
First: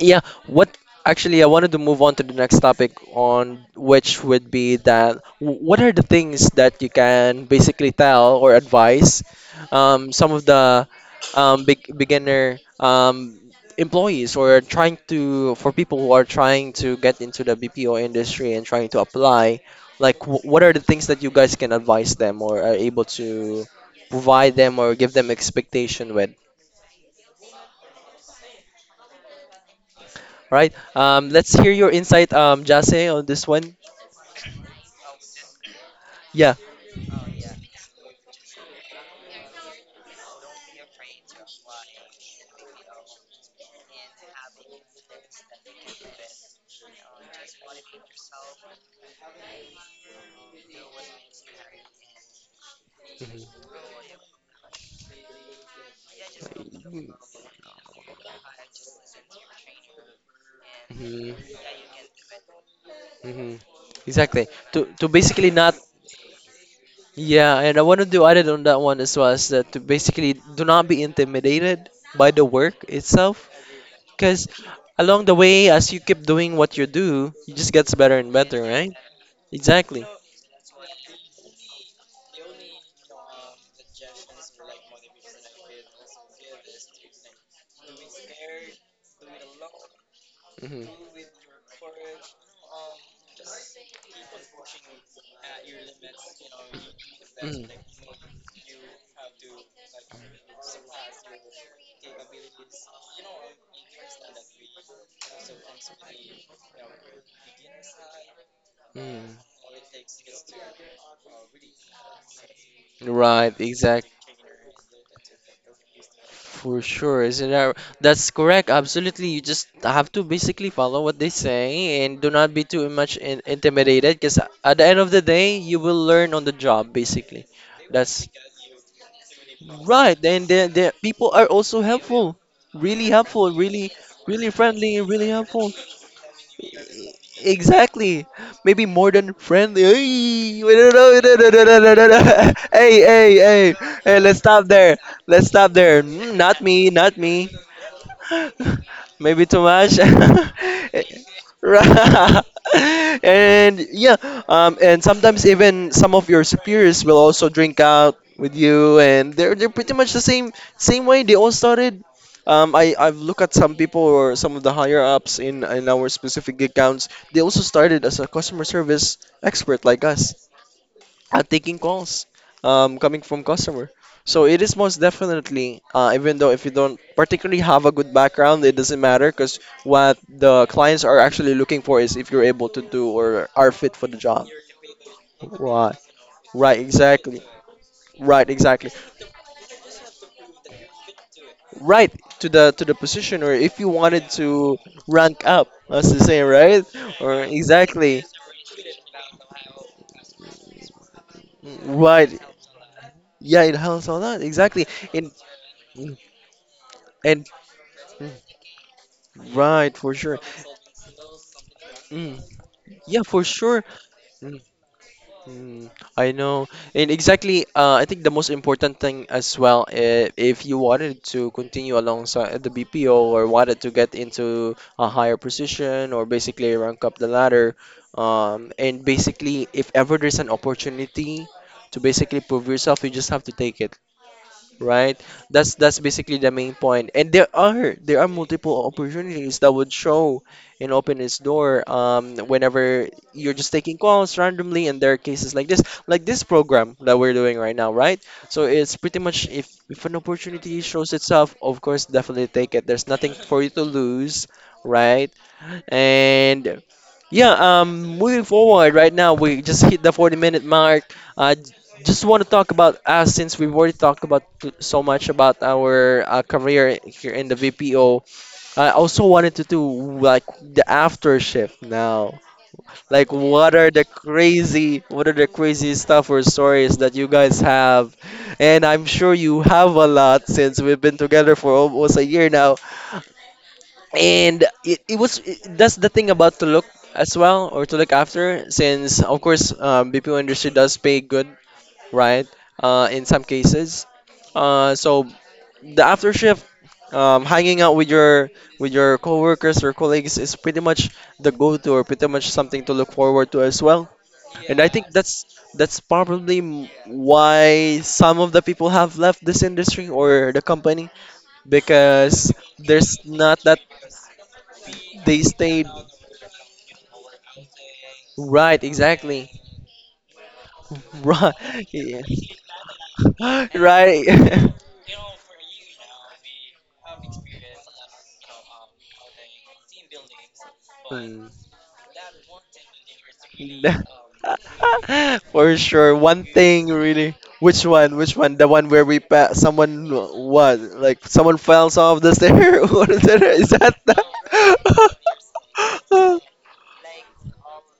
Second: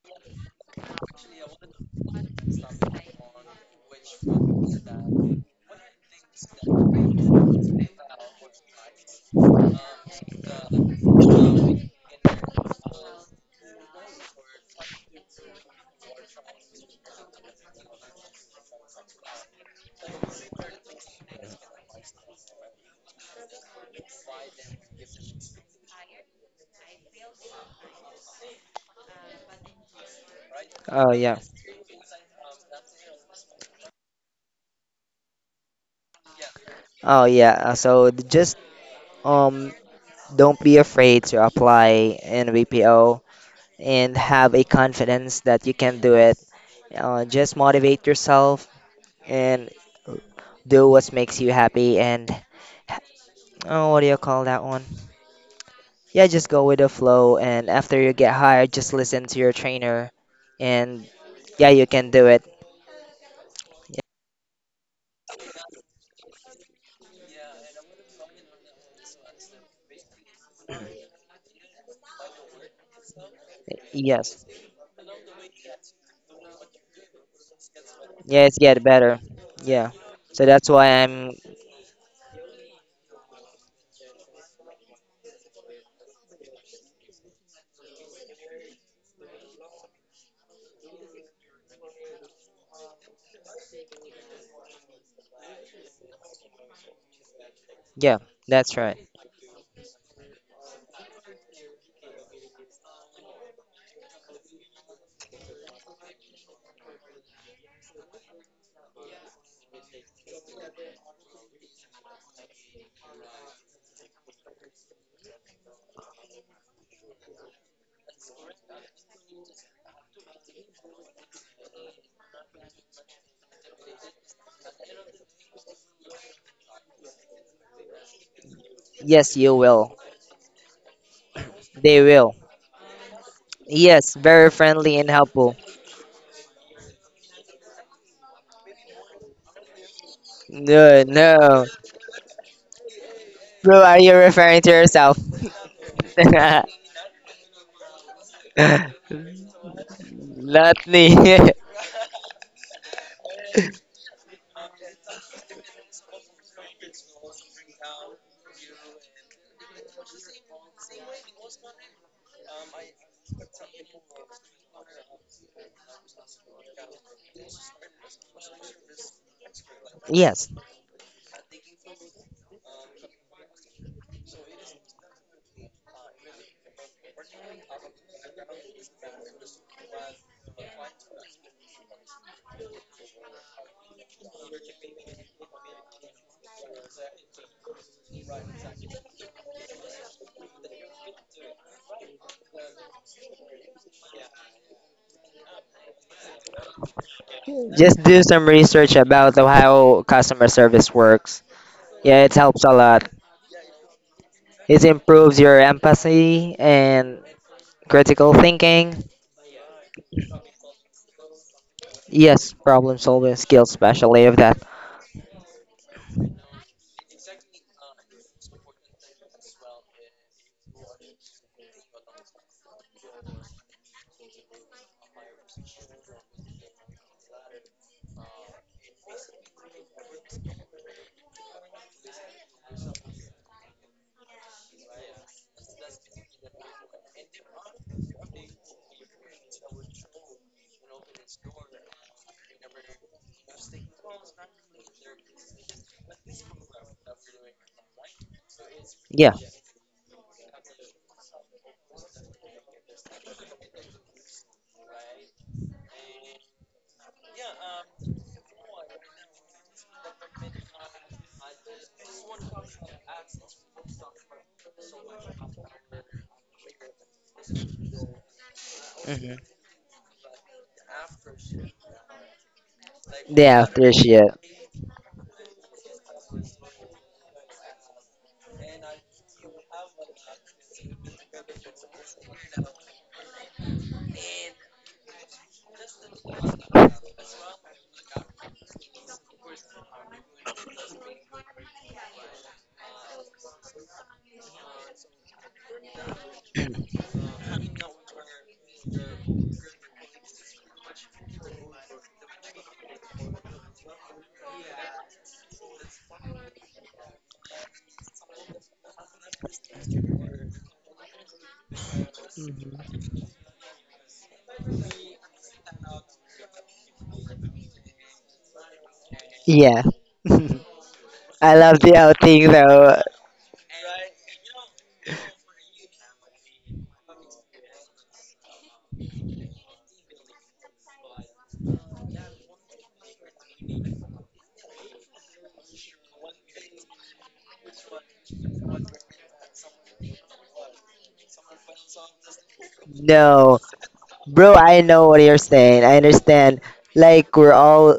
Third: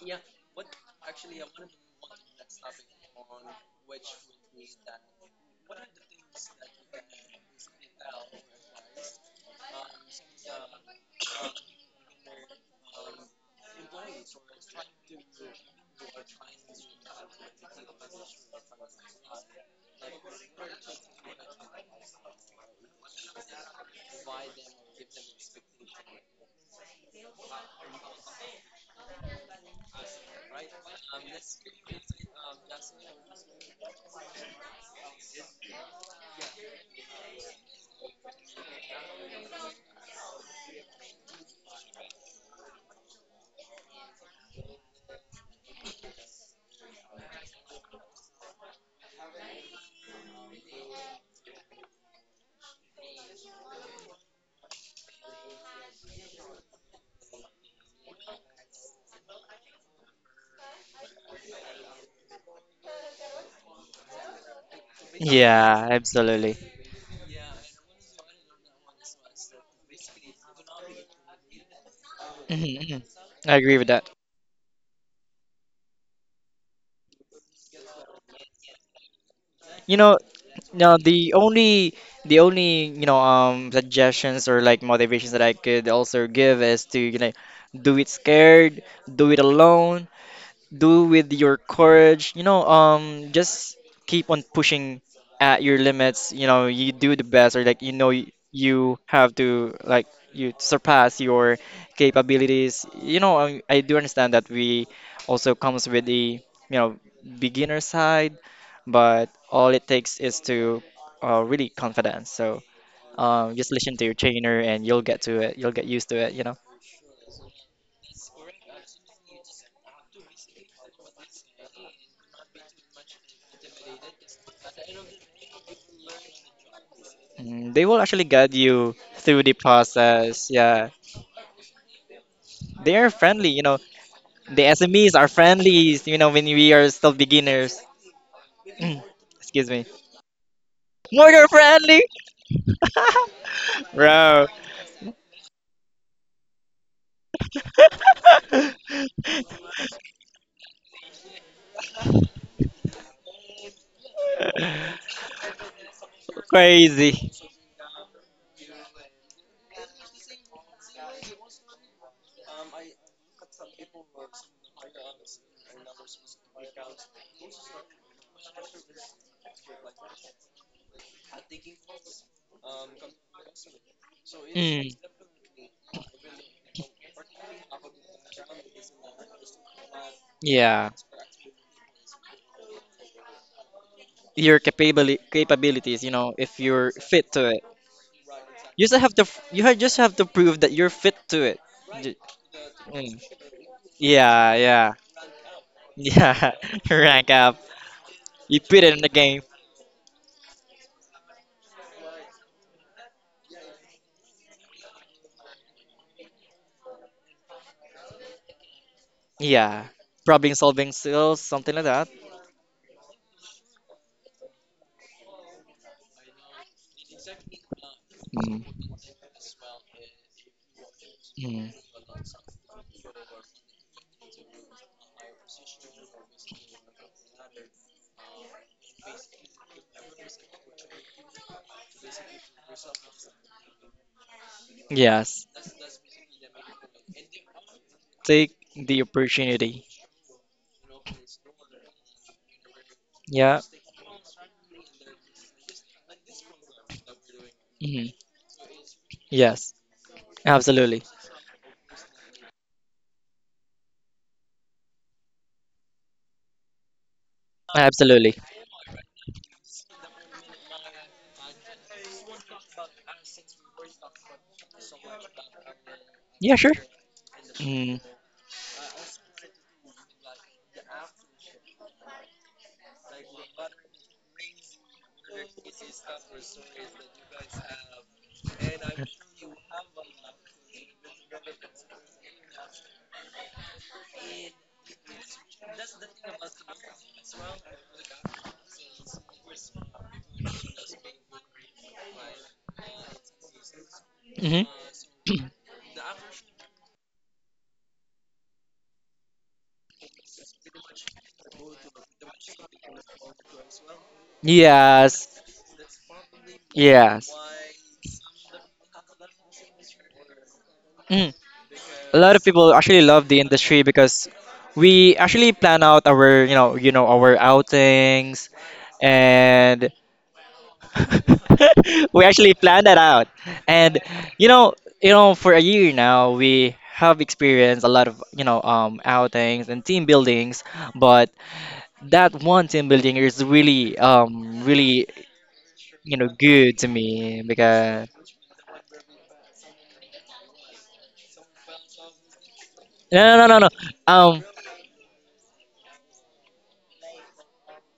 Speaker 1: yeah, what actually I wanted to move on to the next topic on which would be that what are the things that you can basically tell or advise some of the big beginner employees or trying to for people who are trying to get into the BPO industry and trying to apply like what are the things that you guys can advise them or are able to provide them or give them expectation with. All right?
Speaker 3: Oh yeah.
Speaker 1: Let's hear your insight, Jase, on this one. Yeah.
Speaker 3: Oh yeah. So th- just um don't be afraid to apply in BPO and have a confidence that you can do it. Just motivate yourself and do what makes you happy and
Speaker 1: Mhm.
Speaker 3: oh, what do you call that one? Yeah, just go with the flow. And after you get hired, just listen to your trainer. And
Speaker 1: Mhm.
Speaker 3: yeah, you can do it.
Speaker 1: Mhm. Exactly. To basically not
Speaker 2: Yeah, absolutely.
Speaker 1: yeah, and I want to do added on that one as well is that to basically do not be intimidated by the
Speaker 2: (laughs) Mhm,
Speaker 1: work
Speaker 2: mhm.
Speaker 1: itself,
Speaker 2: I agree with that.
Speaker 3: Yes.
Speaker 1: because along the way as you keep doing what you do, it just gets better and
Speaker 3: Yeah, it's
Speaker 1: better,
Speaker 3: get
Speaker 1: right?
Speaker 3: better. Yeah.
Speaker 2: You
Speaker 1: Exactly.
Speaker 2: know,
Speaker 3: So that's why
Speaker 2: No,
Speaker 3: I'm.
Speaker 2: the only you know, um, suggestions or like motivations that I could also give is to, you know, do it scared, do it alone, do
Speaker 1: Mm-hmm.
Speaker 2: with your courage. You know, just keep on pushing at your limits. You know, you do the best, or like, you know,
Speaker 3: Yeah, that's right.
Speaker 2: you have to like you surpass your capabilities. You know, I do understand that we also comes with the, you know, beginner side,
Speaker 1: Mm-hmm.
Speaker 2: but all it takes is to really confidence. So.
Speaker 1: Right,
Speaker 2: Just listen to
Speaker 1: exactly.
Speaker 2: your trainer and you'll get to it. You'll get used to it, you know.
Speaker 1: For sure, that's correct. Absolutely, you just have to basically follow what they say and do not be too much in intimidated. Because at the end of the day, you will learn on the job. Basically,
Speaker 2: Mm, they will actually
Speaker 1: that's
Speaker 2: guide you
Speaker 3: Yes,
Speaker 2: through the
Speaker 3: you will.
Speaker 1: right. Then
Speaker 2: process.
Speaker 1: the
Speaker 2: Yeah.
Speaker 1: people are also
Speaker 3: They will.
Speaker 2: They are
Speaker 1: helpful,
Speaker 2: friendly, you know.
Speaker 1: really
Speaker 3: Yes,
Speaker 1: really
Speaker 3: very
Speaker 2: The
Speaker 1: friendly,
Speaker 3: friendly and
Speaker 2: SMEs
Speaker 1: really
Speaker 2: are
Speaker 3: helpful.
Speaker 1: helpful.
Speaker 2: friendly, you know, when we are still beginners.
Speaker 1: Exactly. Maybe more than
Speaker 2: (clears throat) Excuse
Speaker 1: friendly.
Speaker 2: me.
Speaker 1: Hey, we don't
Speaker 3: No,
Speaker 1: know-
Speaker 2: More
Speaker 3: no.
Speaker 2: friendly,
Speaker 1: don't know. (laughs) Hey, hey, hey,
Speaker 3: Bro,
Speaker 2: (laughs)
Speaker 3: are you
Speaker 1: hey, let's
Speaker 2: bro.
Speaker 3: referring
Speaker 1: stop
Speaker 3: to
Speaker 1: there.
Speaker 3: yourself?
Speaker 1: Let's stop there.
Speaker 3: (laughs)
Speaker 1: Mm, not
Speaker 3: Not
Speaker 1: me, not me.
Speaker 2: (laughs)
Speaker 1: (laughs) Maybe too much. (laughs)
Speaker 3: me. (laughs)
Speaker 1: Right. (laughs) And yeah, and sometimes even some of your superiors will
Speaker 2: Crazy.
Speaker 1: also drink out with you, and they're pretty much the same way they all started. I've looked at some people or some of the higher ups in our specific accounts. They also started as a customer service expert like us
Speaker 3: Yes.
Speaker 1: taking calls coming from customer. So it is
Speaker 2: Mm,
Speaker 1: most definitely, even though if you don't particularly have a good background, it doesn't matter because what the
Speaker 2: yeah,
Speaker 1: clients are actually looking for is if you're able to do or are fit for the job.
Speaker 2: your
Speaker 1: Right.
Speaker 2: capabilities, you know, if
Speaker 1: Right.
Speaker 2: you're fit
Speaker 1: Exactly.
Speaker 2: to it,
Speaker 1: Right.
Speaker 2: you
Speaker 1: Exactly.
Speaker 2: just have to just have to prove that you're fit to it.
Speaker 1: Right
Speaker 2: Ju-
Speaker 1: to the
Speaker 2: mm,
Speaker 1: position, or if you wanted
Speaker 2: yeah,
Speaker 1: to
Speaker 2: yeah,
Speaker 1: rank up,
Speaker 2: (laughs)
Speaker 1: as the saying,
Speaker 2: yeah.
Speaker 1: right?
Speaker 2: Rank
Speaker 1: Or
Speaker 2: up.
Speaker 3: Just do
Speaker 1: exactly.
Speaker 3: some
Speaker 2: You put it
Speaker 3: research
Speaker 2: in the
Speaker 3: about
Speaker 2: game.
Speaker 3: the- how customer service works. Yeah, it
Speaker 1: Right.
Speaker 3: helps a lot.
Speaker 1: Yeah, it helps a lot.
Speaker 3: It
Speaker 1: Exactly. And
Speaker 3: improves your empathy and
Speaker 1: and
Speaker 3: critical thinking.
Speaker 2: Yeah,
Speaker 1: right for sure.
Speaker 2: problem solving skills, something like that.
Speaker 1: Mm.
Speaker 3: Yes, problem
Speaker 1: Yeah,
Speaker 3: solving
Speaker 1: for
Speaker 3: skills,
Speaker 1: sure.
Speaker 3: especially of that.
Speaker 1: Mhm. I know. And exactly, I think the most important thing as well, if you wanted to
Speaker 2: Mm,
Speaker 1: continue alongside the BPO or wanted to get into a higher position or basically rank up the ladder, and basically, if ever there's an opportunity to basically prove yourself, you just have to take it, right?
Speaker 2: yes,
Speaker 1: That's basically the main point. And there are
Speaker 2: take
Speaker 1: multiple
Speaker 2: the
Speaker 1: opportunities that
Speaker 2: opportunity.
Speaker 1: would show and open its door whenever you're
Speaker 2: Yeah.
Speaker 1: just taking calls randomly, and there are cases like this program that we're doing right now,
Speaker 2: hmm
Speaker 1: right? So it's pretty
Speaker 3: Yeah.
Speaker 1: much if
Speaker 2: Yes,
Speaker 1: an opportunity
Speaker 2: absolutely.
Speaker 1: shows itself, of course, definitely take it. There's nothing for you to lose, right? And yeah,
Speaker 2: Absolutely.
Speaker 1: moving forward right now, we just hit the 40-minute mark. I just want to talk about us since we've already talked about so much about our
Speaker 2: Yeah, sure.
Speaker 1: career here in the
Speaker 2: Mm-hmm.
Speaker 1: VPO. I also wanted
Speaker 3: Hmm.
Speaker 1: to do like the after shift now. Like,
Speaker 3: The
Speaker 1: what are
Speaker 3: after
Speaker 1: the
Speaker 3: shit.
Speaker 1: crazy, what are the crazy stuff or stories that you guys have? And I'm sure you have a lot since we've been together for almost a year now and that's the thing about to look as well or to look after since of course BPO industry does pay good, right, in some cases, so
Speaker 2: (clears throat)
Speaker 1: the after shift, hanging out with your coworkers or colleagues is pretty much the go-to or pretty much something to look forward to as well. And I think
Speaker 2: Yes.
Speaker 1: that's probably
Speaker 2: Yes.
Speaker 1: why some of the people have left this industry or the company
Speaker 2: Mm. A lot of
Speaker 1: because
Speaker 2: people actually
Speaker 3: Mhm.
Speaker 1: there's
Speaker 2: love the
Speaker 1: not that
Speaker 2: industry because we
Speaker 1: they
Speaker 2: actually plan
Speaker 1: stayed,
Speaker 2: out our, you know, our outings
Speaker 1: right, exactly. (laughs)
Speaker 3: Yeah.
Speaker 2: and
Speaker 3: (laughs)
Speaker 1: Right.
Speaker 3: I love the
Speaker 2: (laughs)
Speaker 1: Yeah.
Speaker 2: we
Speaker 3: outing
Speaker 2: actually plan that
Speaker 3: though.
Speaker 2: out.
Speaker 1: (laughs)
Speaker 2: And
Speaker 1: Right.
Speaker 2: you know,
Speaker 1: (laughs)
Speaker 2: for a year now we have experienced a lot of, you know, um, outings and team buildings, but
Speaker 1: Hmm.
Speaker 2: that one team building is really
Speaker 1: (laughs)
Speaker 2: really,
Speaker 1: For sure.
Speaker 2: you know,
Speaker 1: One
Speaker 2: good
Speaker 1: thing
Speaker 2: to
Speaker 1: really.
Speaker 2: me
Speaker 1: Which
Speaker 2: because
Speaker 1: one? Which one? The one where we someone what? Like someone fell off the stair? (laughs) What is
Speaker 2: no
Speaker 1: that?
Speaker 2: no
Speaker 3: No.
Speaker 2: no no no.
Speaker 1: Is that the-
Speaker 2: um
Speaker 3: Bro, I know what you're saying. I understand. Like we're all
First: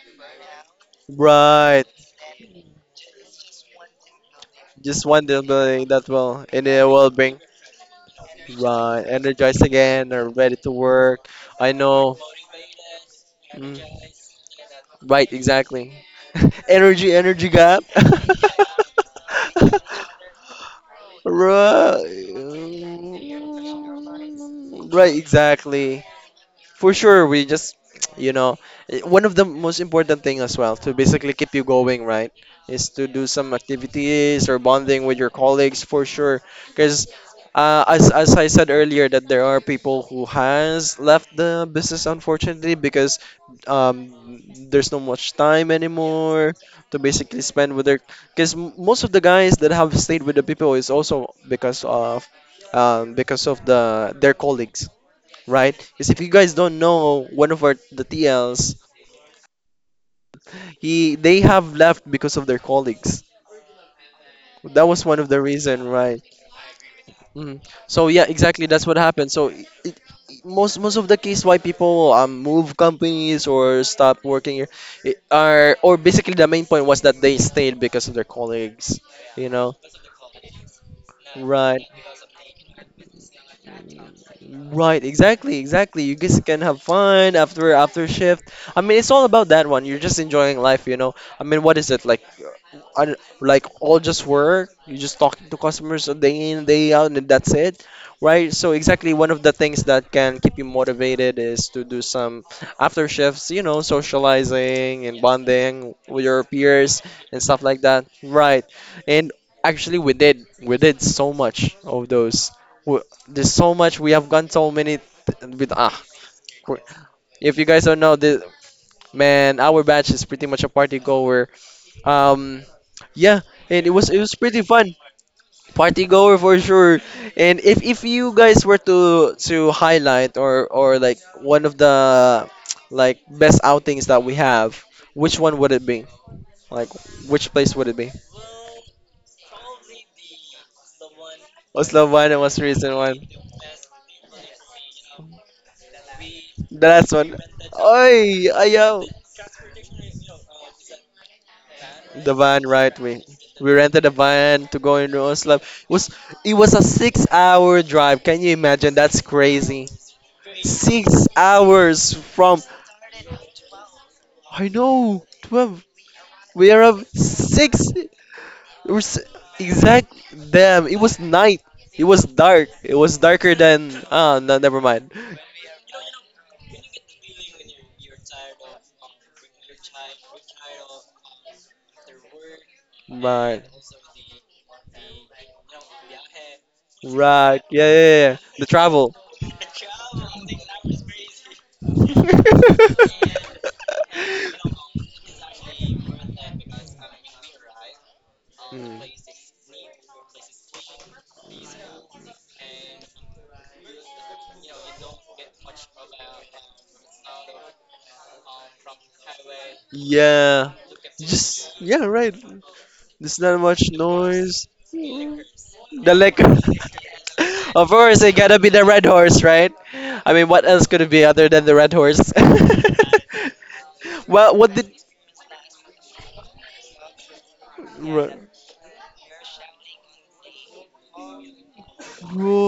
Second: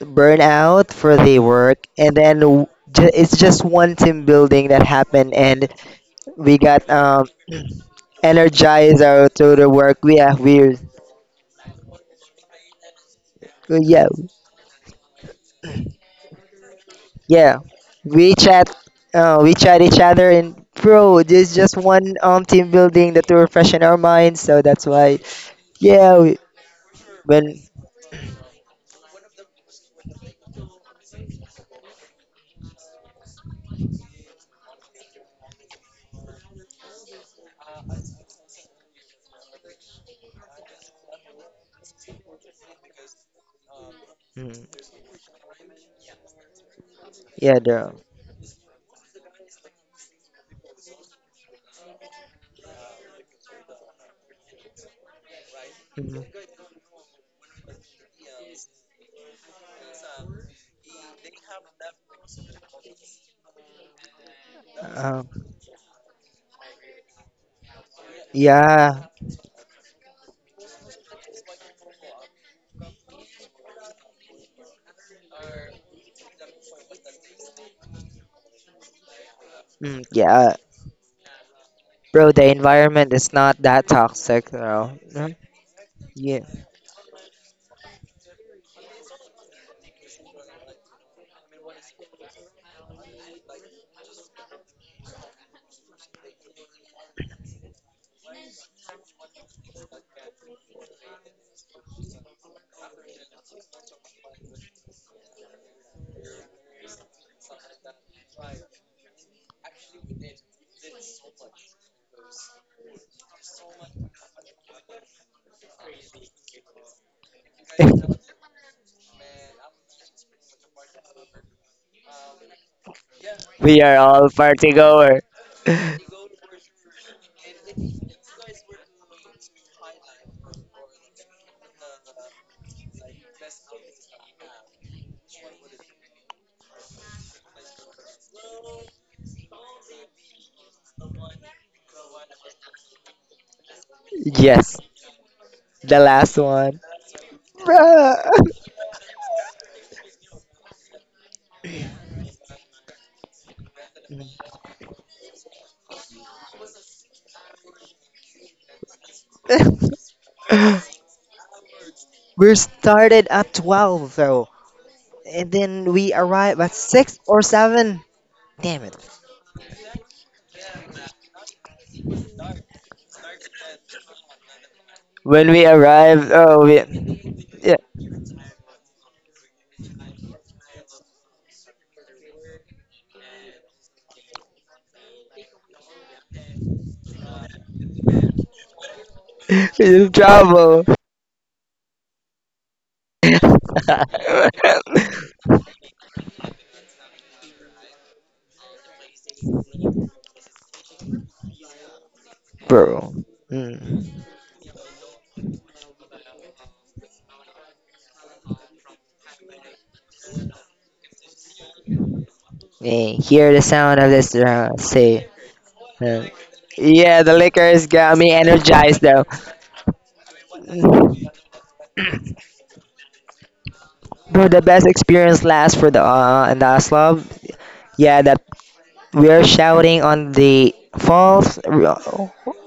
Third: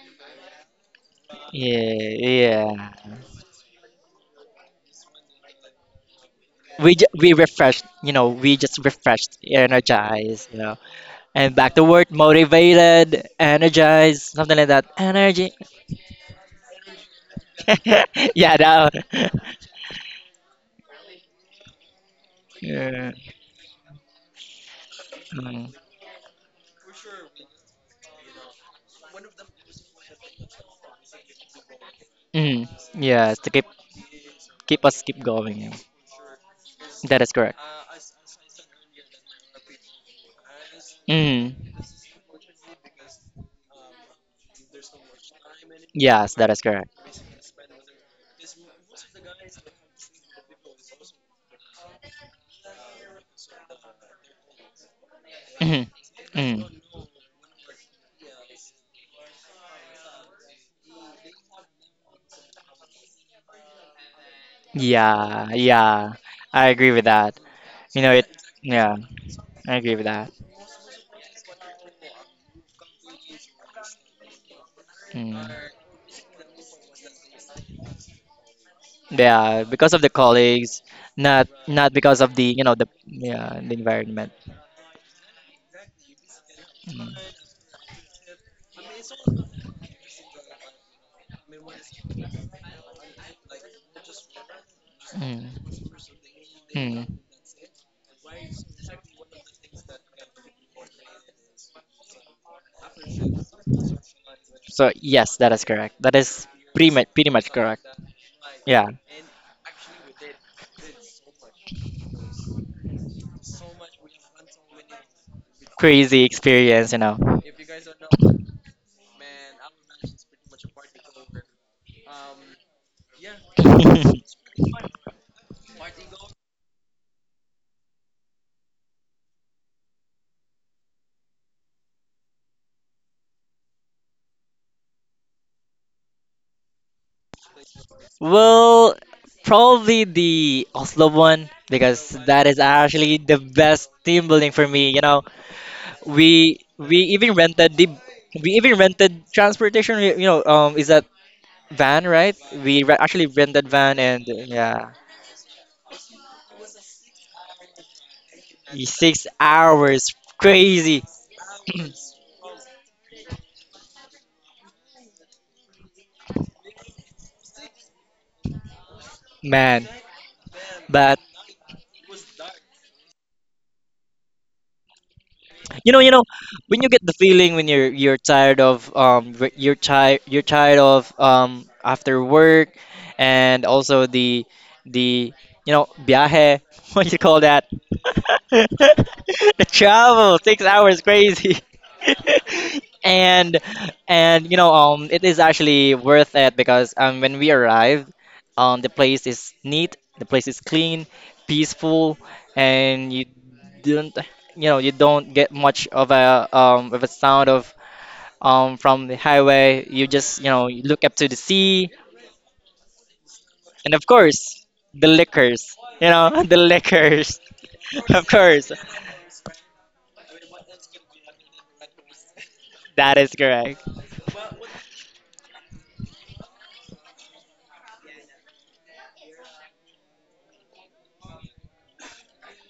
Speaker 3: burnt out
Speaker 1: (laughs)
Speaker 3: for the
Speaker 1: Right.
Speaker 3: work,
Speaker 2: yeah,
Speaker 3: and then w- ju- it's just one team building that
Speaker 1: Just one
Speaker 3: happened, and
Speaker 1: disability that will
Speaker 3: we
Speaker 1: and it
Speaker 3: got
Speaker 1: will
Speaker 2: we
Speaker 1: bring
Speaker 2: refreshed, you
Speaker 3: (clears throat)
Speaker 2: know, we just
Speaker 3: energized
Speaker 1: right
Speaker 3: out
Speaker 2: refreshed,
Speaker 3: to
Speaker 1: energized
Speaker 3: the work.
Speaker 1: again
Speaker 3: We
Speaker 1: or
Speaker 3: are
Speaker 2: energized,
Speaker 1: ready
Speaker 2: you
Speaker 1: to
Speaker 2: know,
Speaker 3: weird.
Speaker 1: work.
Speaker 2: and
Speaker 1: I
Speaker 2: back to work
Speaker 1: know.
Speaker 2: motivated,
Speaker 1: Mm.
Speaker 3: Yeah,
Speaker 2: energized, something like that,
Speaker 1: Right,
Speaker 2: energy.
Speaker 1: exactly. (laughs) Energy, energy
Speaker 3: yeah.
Speaker 1: gap.
Speaker 3: We
Speaker 2: (laughs) yeah,
Speaker 3: chat,
Speaker 2: that one. (laughs)
Speaker 3: we chat each other, and bro,
Speaker 1: (laughs)
Speaker 3: this just one team
Speaker 1: Right,
Speaker 2: yeah,
Speaker 3: building that to refreshen our minds. So that's
Speaker 1: right,
Speaker 3: why,
Speaker 2: mm.
Speaker 1: exactly.
Speaker 3: yeah. We,
Speaker 1: For sure, we
Speaker 3: when
Speaker 1: just, you know, eh, one of the most important thing as well to basically keep you going, right,
Speaker 2: Mm.
Speaker 1: is to do
Speaker 2: Yes, to
Speaker 1: some
Speaker 2: keep
Speaker 1: activities or
Speaker 2: keep us
Speaker 1: bonding with
Speaker 2: keep
Speaker 1: your
Speaker 2: going,
Speaker 1: colleagues for sure. Because
Speaker 2: that is correct.
Speaker 1: as I said earlier, that there are people who has left the
Speaker 2: Mm.
Speaker 1: business unfortunately because um,
Speaker 3: mm,
Speaker 1: there's no much time
Speaker 2: Yes, that
Speaker 1: anymore
Speaker 2: is correct.
Speaker 1: to basically
Speaker 3: yeah,
Speaker 1: spend with
Speaker 3: the.
Speaker 1: their. Because most of the guys that have stayed with the people is also because of the their colleagues, right? Because if you
Speaker 2: Mm-hmm.
Speaker 3: Mhm.
Speaker 1: guys
Speaker 2: Mm.
Speaker 1: don't know, one of our the TLs, he they have left because of their colleagues. That was one
Speaker 3: Um,
Speaker 1: of the
Speaker 2: Yeah,
Speaker 1: reason,
Speaker 2: yeah.
Speaker 1: right?
Speaker 2: I agree with that.
Speaker 1: Mm.
Speaker 2: You
Speaker 1: So
Speaker 2: know it.
Speaker 1: yeah, exactly. That's
Speaker 2: Yeah,
Speaker 1: what
Speaker 3: yeah,
Speaker 1: happened. So
Speaker 2: I agree with that.
Speaker 1: most of the case why people move companies or stop working here
Speaker 2: Mm.
Speaker 1: are or basically the main point was that they stayed because of their colleagues, you
Speaker 2: Yeah,
Speaker 1: know,
Speaker 2: because of
Speaker 3: mm,
Speaker 2: the
Speaker 3: yeah.
Speaker 2: colleagues, not
Speaker 1: right?
Speaker 2: because
Speaker 3: Bro,
Speaker 2: of the,
Speaker 3: the
Speaker 2: you know, the
Speaker 3: environment is
Speaker 2: yeah,
Speaker 3: not
Speaker 2: the
Speaker 3: that
Speaker 2: environment.
Speaker 3: toxic, though.
Speaker 1: Right,
Speaker 3: Mm,
Speaker 1: exactly, exactly. You
Speaker 3: yeah.
Speaker 1: guys can have
Speaker 2: Mm.
Speaker 1: fun after shift. I mean, it's all about that one. You're just enjoying life, you know. I mean, what is it like? I don't- Like all just work. You just talking to
Speaker 2: Mm.
Speaker 1: customers a day in, day out,
Speaker 2: Mm.
Speaker 1: and that's it, right? So exactly, one of the things that can keep you motivated is to do some after shifts, you know,
Speaker 2: So
Speaker 1: socializing and
Speaker 2: yes, that is correct.
Speaker 1: bonding
Speaker 2: That
Speaker 1: with your
Speaker 2: is
Speaker 1: peers
Speaker 2: pretty
Speaker 1: and
Speaker 2: much
Speaker 1: stuff like
Speaker 2: correct.
Speaker 1: that, right?
Speaker 2: Yeah,
Speaker 1: And actually, we did so much of those. There's so much. We have gone so many. With
Speaker 2: crazy
Speaker 1: qu-
Speaker 2: experience, you know.
Speaker 1: if you guys don't
Speaker 3: (laughs)
Speaker 1: know, the man, our batch is pretty much a party goer. Um, yeah,
Speaker 3: We
Speaker 1: and it
Speaker 3: are
Speaker 1: was it
Speaker 3: all
Speaker 2: (laughs)
Speaker 1: was pretty
Speaker 3: party
Speaker 1: fun.
Speaker 3: goer. (laughs)
Speaker 1: Party goer for sure. And if you guys were to highlight or like one of the like best outings that we have, which one would it be? Like which place would it be?
Speaker 2: Well, probably the Oslo one
Speaker 1: What's the
Speaker 2: because
Speaker 1: one and
Speaker 2: that
Speaker 1: what's
Speaker 2: is
Speaker 1: the reason
Speaker 2: actually
Speaker 1: one?
Speaker 2: the best team building for
Speaker 3: Yes,
Speaker 2: me, you know.
Speaker 3: the last
Speaker 2: We
Speaker 3: one.
Speaker 1: The
Speaker 2: we
Speaker 1: last
Speaker 2: even
Speaker 1: one.
Speaker 2: rented the
Speaker 3: Bro,
Speaker 2: we
Speaker 1: Oy,
Speaker 2: even
Speaker 1: ayaw.
Speaker 2: rented transportation. You know, is that van, right?
Speaker 1: The van,
Speaker 2: We
Speaker 1: right? We
Speaker 2: actually rented
Speaker 1: we
Speaker 2: van
Speaker 1: rented a
Speaker 2: and
Speaker 1: van to
Speaker 2: yeah,
Speaker 1: go in Oslo. It was a 6 hour drive. Can you imagine? That's
Speaker 2: six
Speaker 1: crazy.
Speaker 2: hours,
Speaker 3: (laughs)
Speaker 2: crazy.
Speaker 1: Six
Speaker 2: (clears throat)
Speaker 1: hours
Speaker 3: we
Speaker 1: from
Speaker 3: started at 12, though.
Speaker 1: I know
Speaker 3: And
Speaker 1: 12.
Speaker 3: then we arrive
Speaker 1: We
Speaker 3: at
Speaker 1: are up
Speaker 3: 6 or
Speaker 1: six.
Speaker 3: 7. Damn it.
Speaker 1: We're s-
Speaker 2: Man.
Speaker 1: exact. Damn! It
Speaker 2: But
Speaker 1: was night. It was dark. It was darker than no, never mind.
Speaker 3: When we
Speaker 2: you know,
Speaker 3: arrive, oh,
Speaker 2: when you get the
Speaker 3: we,
Speaker 2: feeling when
Speaker 3: yeah,
Speaker 2: you're tired of you're tired, of after work and
Speaker 1: But
Speaker 2: also the, you know, viaje. (laughs) What you call
Speaker 1: right.
Speaker 2: that?
Speaker 1: Yeah, yeah, yeah, yeah.
Speaker 2: (laughs)
Speaker 1: The travel.
Speaker 2: The
Speaker 3: (laughs) we're in
Speaker 2: travel, six
Speaker 3: trouble.
Speaker 2: hours crazy. (laughs) and and, you know, um, it is
Speaker 3: (laughs)
Speaker 2: actually worth it because, um, when we arrived,
Speaker 1: (laughs)
Speaker 2: um, the
Speaker 1: Hmm.
Speaker 2: place is neat, the place is clean, peaceful, and
Speaker 3: Bro.
Speaker 2: you
Speaker 3: Mm.
Speaker 2: didn't you know, you don't get much of a, um, of a sound of, um, from the highway. You just, you know,
Speaker 1: Yeah,
Speaker 2: you look up to the
Speaker 1: just
Speaker 2: sea,
Speaker 1: yeah, right.
Speaker 3: Hey,
Speaker 1: There's
Speaker 3: hear
Speaker 1: not
Speaker 3: the
Speaker 1: much
Speaker 2: and of
Speaker 3: sound of this
Speaker 2: course
Speaker 1: noise.
Speaker 3: drum.
Speaker 2: the
Speaker 3: Say,
Speaker 1: Mm,
Speaker 2: liquors, you
Speaker 1: the
Speaker 3: yeah,
Speaker 2: know, (laughs) the
Speaker 1: liquor. (laughs)
Speaker 3: yeah,
Speaker 2: liquors,
Speaker 3: the liquors
Speaker 1: Of
Speaker 2: (laughs)
Speaker 3: got
Speaker 1: course,
Speaker 2: of
Speaker 3: me
Speaker 1: it gotta be
Speaker 2: course.
Speaker 1: the
Speaker 3: energized
Speaker 1: red
Speaker 3: though.
Speaker 1: horse, right? I mean, what else could it be other than the red horse? (laughs)
Speaker 2: That is correct.
Speaker 3: Bro,
Speaker 1: Well,
Speaker 3: the
Speaker 1: what
Speaker 3: best
Speaker 1: did
Speaker 3: experience last for the in the club. Yeah,
Speaker 1: right?
Speaker 3: that we're shouting on the falls.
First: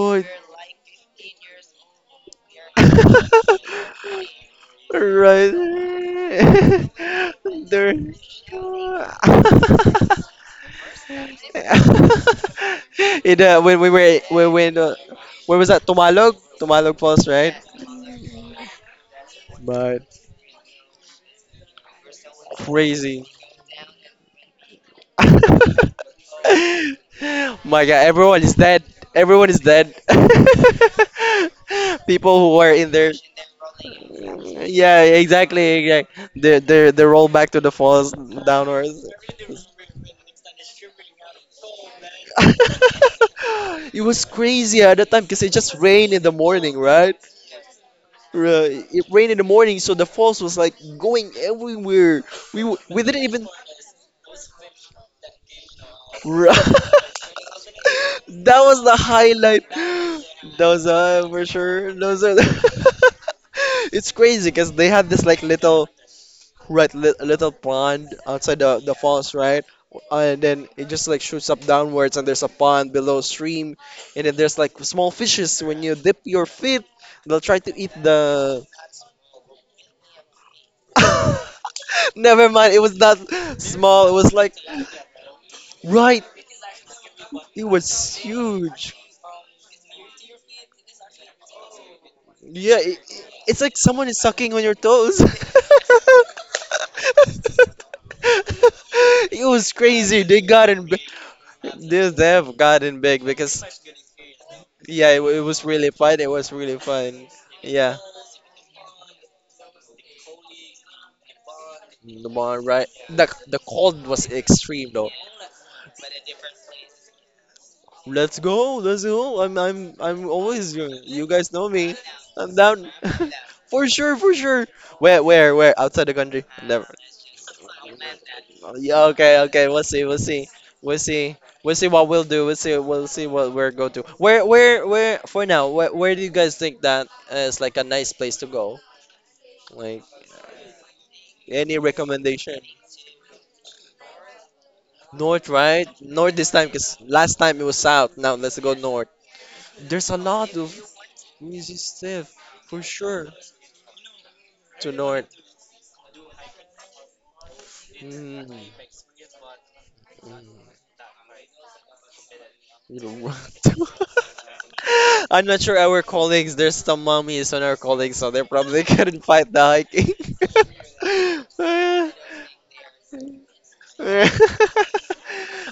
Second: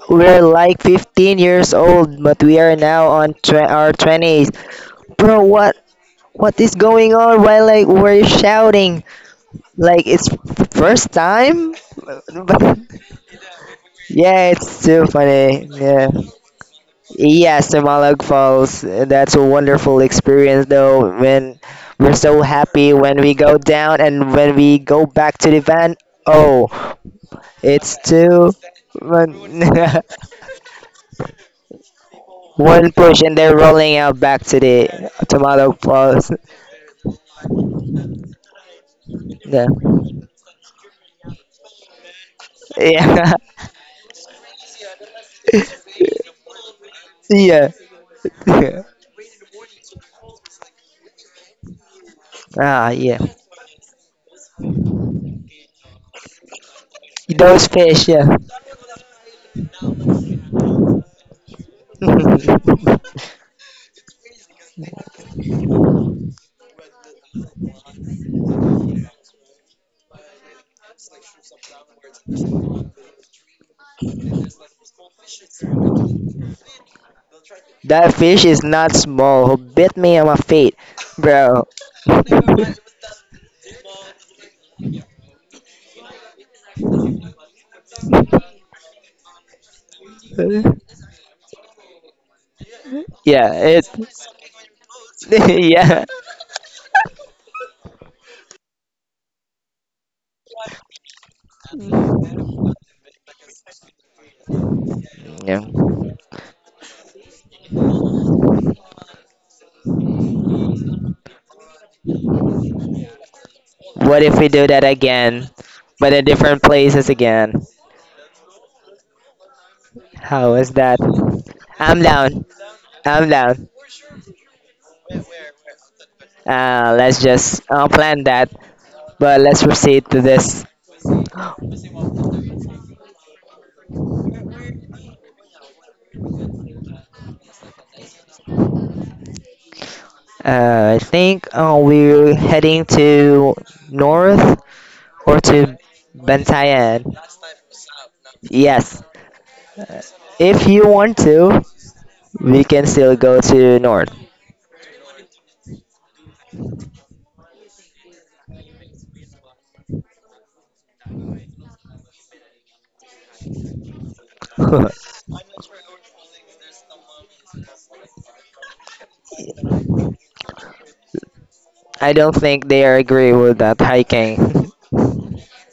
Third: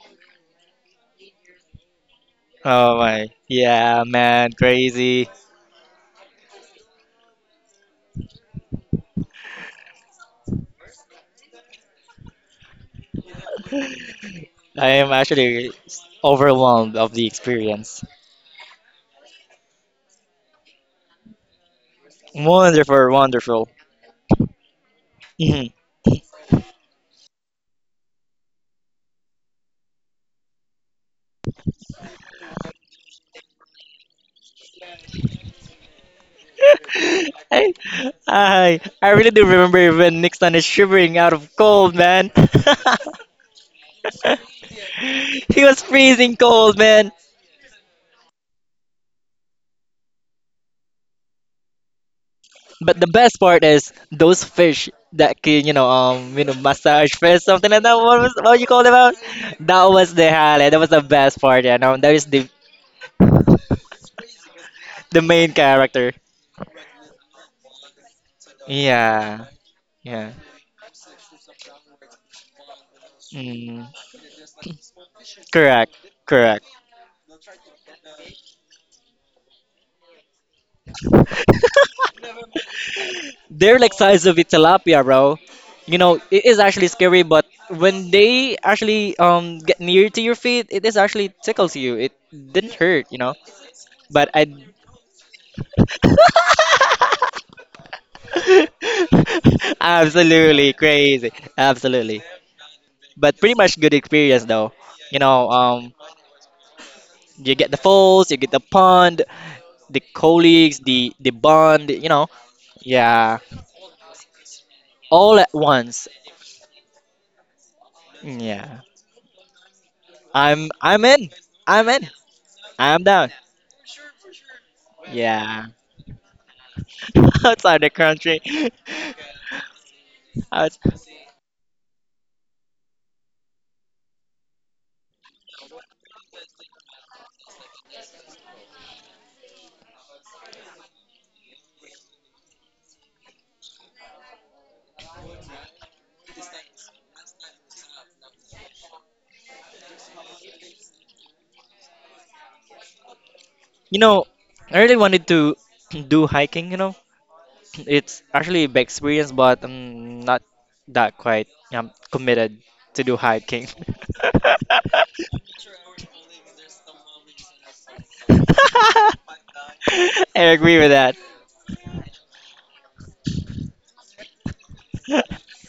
Speaker 3: We're like 15 years old, but we are
Speaker 2: Oh
Speaker 3: now
Speaker 2: my,
Speaker 3: on our
Speaker 2: yeah,
Speaker 1: Right.
Speaker 3: 20s.
Speaker 2: man,
Speaker 1: (laughs)
Speaker 2: crazy.
Speaker 3: Bro, what
Speaker 1: Right.
Speaker 3: what is going on? Why
Speaker 1: (laughs)
Speaker 3: like
Speaker 1: There. (laughs)
Speaker 3: we're shouting? Like it's first
Speaker 1: (laughs)
Speaker 3: time? (laughs)
Speaker 1: in when we
Speaker 2: (laughs)
Speaker 1: were
Speaker 3: Yeah,
Speaker 1: when
Speaker 3: it's
Speaker 2: I
Speaker 3: too
Speaker 2: am
Speaker 1: where
Speaker 3: funny.
Speaker 1: was
Speaker 2: actually
Speaker 1: that
Speaker 3: Yeah.
Speaker 1: Tumalog
Speaker 2: overwhelmed of the
Speaker 1: Falls, right?
Speaker 3: Yes, the
Speaker 2: experience.
Speaker 3: Malag Falls. That's a wonderful
Speaker 1: But
Speaker 3: experience, though. When we're so happy
Speaker 2: Wonderful,
Speaker 3: when
Speaker 1: crazy.
Speaker 3: we go
Speaker 2: wonderful.
Speaker 3: down and when we go back to the
Speaker 2: Mhm.
Speaker 3: van, oh,
Speaker 1: (laughs) My
Speaker 3: it's
Speaker 1: god, everyone
Speaker 3: two,
Speaker 1: is dead, everyone is
Speaker 3: one, (laughs)
Speaker 1: dead. (laughs) People who were in
Speaker 3: one
Speaker 1: there,
Speaker 3: push, and they're rolling out back to the
Speaker 1: yeah,
Speaker 3: to Malag
Speaker 1: exactly, yeah.
Speaker 3: Falls.
Speaker 1: They roll
Speaker 2: (laughs)
Speaker 1: back to the
Speaker 2: I,
Speaker 1: falls downwards.
Speaker 2: I really do
Speaker 3: Yeah,
Speaker 2: remember when Nixon is shivering out of cold, man.
Speaker 1: (laughs)
Speaker 3: yeah,
Speaker 1: It was
Speaker 2: (laughs)
Speaker 1: crazy at that time because it
Speaker 2: He
Speaker 1: just
Speaker 2: was
Speaker 1: rained in the
Speaker 2: freezing
Speaker 1: morning,
Speaker 2: cold, man.
Speaker 1: right?
Speaker 3: (laughs) yeah, yeah.
Speaker 1: Right. It rained in the morning, so the falls was like going everywhere.
Speaker 3: Ah,
Speaker 2: But
Speaker 1: We
Speaker 2: the
Speaker 3: yeah.
Speaker 1: didn't
Speaker 2: best
Speaker 1: even.
Speaker 2: part is those fish that can, you know,
Speaker 1: Right. (laughs)
Speaker 2: massage fish,
Speaker 3: Those
Speaker 2: something like that.
Speaker 3: fish,
Speaker 2: What was
Speaker 3: yeah.
Speaker 1: That
Speaker 2: what you
Speaker 1: was
Speaker 2: call them
Speaker 1: the
Speaker 2: out?
Speaker 1: highlight.
Speaker 2: That was the
Speaker 1: That
Speaker 2: highlight. That
Speaker 1: was,
Speaker 2: was the best
Speaker 1: for
Speaker 2: part. Yeah,
Speaker 1: sure.
Speaker 2: now that
Speaker 1: Those
Speaker 2: is
Speaker 1: are. The (laughs)
Speaker 3: (laughs)
Speaker 1: it's crazy because they had
Speaker 2: the
Speaker 1: this like
Speaker 2: main
Speaker 1: little
Speaker 2: character.
Speaker 1: right little pond outside the falls,
Speaker 2: Yeah,
Speaker 1: right?
Speaker 2: yeah.
Speaker 1: And then it just like shoots up downwards, and there's a pond below stream,
Speaker 2: Mm,
Speaker 1: and then there's like small fishes. When you
Speaker 2: correct,
Speaker 1: dip your
Speaker 2: correct.
Speaker 1: feet, they'll try to eat
Speaker 3: That fish is
Speaker 1: the
Speaker 3: not small. Who bit me on my feet, bro?
Speaker 2: (laughs)
Speaker 1: (laughs) Never mind, it was not
Speaker 2: They're like
Speaker 1: small. It
Speaker 2: size
Speaker 1: was
Speaker 2: of a
Speaker 1: like
Speaker 2: tilapia, bro. You know,
Speaker 1: right.
Speaker 2: it is actually scary, but
Speaker 1: It
Speaker 2: when
Speaker 1: was
Speaker 2: they
Speaker 1: huge.
Speaker 2: actually get near to your feet, it
Speaker 3: (laughs)
Speaker 2: is actually tickles you. It didn't
Speaker 1: Yeah, it,
Speaker 2: hurt, you know.
Speaker 3: Yeah,
Speaker 1: it's like
Speaker 3: it.
Speaker 1: someone is
Speaker 2: But I.
Speaker 1: sucking on your toes.
Speaker 3: (laughs)
Speaker 1: (laughs)
Speaker 3: Yeah,
Speaker 2: (laughs)
Speaker 1: It was crazy. They got
Speaker 2: Absolutely
Speaker 1: in.
Speaker 2: crazy. Absolutely.
Speaker 1: They have gotten big
Speaker 2: But pretty
Speaker 1: because
Speaker 2: much good experience though.
Speaker 1: yeah,
Speaker 2: You
Speaker 1: it
Speaker 2: know,
Speaker 3: yeah.
Speaker 1: was really fun. It was really fun.
Speaker 2: you get the
Speaker 1: Yeah,
Speaker 2: falls, you get the pond, the colleagues, the bond, you know.
Speaker 1: the one right.
Speaker 2: Yeah.
Speaker 1: The cold
Speaker 3: What
Speaker 1: was
Speaker 3: if we do that
Speaker 1: extreme.
Speaker 2: All
Speaker 3: again,
Speaker 2: at once.
Speaker 3: but in different places again?
Speaker 1: Let's go,
Speaker 2: Yeah.
Speaker 1: let's go. I'm
Speaker 3: How is
Speaker 2: I'm
Speaker 1: always doing
Speaker 3: that?
Speaker 1: it.
Speaker 2: I'm
Speaker 1: You
Speaker 2: in.
Speaker 1: guys know
Speaker 2: I'm
Speaker 1: me.
Speaker 3: I'm
Speaker 2: in.
Speaker 3: down.
Speaker 1: I'm down.
Speaker 2: I'm
Speaker 3: I'm
Speaker 1: (laughs)
Speaker 2: down.
Speaker 3: down.
Speaker 1: For sure, for sure. Where
Speaker 2: Yeah.
Speaker 1: where? Outside the country. Never.
Speaker 3: Let's
Speaker 2: (laughs)
Speaker 3: just
Speaker 2: Outside the
Speaker 3: plan
Speaker 2: country.
Speaker 3: that.
Speaker 2: (laughs)
Speaker 1: Oh, yeah, okay,
Speaker 3: But let's
Speaker 1: okay. We'll see,
Speaker 3: proceed
Speaker 1: we'll
Speaker 3: to
Speaker 1: see.
Speaker 3: this.
Speaker 2: Outs-
Speaker 1: We'll see. We'll see what we'll do. We'll see what we're going to. Where for now, where do you guys think that is like a nice place to go? Like
Speaker 3: I think
Speaker 1: any
Speaker 3: we're
Speaker 1: recommendation?
Speaker 3: heading to north or
Speaker 1: North,
Speaker 3: to
Speaker 1: right? North this time because
Speaker 3: Bantayan.
Speaker 1: last time it was south. Now let's go
Speaker 3: Yes.
Speaker 1: north. There's a lot
Speaker 3: If
Speaker 1: of
Speaker 3: you want to,
Speaker 1: music stuff
Speaker 3: we
Speaker 1: for
Speaker 3: can still
Speaker 1: sure
Speaker 3: go to
Speaker 2: You
Speaker 3: north.
Speaker 2: know, I
Speaker 1: to
Speaker 2: really
Speaker 1: north.
Speaker 2: wanted to do hiking, you know. It's
Speaker 1: Mm,
Speaker 2: actually a big
Speaker 1: mm,
Speaker 2: experience, but I'm not that quite committed
Speaker 1: we
Speaker 2: to do
Speaker 1: don't want
Speaker 2: hiking.
Speaker 1: to.
Speaker 2: (laughs)
Speaker 3: (laughs)
Speaker 1: (laughs) I'm not sure our colleagues, there's some mummies on our colleagues, so they probably (laughs) couldn't fight the
Speaker 2: I agree with that.
Speaker 1: hiking.
Speaker 3: I
Speaker 1: (laughs)
Speaker 3: don't think they are agree with that
Speaker 1: (laughs)
Speaker 3: hiking.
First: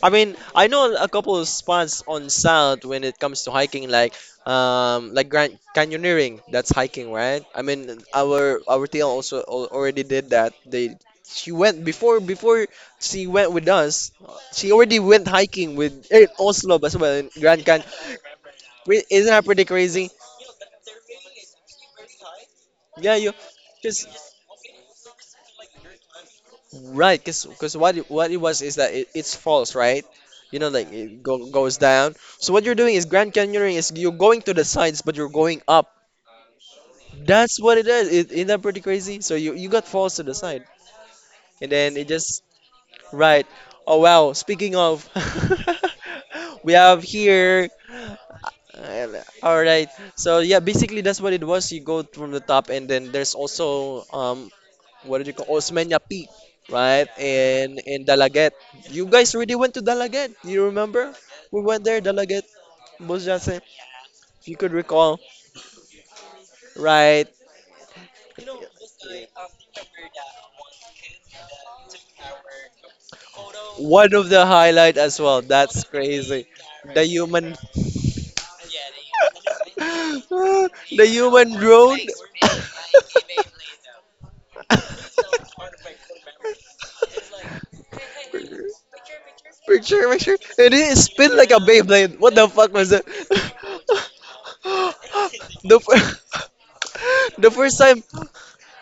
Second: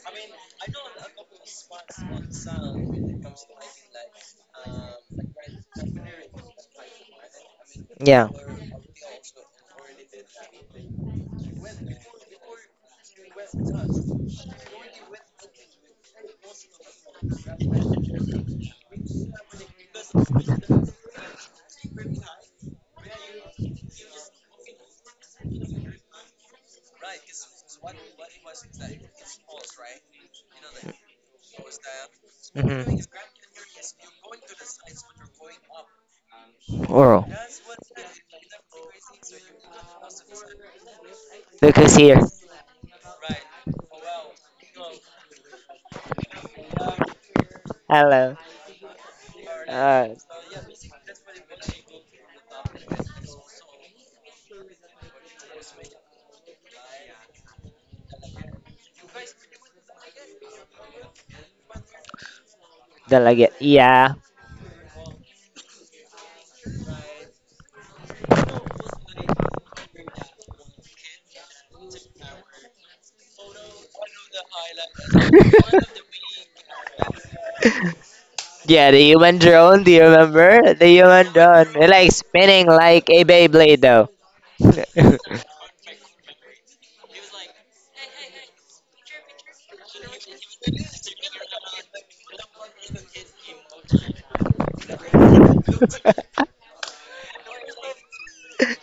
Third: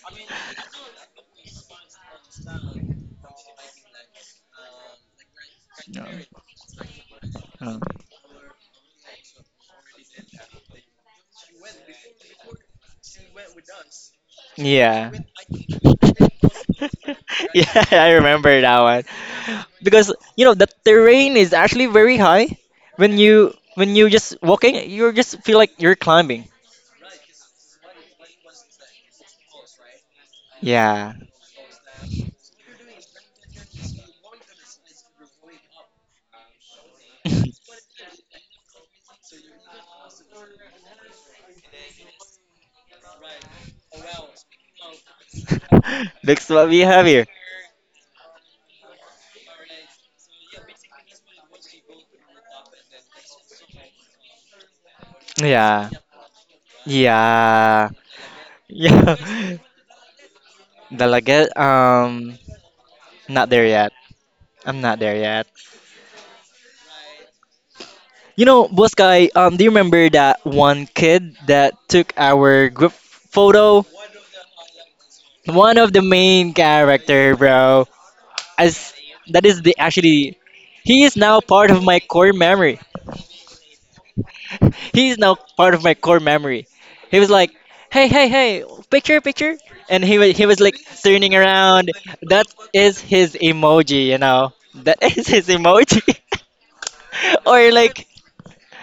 Speaker 1: I mean, I know a couple of spots on South when it comes to hiking, like Grand
Speaker 2: No.
Speaker 1: Canyoneering. That's hiking, right? I
Speaker 2: Um,
Speaker 1: mean,
Speaker 3: (laughs) Yeah.
Speaker 1: our TL also already did that. They she went before she went with us. She already
Speaker 2: Yeah.
Speaker 1: went hiking with eh, Oslo as well in
Speaker 2: (laughs)
Speaker 1: Grand
Speaker 2: Yeah,
Speaker 1: Canyon.
Speaker 2: I remember that one.
Speaker 1: Pre- Isn't that pretty crazy?
Speaker 2: Because you know the terrain is actually very high.
Speaker 1: Yeah,
Speaker 2: When
Speaker 1: you
Speaker 2: you when
Speaker 1: just
Speaker 2: you just walking, you just feel like you're climbing.
Speaker 1: right, 'cause what what it was is that it's false, right? You know, like
Speaker 2: Yeah.
Speaker 1: it goes down. So what you're doing
Speaker 3: Hmm.
Speaker 1: is Grand Canyoning is you're going to the sides, but you're going up.
Speaker 3: Oral.
Speaker 1: That's what it is. It, isn't that pretty crazy? So you got falls to the side, and
Speaker 3: Because
Speaker 1: then it
Speaker 3: here.
Speaker 1: just right. Oh wow! Speaking of, (laughs)
Speaker 2: (laughs) That's what
Speaker 1: we
Speaker 2: we
Speaker 1: have
Speaker 2: have.
Speaker 1: here.
Speaker 3: Hello.
Speaker 1: uh, All right.
Speaker 3: Uh,
Speaker 1: So yeah, basically that's what it was. You go from the top, and then there's also what did you call
Speaker 2: Yeah.
Speaker 1: Osmeña Peak, right?
Speaker 2: Yeah.
Speaker 1: In Dalaget. You guys
Speaker 2: Yeah.
Speaker 1: really went
Speaker 2: (laughs)
Speaker 1: to Dalaget. You remember?
Speaker 2: Dalaga,
Speaker 1: We went there, Dalaget,
Speaker 3: don't like
Speaker 2: not
Speaker 3: it.
Speaker 1: Bosjase,
Speaker 2: there yet.
Speaker 3: Yeah.
Speaker 1: if you could
Speaker 2: I'm not there
Speaker 1: recall,
Speaker 2: yet.
Speaker 1: right?
Speaker 2: You know, boss guy, do you remember that one kid that took our group photo?
Speaker 1: One of the highlight as well.
Speaker 3: (laughs)
Speaker 2: One
Speaker 1: That's
Speaker 2: of the
Speaker 1: crazy.
Speaker 2: main
Speaker 1: The
Speaker 2: character,
Speaker 1: human
Speaker 2: bro.
Speaker 3: Yeah,
Speaker 2: As
Speaker 3: the human
Speaker 2: That is the
Speaker 3: drone. Do you
Speaker 2: actually,
Speaker 3: remember? The
Speaker 1: (laughs)
Speaker 2: he
Speaker 1: the
Speaker 2: is
Speaker 3: human
Speaker 2: now
Speaker 1: human
Speaker 3: drone.
Speaker 2: part of
Speaker 3: It
Speaker 1: drone.
Speaker 2: my
Speaker 1: (laughs)
Speaker 3: like
Speaker 2: core
Speaker 3: spinning
Speaker 2: memory.
Speaker 3: like a Beyblade though.
Speaker 2: He's now part of my core memory. He was like, "Hey, hey, hey, picture, picture," and
Speaker 1: Picture,
Speaker 2: he was
Speaker 1: picture. And
Speaker 2: like
Speaker 1: it
Speaker 2: turning
Speaker 1: spin like a
Speaker 2: around.
Speaker 1: Beyblade. What
Speaker 2: That
Speaker 1: the fuck was
Speaker 2: is
Speaker 1: that? (laughs)
Speaker 2: his emoji, you know.
Speaker 1: (laughs)
Speaker 2: That (laughs) is his
Speaker 1: the
Speaker 2: emoji.
Speaker 1: fir- (laughs)
Speaker 2: (laughs)
Speaker 1: the
Speaker 2: Or
Speaker 1: first time
Speaker 2: like,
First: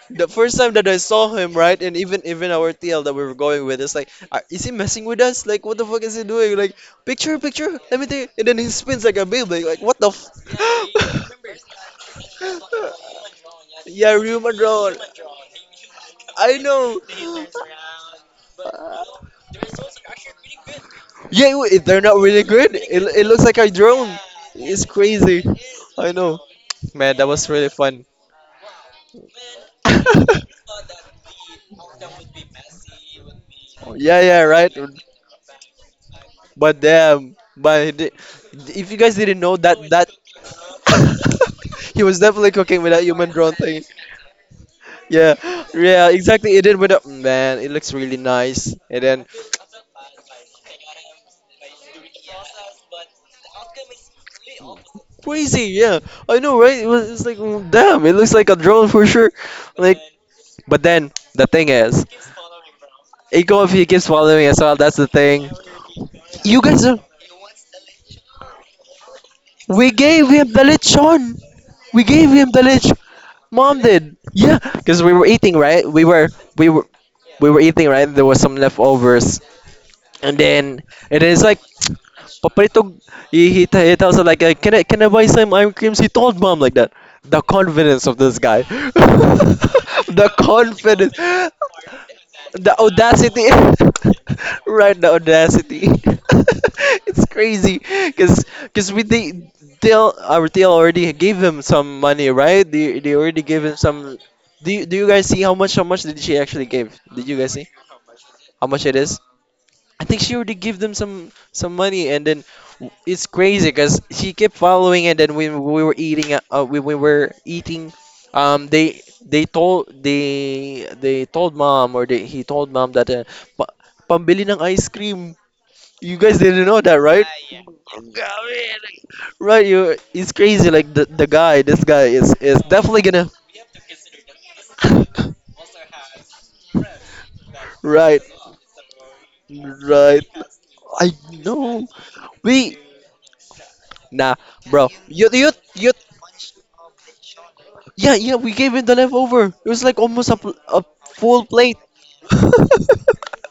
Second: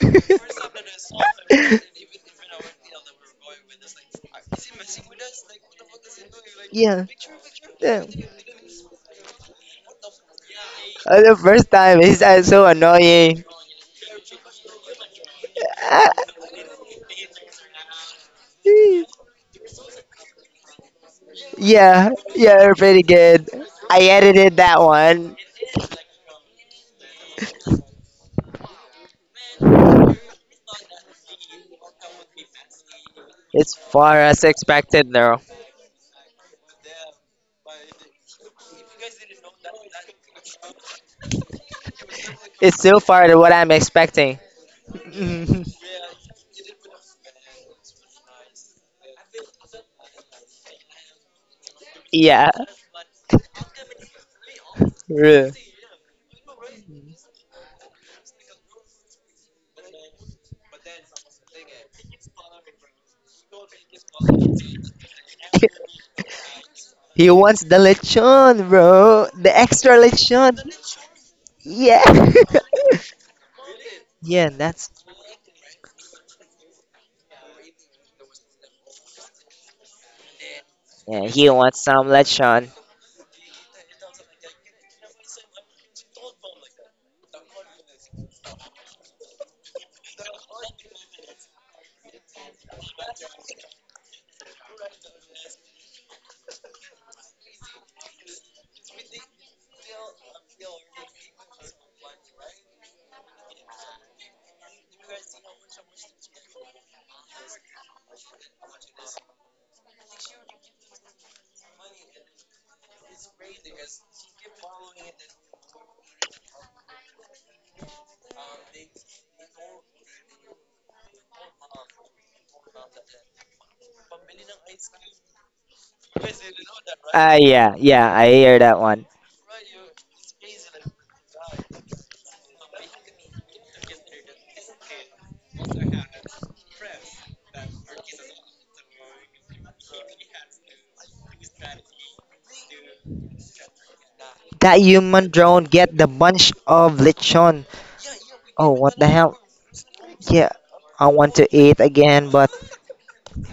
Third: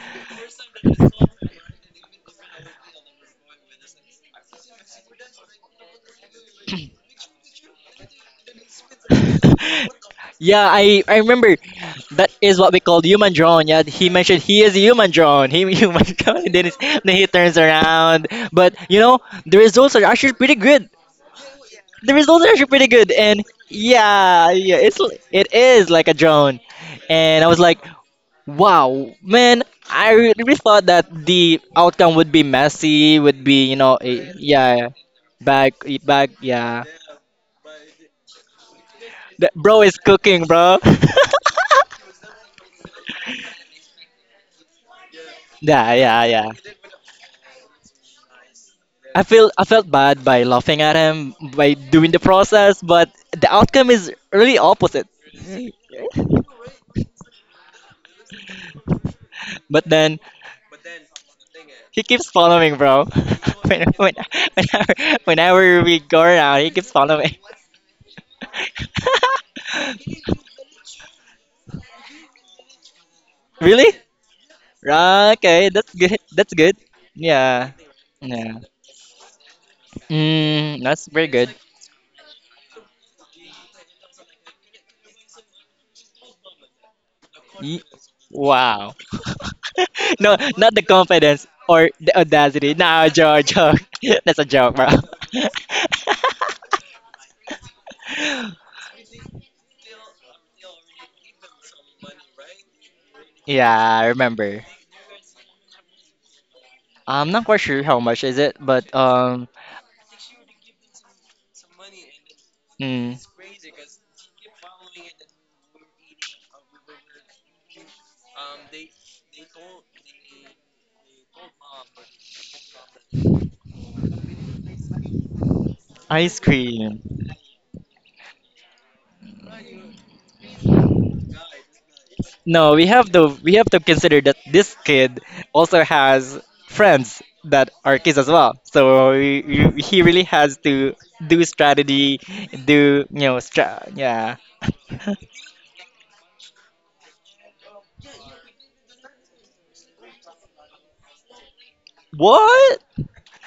Speaker 1: the first time that I saw him right and even our TL that we were going with is like "Are- is he messing with us
Speaker 3: (laughs)
Speaker 1: like
Speaker 3: (laughs)
Speaker 1: what the fuck is he doing like
Speaker 3: Yeah.
Speaker 1: picture picture let
Speaker 3: Yeah.
Speaker 1: me take and then he spins like a
Speaker 2: (laughs)
Speaker 1: Beyblade like what the f"
Speaker 2: yeah, I
Speaker 3: The
Speaker 2: remember.
Speaker 3: first time is
Speaker 2: That is
Speaker 3: so
Speaker 2: what we call human
Speaker 3: annoying.
Speaker 2: drone. Yeah,
Speaker 1: (laughs)
Speaker 2: he
Speaker 1: yeah
Speaker 2: mentioned
Speaker 1: human
Speaker 2: he is a
Speaker 1: drone
Speaker 2: human drone. He (laughs) human
Speaker 3: Ah,
Speaker 2: drone, and
Speaker 1: I
Speaker 2: then,
Speaker 1: know
Speaker 2: then he turns around. But you know, the results are actually pretty good.
Speaker 1: yeah wait, they're
Speaker 3: yeah,
Speaker 2: The
Speaker 1: not really
Speaker 2: results are
Speaker 3: yeah,
Speaker 2: actually
Speaker 3: they're
Speaker 1: good,
Speaker 2: pretty
Speaker 3: pretty
Speaker 1: it,
Speaker 2: good,
Speaker 1: it
Speaker 2: and
Speaker 1: looks
Speaker 3: good.
Speaker 1: like a
Speaker 3: I
Speaker 1: drone,
Speaker 2: yeah,
Speaker 3: edited
Speaker 2: yeah,
Speaker 3: that
Speaker 1: it's
Speaker 3: one.
Speaker 1: crazy.
Speaker 2: it is like
Speaker 1: I
Speaker 2: a
Speaker 1: know,
Speaker 2: drone,
Speaker 1: man that
Speaker 2: and
Speaker 1: was
Speaker 2: I was
Speaker 1: really
Speaker 2: like,
Speaker 1: fun.
Speaker 2: wow, man, I really
Speaker 1: (laughs)
Speaker 2: thought that the outcome would be messy, would be,
Speaker 3: It's
Speaker 2: you know,
Speaker 3: far
Speaker 1: Yeah,
Speaker 2: a,
Speaker 1: yeah,
Speaker 3: as
Speaker 1: right.
Speaker 2: yeah,
Speaker 3: expected though.
Speaker 2: bag, eat bag,
Speaker 1: But
Speaker 2: yeah.
Speaker 1: damn, but if you guys didn't know that
Speaker 2: Bro is cooking, bro. (laughs)
Speaker 1: (laughs) he was definitely
Speaker 3: It's
Speaker 1: cooking with
Speaker 3: still
Speaker 1: that
Speaker 3: far
Speaker 1: human
Speaker 3: than what
Speaker 1: drone
Speaker 3: I'm
Speaker 1: thing.
Speaker 3: expecting. (laughs)
Speaker 1: Yeah,
Speaker 3: Mhm.
Speaker 2: Yeah,
Speaker 1: yeah,
Speaker 2: yeah, yeah.
Speaker 1: exactly. It did with that man. It looks really nice. And
Speaker 2: I
Speaker 1: then
Speaker 2: feel I felt bad by laughing at him by doing the
Speaker 3: Yeah.
Speaker 2: process, but the outcome is really opposite.
Speaker 3: Really.
Speaker 1: crazy, yeah. I
Speaker 2: (laughs)
Speaker 1: know, right? It was, it's like damn. It looks like a drone for sure.
Speaker 2: But
Speaker 1: Like,
Speaker 2: then.
Speaker 1: but then the thing
Speaker 2: He
Speaker 1: is,
Speaker 2: keeps following, bro.
Speaker 1: Iko
Speaker 2: (laughs)
Speaker 1: if he
Speaker 2: when,
Speaker 1: keeps
Speaker 2: when,
Speaker 1: following as well.
Speaker 2: whenever,
Speaker 1: That's the thing.
Speaker 2: whenever
Speaker 3: (laughs)
Speaker 2: we go around,
Speaker 1: You
Speaker 2: he
Speaker 1: guys,
Speaker 2: keeps
Speaker 1: are-
Speaker 3: He
Speaker 2: following.
Speaker 3: wants the lechon, bro. The
Speaker 1: we
Speaker 3: extra
Speaker 2: (laughs)
Speaker 1: gave him
Speaker 3: lechon.
Speaker 1: the lechon.
Speaker 3: Yeah.
Speaker 1: We gave
Speaker 3: (laughs)
Speaker 1: him the lech. Mom
Speaker 2: Really?
Speaker 1: did.
Speaker 3: Yeah,
Speaker 1: Yeah,
Speaker 3: that's.
Speaker 1: because we were
Speaker 2: Right.
Speaker 1: eating,
Speaker 2: Okay,
Speaker 1: right?
Speaker 2: that's good. That's
Speaker 1: We
Speaker 2: good.
Speaker 1: were, we were
Speaker 2: Yeah.
Speaker 1: eating, right? There was some
Speaker 2: Yeah.
Speaker 1: leftovers, and then
Speaker 2: Mm, that's
Speaker 1: it
Speaker 3: Yeah,
Speaker 2: very
Speaker 1: is
Speaker 3: he
Speaker 2: good.
Speaker 1: like
Speaker 3: wants some lechon.
Speaker 1: Papito. He tells her like, "Can I buy some ice creams?" He told mom like that. The
Speaker 2: Ye-
Speaker 1: confidence of this guy, (laughs)
Speaker 2: Wow. (laughs)
Speaker 1: the
Speaker 2: No, not the
Speaker 1: confidence,
Speaker 2: confidence or the audacity.
Speaker 1: the
Speaker 2: No, joke,
Speaker 1: audacity,
Speaker 2: joke. (laughs) That's a
Speaker 1: (laughs)
Speaker 2: joke, bro.
Speaker 1: right? The audacity. (laughs) It's crazy, cause
Speaker 2: (laughs)
Speaker 1: cause we they Dale already gave him some money, right? They already gave him
Speaker 2: Yeah, I
Speaker 1: some.
Speaker 2: remember.
Speaker 1: Do you guys see how much did she actually give? Did
Speaker 2: I'm
Speaker 1: you
Speaker 2: not
Speaker 1: guys
Speaker 2: quite
Speaker 1: see
Speaker 2: sure how much is it,
Speaker 1: how much
Speaker 2: but
Speaker 1: it is? I think she already gave them some money, and then
Speaker 2: mm,
Speaker 1: it's crazy because she kept following, and then when we were eating, when we were eating, they told mom or they he told mom that pa pambili ng ice cream. You guys
Speaker 2: Ice
Speaker 1: didn't know that,
Speaker 2: cream.
Speaker 1: right?
Speaker 3: Ah, yeah, yeah, I hear
Speaker 1: Grabe,
Speaker 3: that one.
Speaker 1: like- Right, you it's crazy. Like the guy, this guy is
Speaker 2: No, we
Speaker 1: definitely
Speaker 2: have
Speaker 1: gonna.
Speaker 2: to consider that this kid
Speaker 1: (laughs)
Speaker 2: also has friends that are kids
Speaker 1: Right,
Speaker 2: as well. So he
Speaker 1: right.
Speaker 2: really has to
Speaker 1: I
Speaker 2: do
Speaker 1: know.
Speaker 2: strategy,
Speaker 1: We
Speaker 2: do you know,
Speaker 1: Nah,
Speaker 2: yeah.
Speaker 3: That
Speaker 1: bro.
Speaker 2: (laughs)
Speaker 3: human
Speaker 1: You, you,
Speaker 3: drone
Speaker 1: you.
Speaker 3: get the bunch of lechon.
Speaker 1: Yeah, yeah. We
Speaker 3: Oh,
Speaker 1: gave him
Speaker 3: what
Speaker 1: the
Speaker 3: the hell?
Speaker 1: leftover. It was like almost
Speaker 3: Yeah,
Speaker 1: a
Speaker 3: I want to
Speaker 1: full
Speaker 3: eat
Speaker 1: plate.
Speaker 3: again, but
Speaker 2: What,
Speaker 1: (laughs)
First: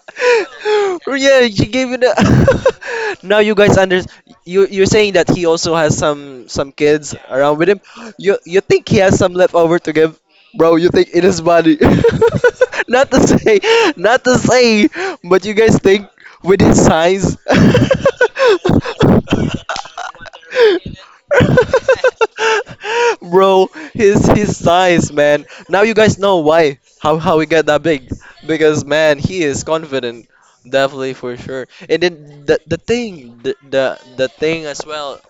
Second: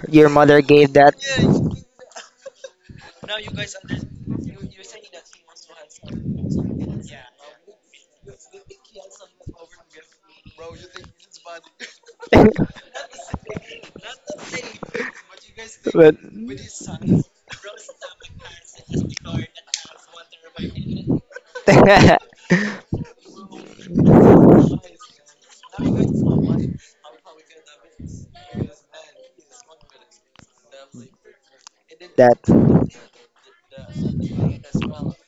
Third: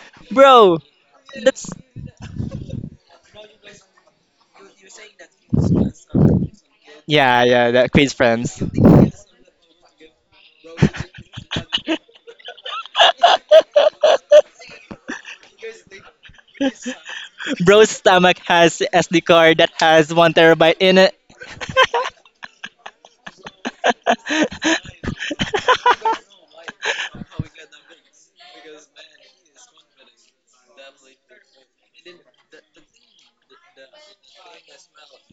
Speaker 3: your mother
Speaker 2: bro?
Speaker 3: gave that.
Speaker 1: Yeah,
Speaker 2: That's
Speaker 1: she gave it. A (laughs) now you guys under. You you're saying that he also has some kids
Speaker 2: Yeah,
Speaker 1: around with
Speaker 2: yeah.
Speaker 1: him.
Speaker 2: That quiz
Speaker 1: You
Speaker 2: friends.
Speaker 1: think he has some leftover to give, bro? You think in his body? (laughs)
Speaker 3: (laughs)
Speaker 1: not to say, not to say, but you guys think
Speaker 3: But
Speaker 1: with his
Speaker 3: (laughs)
Speaker 1: size.
Speaker 2: (laughs) Bro's stomach has SD card that has 1 TB in it.
Speaker 1: (laughs) (laughs) Bro, his size,
Speaker 2: (laughs)
Speaker 1: man. Now you guys know why how we get that big because man, he is confident, definitely for sure. And then
Speaker 3: that
Speaker 1: the the
Speaker 3: the
Speaker 1: thing, the the, the thing as well.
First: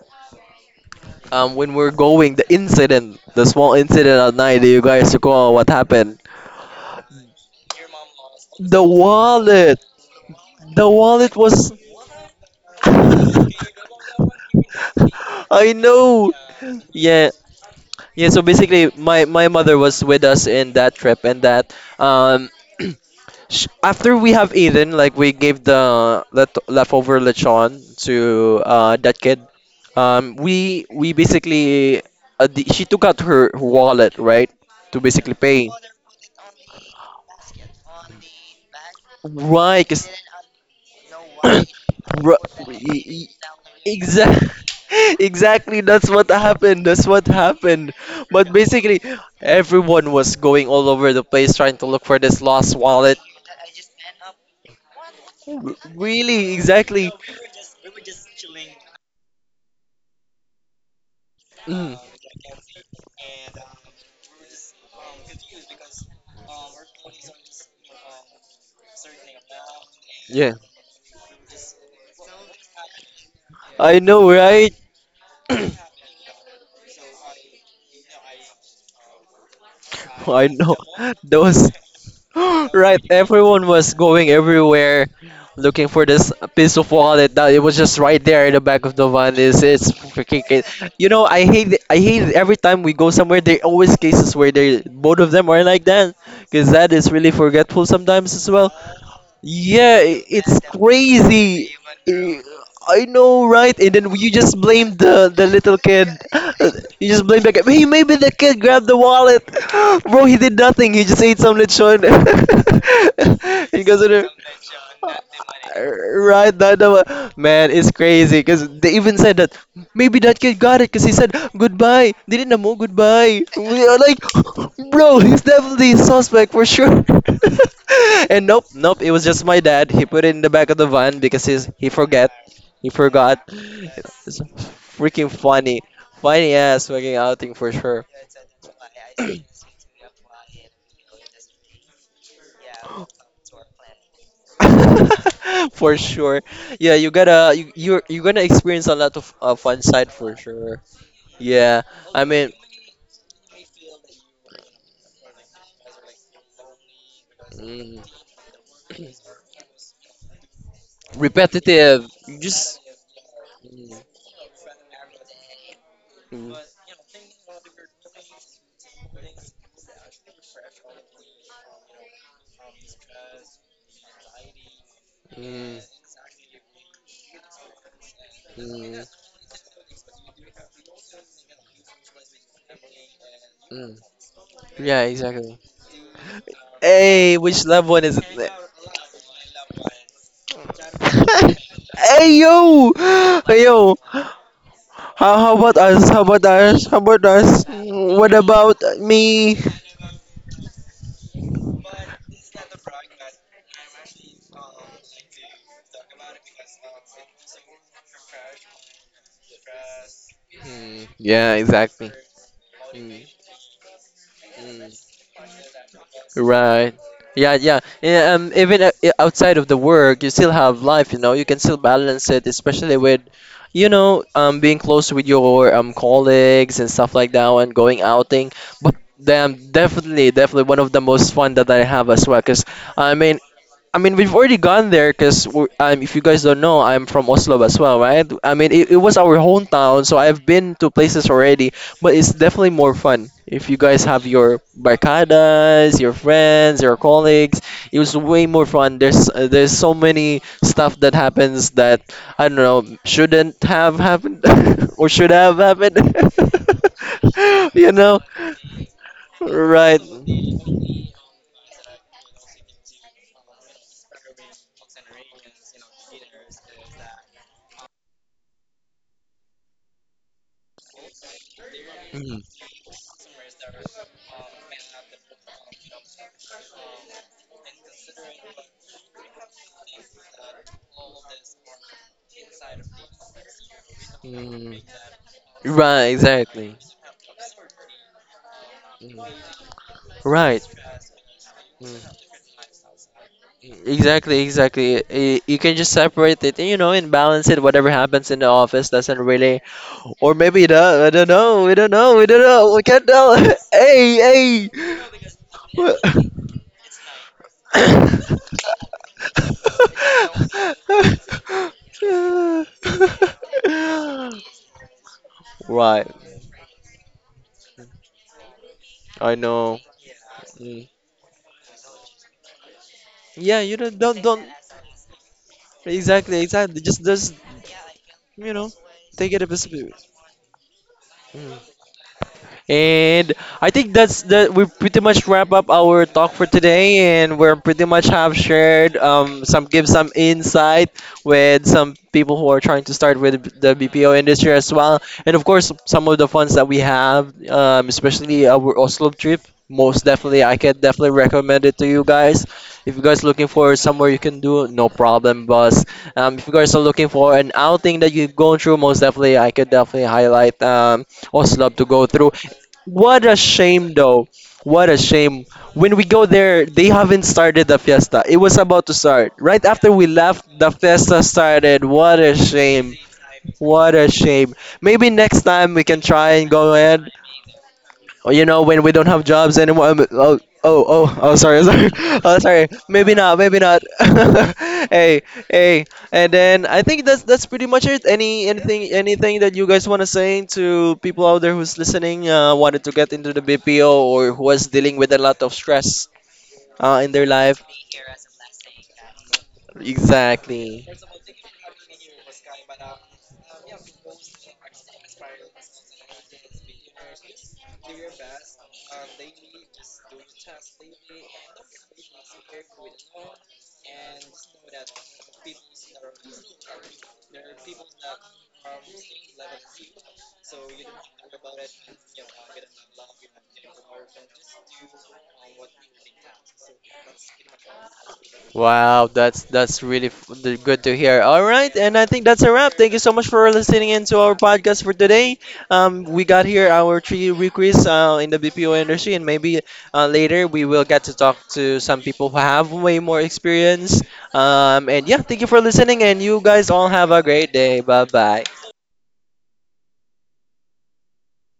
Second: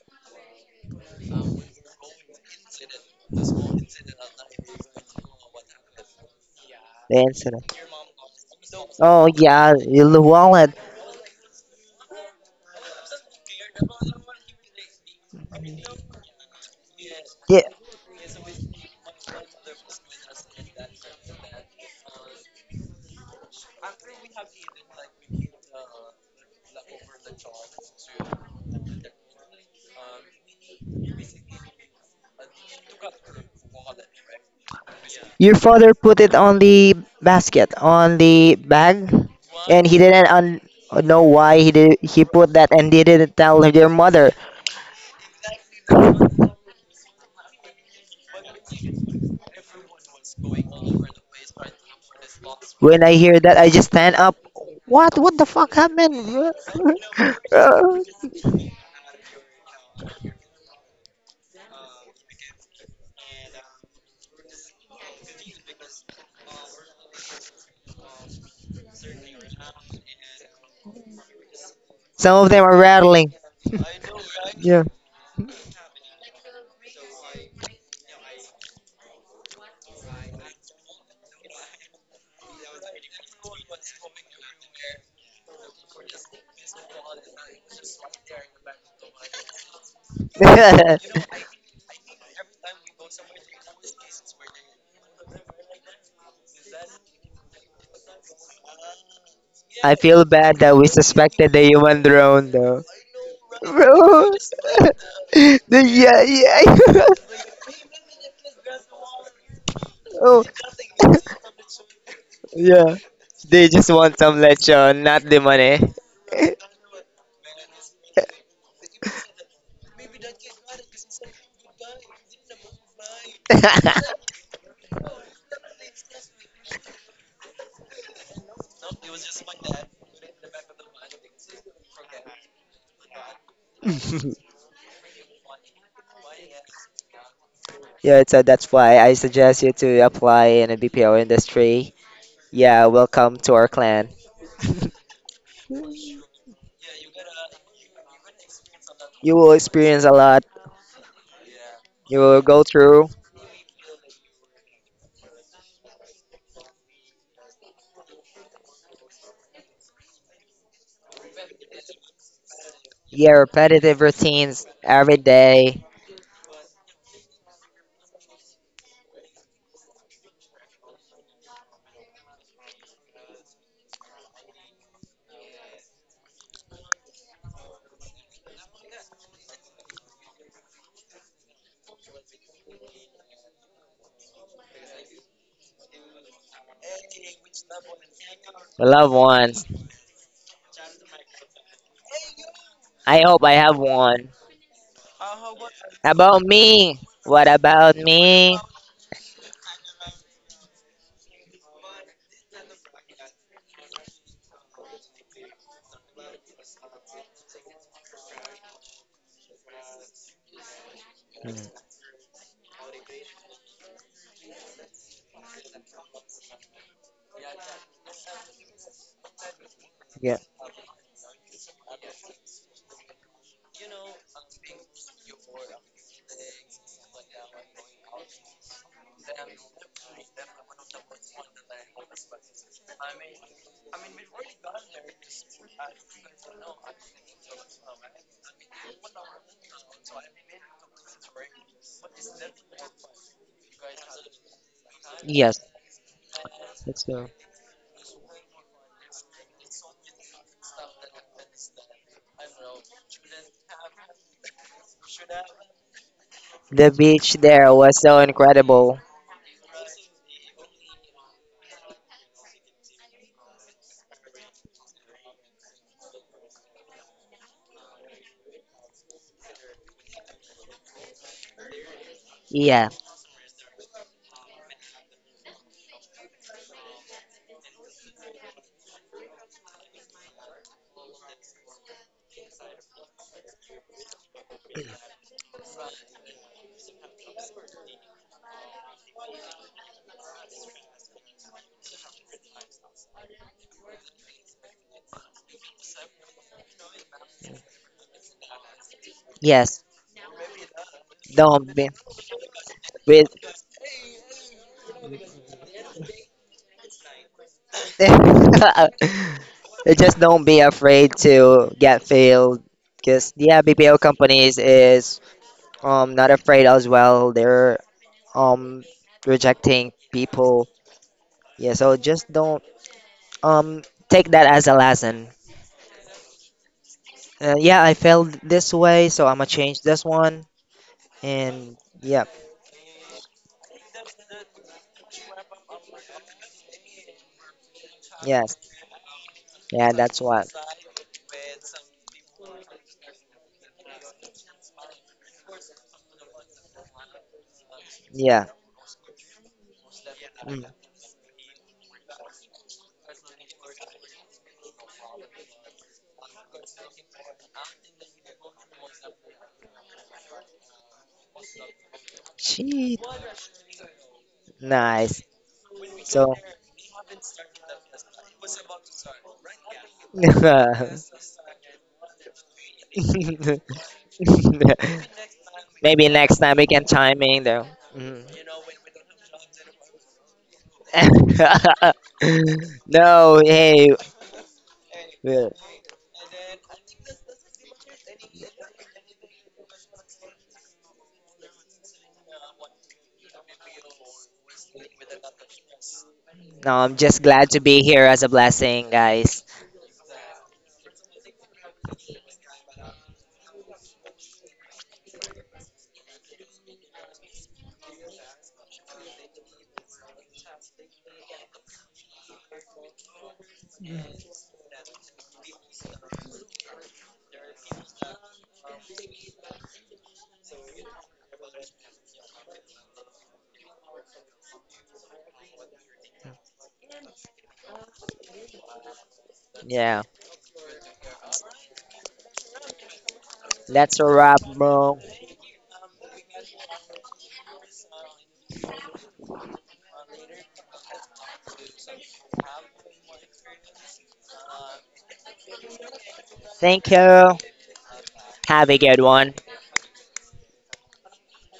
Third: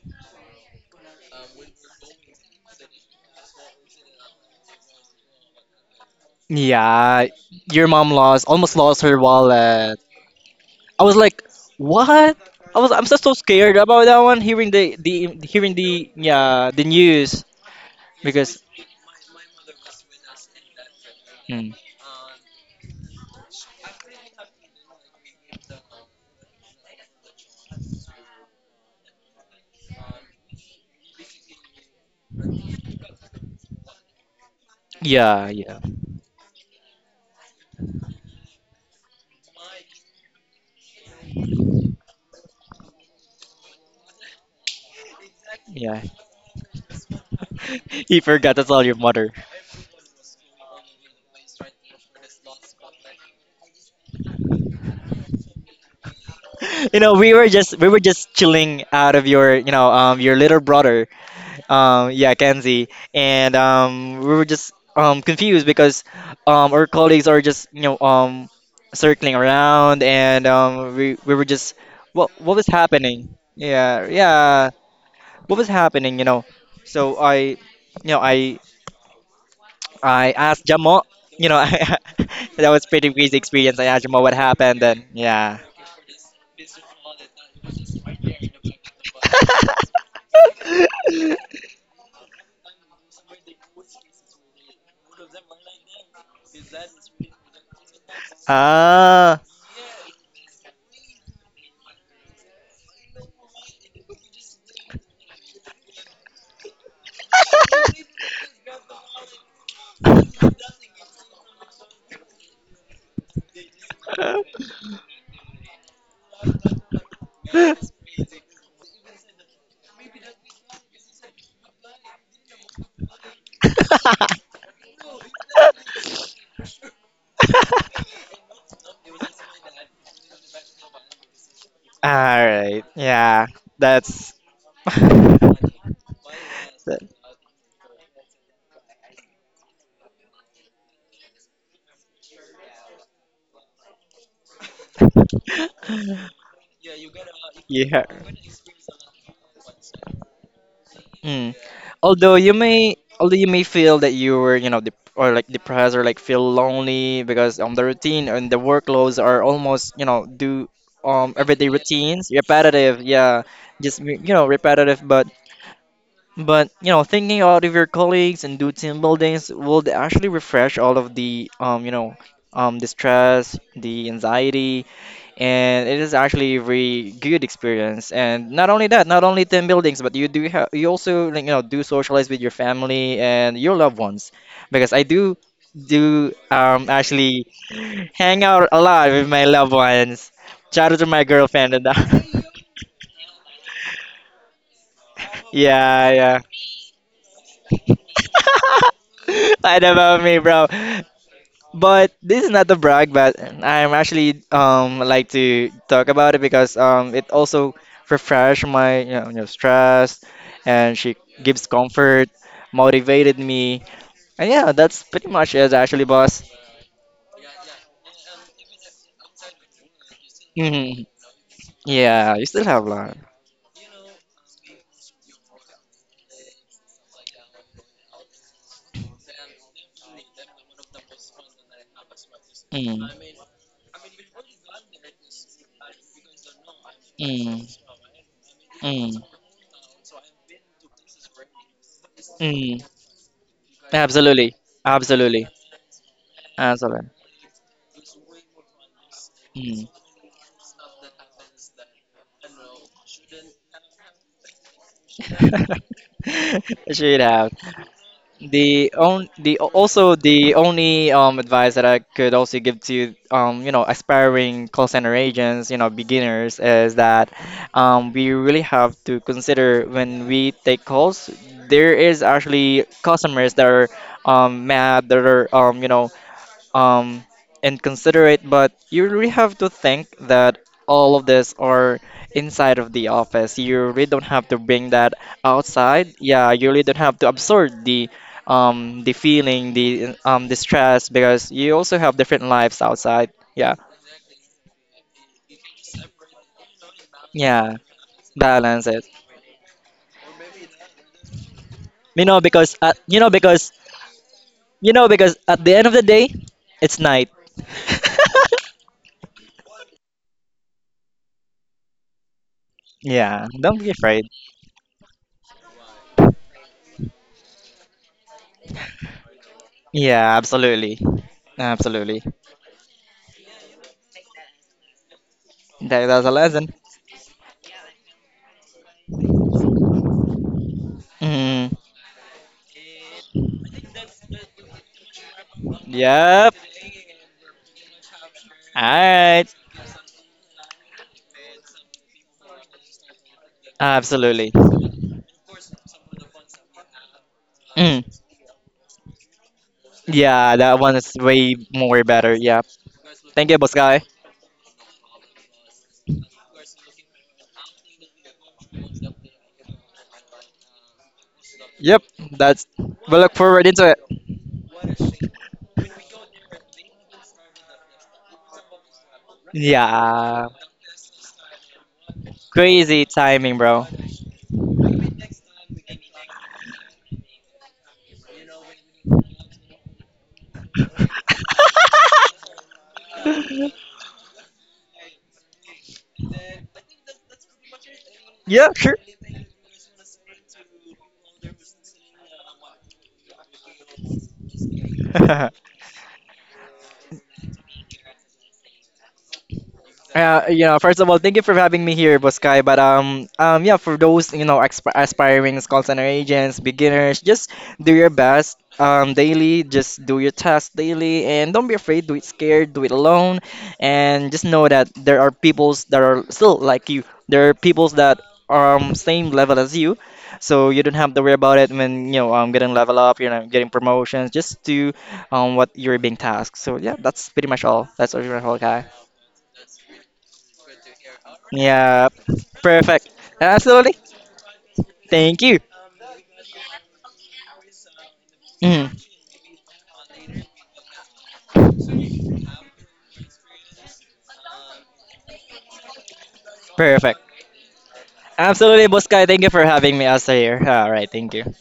Speaker 1: When we're going, the incident, the small incident at night that you guys recall what happened.
Speaker 2: Yeah,
Speaker 3: incident.
Speaker 2: your mom lost almost
Speaker 1: The
Speaker 2: lost her
Speaker 3: Oh yeah,
Speaker 1: wallet,
Speaker 2: wallet.
Speaker 3: the wallet.
Speaker 1: the
Speaker 2: I was
Speaker 1: wallet
Speaker 2: like,
Speaker 1: was.
Speaker 2: what? I'm so
Speaker 1: (laughs)
Speaker 2: scared about that one. Hearing the the
Speaker 1: I
Speaker 2: hearing the
Speaker 1: know.
Speaker 2: the
Speaker 1: Yeah,
Speaker 2: news
Speaker 3: Yeah,
Speaker 1: yeah, so
Speaker 2: because
Speaker 1: basically, my mother was with us in that trip, and that
Speaker 2: mm,
Speaker 1: (clears throat) after we have eaten, like we gave the leftover lechon to that kid. We basically she took out her wallet, right, to basically
Speaker 2: yeah,
Speaker 3: your
Speaker 1: pay.
Speaker 2: yeah,
Speaker 3: father put it on the basket, on the bag,
Speaker 1: Right,
Speaker 3: and he
Speaker 1: 'cause-
Speaker 3: didn't know why he did.
Speaker 1: (coughs)
Speaker 3: He
Speaker 1: Ru-
Speaker 3: put that and
Speaker 1: e-
Speaker 3: he didn't tell your
Speaker 1: e- (laughs)
Speaker 3: mother.
Speaker 1: exactly.
Speaker 2: yeah.
Speaker 1: That's what happened. That's what happened.
Speaker 2: (laughs) He
Speaker 1: But
Speaker 2: forgot to tell your
Speaker 1: basically,
Speaker 2: mother. (laughs)
Speaker 1: everyone was going all over the place trying to look for this lost
Speaker 3: When I
Speaker 1: wallet.
Speaker 3: hear that, I just stand up. What? What the fuck happened? (laughs)
Speaker 1: Really,
Speaker 2: You
Speaker 1: exactly.
Speaker 2: know, we were just chilling out of your, you know, your little brother,
Speaker 1: Mm,
Speaker 2: yeah, Kenzie, and we were just confused because our colleagues are just, you know, circling around, and
Speaker 1: yeah,
Speaker 2: we were just, what
Speaker 3: Some of
Speaker 2: what
Speaker 3: them
Speaker 2: was
Speaker 3: are
Speaker 2: happening,
Speaker 3: rattling.
Speaker 1: I
Speaker 2: yeah,
Speaker 1: know,
Speaker 2: yeah,
Speaker 1: right?
Speaker 3: Yeah.
Speaker 2: what was
Speaker 1: (coughs)
Speaker 2: happening, you know. So you know, I
Speaker 1: (clears throat)
Speaker 2: I
Speaker 1: I
Speaker 2: asked
Speaker 1: know.
Speaker 2: Jamo, you know, (laughs)
Speaker 1: Those. (gasps)
Speaker 2: that was
Speaker 1: Right,
Speaker 2: pretty crazy
Speaker 1: everyone
Speaker 2: experience. I
Speaker 1: was
Speaker 2: asked Jamo
Speaker 1: going
Speaker 2: what happened, and
Speaker 1: everywhere
Speaker 2: yeah.
Speaker 1: looking for this piece of wallet that it was just right there in the back of the van. It's freaking crazy. You know,
Speaker 3: (laughs)
Speaker 2: (laughs)
Speaker 1: I hate it every time we go somewhere. There always cases where they both of them are like that, because that is really forgetful sometimes as well.
Speaker 2: Ah.
Speaker 3: I
Speaker 1: Yeah,
Speaker 3: feel bad
Speaker 1: it's
Speaker 3: that we suspected the
Speaker 1: crazy.
Speaker 3: human
Speaker 1: I
Speaker 3: drone, though.
Speaker 1: I know, right? And then you
Speaker 3: Bro.
Speaker 1: just blame the
Speaker 3: (laughs)
Speaker 1: the little kid.
Speaker 3: Yeah,
Speaker 1: (laughs)
Speaker 3: yeah.
Speaker 1: You just blame the kid. Hey, maybe the kid grabbed the wallet. (gasps)
Speaker 3: (laughs)
Speaker 1: Bro, he
Speaker 3: Oh,
Speaker 1: did nothing. He just ate some lechon.
Speaker 3: yeah. They
Speaker 1: (laughs) He
Speaker 3: just
Speaker 1: goes in
Speaker 3: want
Speaker 1: there.
Speaker 3: some
Speaker 2: (laughs)
Speaker 3: lechon,
Speaker 1: (laughs)
Speaker 3: not the money.
Speaker 1: Right, not the one. Man,
Speaker 2: All
Speaker 1: it's crazy because they even said that maybe that kid got it because he said goodbye. They didn't know mo goodbye. We are like, (laughs) bro, he's definitely a suspect for sure. (laughs) And nope, it was just my dad. He put it in the back of the van because he forget,
Speaker 2: right.
Speaker 1: he forgot.
Speaker 2: Yeah. That's.
Speaker 1: It's
Speaker 2: (laughs)
Speaker 1: freaking funny, funny ass fucking outing for
Speaker 3: (laughs)
Speaker 1: sure.
Speaker 3: Yeah, so that's why I suggest you to apply in a BPO industry. Yeah, welcome to our clan. (laughs)
Speaker 1: (laughs) For sure. Yeah, you gotta
Speaker 2: Yeah.
Speaker 1: you're gonna experience a lot of
Speaker 3: You will
Speaker 1: fun
Speaker 3: experience
Speaker 1: side
Speaker 3: a
Speaker 1: for
Speaker 3: lot.
Speaker 1: sure.
Speaker 2: Mm.
Speaker 1: Yeah,
Speaker 3: You
Speaker 1: I
Speaker 2: Although
Speaker 3: will
Speaker 1: mean,
Speaker 2: you
Speaker 3: go
Speaker 2: may,
Speaker 3: through
Speaker 2: although you may feel that you were, you know, dep or like depressed or like feel lonely because the
Speaker 1: mm,
Speaker 2: routine and the workloads are almost, you know, do everyday
Speaker 1: repetitive.
Speaker 2: routines,
Speaker 1: You just.
Speaker 2: repetitive,
Speaker 3: yeah,
Speaker 2: yeah, just
Speaker 3: repetitive
Speaker 1: Mm.
Speaker 2: you know,
Speaker 3: routines
Speaker 2: repetitive.
Speaker 3: every
Speaker 2: But
Speaker 3: day.
Speaker 1: Mm,
Speaker 2: but you know, thinking out of your colleagues and do team buildings would actually refresh all of the you know the stress, the anxiety,
Speaker 1: mm,
Speaker 2: and it is actually a very good experience. And not only
Speaker 1: mm,
Speaker 2: that, not only team buildings, but you do have you also like, you know, do socialize with your family and your
Speaker 1: mm.
Speaker 2: loved ones, because I
Speaker 1: Yeah,
Speaker 2: do
Speaker 1: exactly.
Speaker 2: do
Speaker 1: Hey,
Speaker 2: actually
Speaker 1: which loved one
Speaker 2: (laughs)
Speaker 1: is
Speaker 2: hang
Speaker 1: it?
Speaker 2: out a
Speaker 3: The
Speaker 2: lot
Speaker 3: loved
Speaker 2: with my
Speaker 3: ones.
Speaker 2: loved ones.
Speaker 1: (laughs)
Speaker 2: Shout out to my girlfriend and
Speaker 1: Hey
Speaker 2: that.
Speaker 1: yo,
Speaker 3: I hope I
Speaker 1: hey
Speaker 3: have
Speaker 1: yo.
Speaker 3: one.
Speaker 2: (laughs)
Speaker 1: How about us?
Speaker 2: Yeah,
Speaker 1: How
Speaker 2: yeah.
Speaker 3: About
Speaker 1: about us? How
Speaker 3: me.
Speaker 1: about
Speaker 3: What
Speaker 1: us?
Speaker 3: about
Speaker 1: What
Speaker 3: me?
Speaker 1: about me?
Speaker 2: (laughs) I know about me, bro. But this is not a brag, but I'm actually like to talk about it because it also refresh my, you know, stress, and
Speaker 1: Mm,
Speaker 2: she
Speaker 1: yeah,
Speaker 2: gives
Speaker 3: Mm,
Speaker 1: exactly.
Speaker 2: comfort,
Speaker 1: Mm,
Speaker 2: motivated me, and yeah, that's
Speaker 1: mm.
Speaker 2: pretty much it actually, boss.
Speaker 1: Right. Yeah, yeah. Yeah, even outside of the work, you
Speaker 3: yeah.
Speaker 1: still have
Speaker 2: Mm,
Speaker 1: life, you know. You can still balance
Speaker 2: yeah,
Speaker 1: it,
Speaker 2: you still have
Speaker 1: especially
Speaker 2: love.
Speaker 1: with, you know, being close with your colleagues and stuff like that, and going outing. But damn, definitely, definitely one of the most fun that I have as well. Cause
Speaker 2: Mm,
Speaker 1: I mean, I mean, we've already gone there because if you guys don't know, I'm from Oslo
Speaker 2: mm,
Speaker 1: as well, right? I mean, it was
Speaker 2: mm,
Speaker 1: our hometown, so I've been to places already, but it's definitely
Speaker 2: mm.
Speaker 1: more fun if you guys have
Speaker 2: Absolutely,
Speaker 1: your
Speaker 2: absolutely,
Speaker 3: Yes.
Speaker 1: barcadas, your friends, your
Speaker 2: absolutely.
Speaker 3: So
Speaker 1: colleagues. It was way more fun. There's
Speaker 2: Mm.
Speaker 1: so many stuff that happens that I don't know shouldn't have happened (laughs) or should have happened.
Speaker 3: the
Speaker 2: (laughs) Should
Speaker 3: beach
Speaker 2: have.
Speaker 3: there
Speaker 1: (laughs) You
Speaker 3: was so
Speaker 1: know,
Speaker 2: The
Speaker 3: incredible.
Speaker 2: on the
Speaker 1: right?
Speaker 2: also The only advice that I could also give to you know aspiring call center agents, beginners is that we really have to consider when we take calls there is
Speaker 1: Mm,
Speaker 2: actually
Speaker 3: Yeah.
Speaker 2: customers that are mad, that are um, inconsiderate, but you really have to think that all of this are inside of the office. You really don't have to
Speaker 1: mm.
Speaker 2: bring that
Speaker 1: Right,
Speaker 2: outside. Yeah, you
Speaker 1: exactly.
Speaker 2: really don't have to absorb
Speaker 1: Mm.
Speaker 2: the feeling, the
Speaker 1: Right.
Speaker 2: stress because you also
Speaker 1: Mm,
Speaker 2: have different lives outside. Yeah,
Speaker 1: exactly, exactly. You can just separate it, you know, and balance it.
Speaker 2: yeah,
Speaker 1: Whatever happens in the office
Speaker 2: balance it.
Speaker 1: doesn't really,
Speaker 3: Yes.
Speaker 1: or maybe it does. I don't know. We
Speaker 3: Don't be
Speaker 1: don't know. We
Speaker 2: You
Speaker 1: don't
Speaker 2: know,
Speaker 1: know.
Speaker 2: because
Speaker 1: We
Speaker 2: at,
Speaker 1: can't
Speaker 3: with.
Speaker 1: tell. (laughs) Hey, hey.
Speaker 2: you know because at the end of
Speaker 1: What-
Speaker 2: the day, it's night. (laughs)
Speaker 3: (laughs) Just don't be afraid to get failed. Because
Speaker 2: Yeah,
Speaker 3: yeah,
Speaker 2: don't be
Speaker 3: BPO
Speaker 2: afraid.
Speaker 3: companies is
Speaker 1: (laughs) Right.
Speaker 3: not afraid as well. They're um
Speaker 1: I know.
Speaker 3: rejecting
Speaker 2: Yeah,
Speaker 3: people.
Speaker 1: Mm.
Speaker 2: absolutely.
Speaker 3: Yeah, so
Speaker 2: Absolutely.
Speaker 3: just don't
Speaker 1: Yeah, you
Speaker 3: um take
Speaker 1: don't
Speaker 3: that as a lesson.
Speaker 2: That's a
Speaker 1: exactly
Speaker 2: lesson.
Speaker 1: exactly. Just
Speaker 3: Yeah, I failed
Speaker 1: you know,
Speaker 3: this way, so
Speaker 1: take
Speaker 3: I'm
Speaker 1: it
Speaker 3: gonna
Speaker 1: a bit.
Speaker 3: change this one.
Speaker 2: Mm,
Speaker 3: And yeah,
Speaker 1: And I think that's that we pretty much wrap up our talk for
Speaker 2: yep.
Speaker 1: today and we're pretty much have
Speaker 3: yes,
Speaker 2: All
Speaker 1: shared
Speaker 2: right.
Speaker 1: some give
Speaker 3: yeah,
Speaker 1: some
Speaker 3: that's what.
Speaker 1: insight with some people who are trying to start with the BPO industry
Speaker 2: Absolutely.
Speaker 1: as well. And of course some of the funds that we have
Speaker 2: Mm,
Speaker 3: Yeah,
Speaker 1: especially our Oslo trip most definitely I
Speaker 2: yeah,
Speaker 3: mm.
Speaker 1: can
Speaker 2: that one
Speaker 1: definitely
Speaker 2: is way
Speaker 1: recommend it to you
Speaker 2: more better.
Speaker 1: guys.
Speaker 2: Yeah.
Speaker 1: If you guys looking
Speaker 2: Thank you,
Speaker 1: for
Speaker 2: boss guy.
Speaker 1: somewhere you can do no problem boss. If you guys are looking for an outing that you've gone through most definitely I could definitely highlight Oslo to go
Speaker 2: Yep.
Speaker 1: through.
Speaker 2: That's. We
Speaker 3: Cheat,
Speaker 1: What a
Speaker 2: look forward into
Speaker 1: shame,
Speaker 2: it.
Speaker 1: though. What a
Speaker 3: nice.
Speaker 1: shame. When we go
Speaker 3: So
Speaker 1: there, they haven't started the fiesta. It was about to start. Right after we
Speaker 3: (laughs) maybe
Speaker 1: left,
Speaker 2: Yeah.
Speaker 1: the fiesta started. What a shame.
Speaker 2: Crazy timing, bro.
Speaker 1: What a shame. Maybe next time we can
Speaker 3: next
Speaker 1: try and
Speaker 3: time we
Speaker 1: go
Speaker 3: can
Speaker 1: ahead
Speaker 3: chime in though. Mm.
Speaker 1: well, you know, when we don't have jobs anymore. Oh, oh, oh, oh, sorry, (laughs) sorry. Oh, sorry.
Speaker 3: (laughs)
Speaker 1: Maybe not,
Speaker 3: No,
Speaker 1: maybe not.
Speaker 2: (laughs)
Speaker 3: hey,
Speaker 1: (laughs) Hey,
Speaker 3: no,
Speaker 1: hey. And then I think that's pretty much it.
Speaker 2: Yeah,
Speaker 1: Anything
Speaker 2: sure.
Speaker 1: anything that you guys want to say to people out there who's listening, wanted to get into the BPO or who was dealing with a lot of
Speaker 2: (laughs)
Speaker 1: stress
Speaker 3: I'm
Speaker 1: in
Speaker 3: just
Speaker 1: their
Speaker 3: glad to
Speaker 1: life?
Speaker 3: be here as a blessing, guys.
Speaker 2: You know,
Speaker 1: Exactly.
Speaker 2: first of all, thank you for having me here, Boskai. But yeah, for those, you know, exp aspiring call center agents, beginners, just do your best daily. Just do your tasks daily, and don't be afraid. Do it scared. Do it alone, and just know that there are peoples that are still like you. There are peoples that are same level as you, so you don't have to worry about it when getting level up. You know, getting promotions. Just do what you're being tasked. So yeah, that's pretty much all. That's all, guy.
Speaker 1: Wow, that's
Speaker 3: Yeah.
Speaker 1: really good to hear. All right, and I
Speaker 2: Yeah,
Speaker 1: think that's a wrap. Thank you
Speaker 2: perfect.
Speaker 1: so much for listening
Speaker 2: Absolutely.
Speaker 3: That's a
Speaker 1: into our
Speaker 3: wrap,
Speaker 1: podcast for
Speaker 3: bro.
Speaker 1: today.
Speaker 2: Thank you.
Speaker 1: We got here our three recruits in the BPO
Speaker 2: Mm,
Speaker 1: industry, and maybe later we will get to talk to some people who have way more experience. And yeah, thank you for listening, and you guys all
Speaker 3: Thank
Speaker 1: have
Speaker 2: perfect.
Speaker 1: a
Speaker 3: you.
Speaker 1: great day. Bye bye.
Speaker 3: Have a
Speaker 2: Absolutely,
Speaker 3: good
Speaker 2: Boskai.
Speaker 3: one.
Speaker 2: Thank you for having me as here. All right, thank you.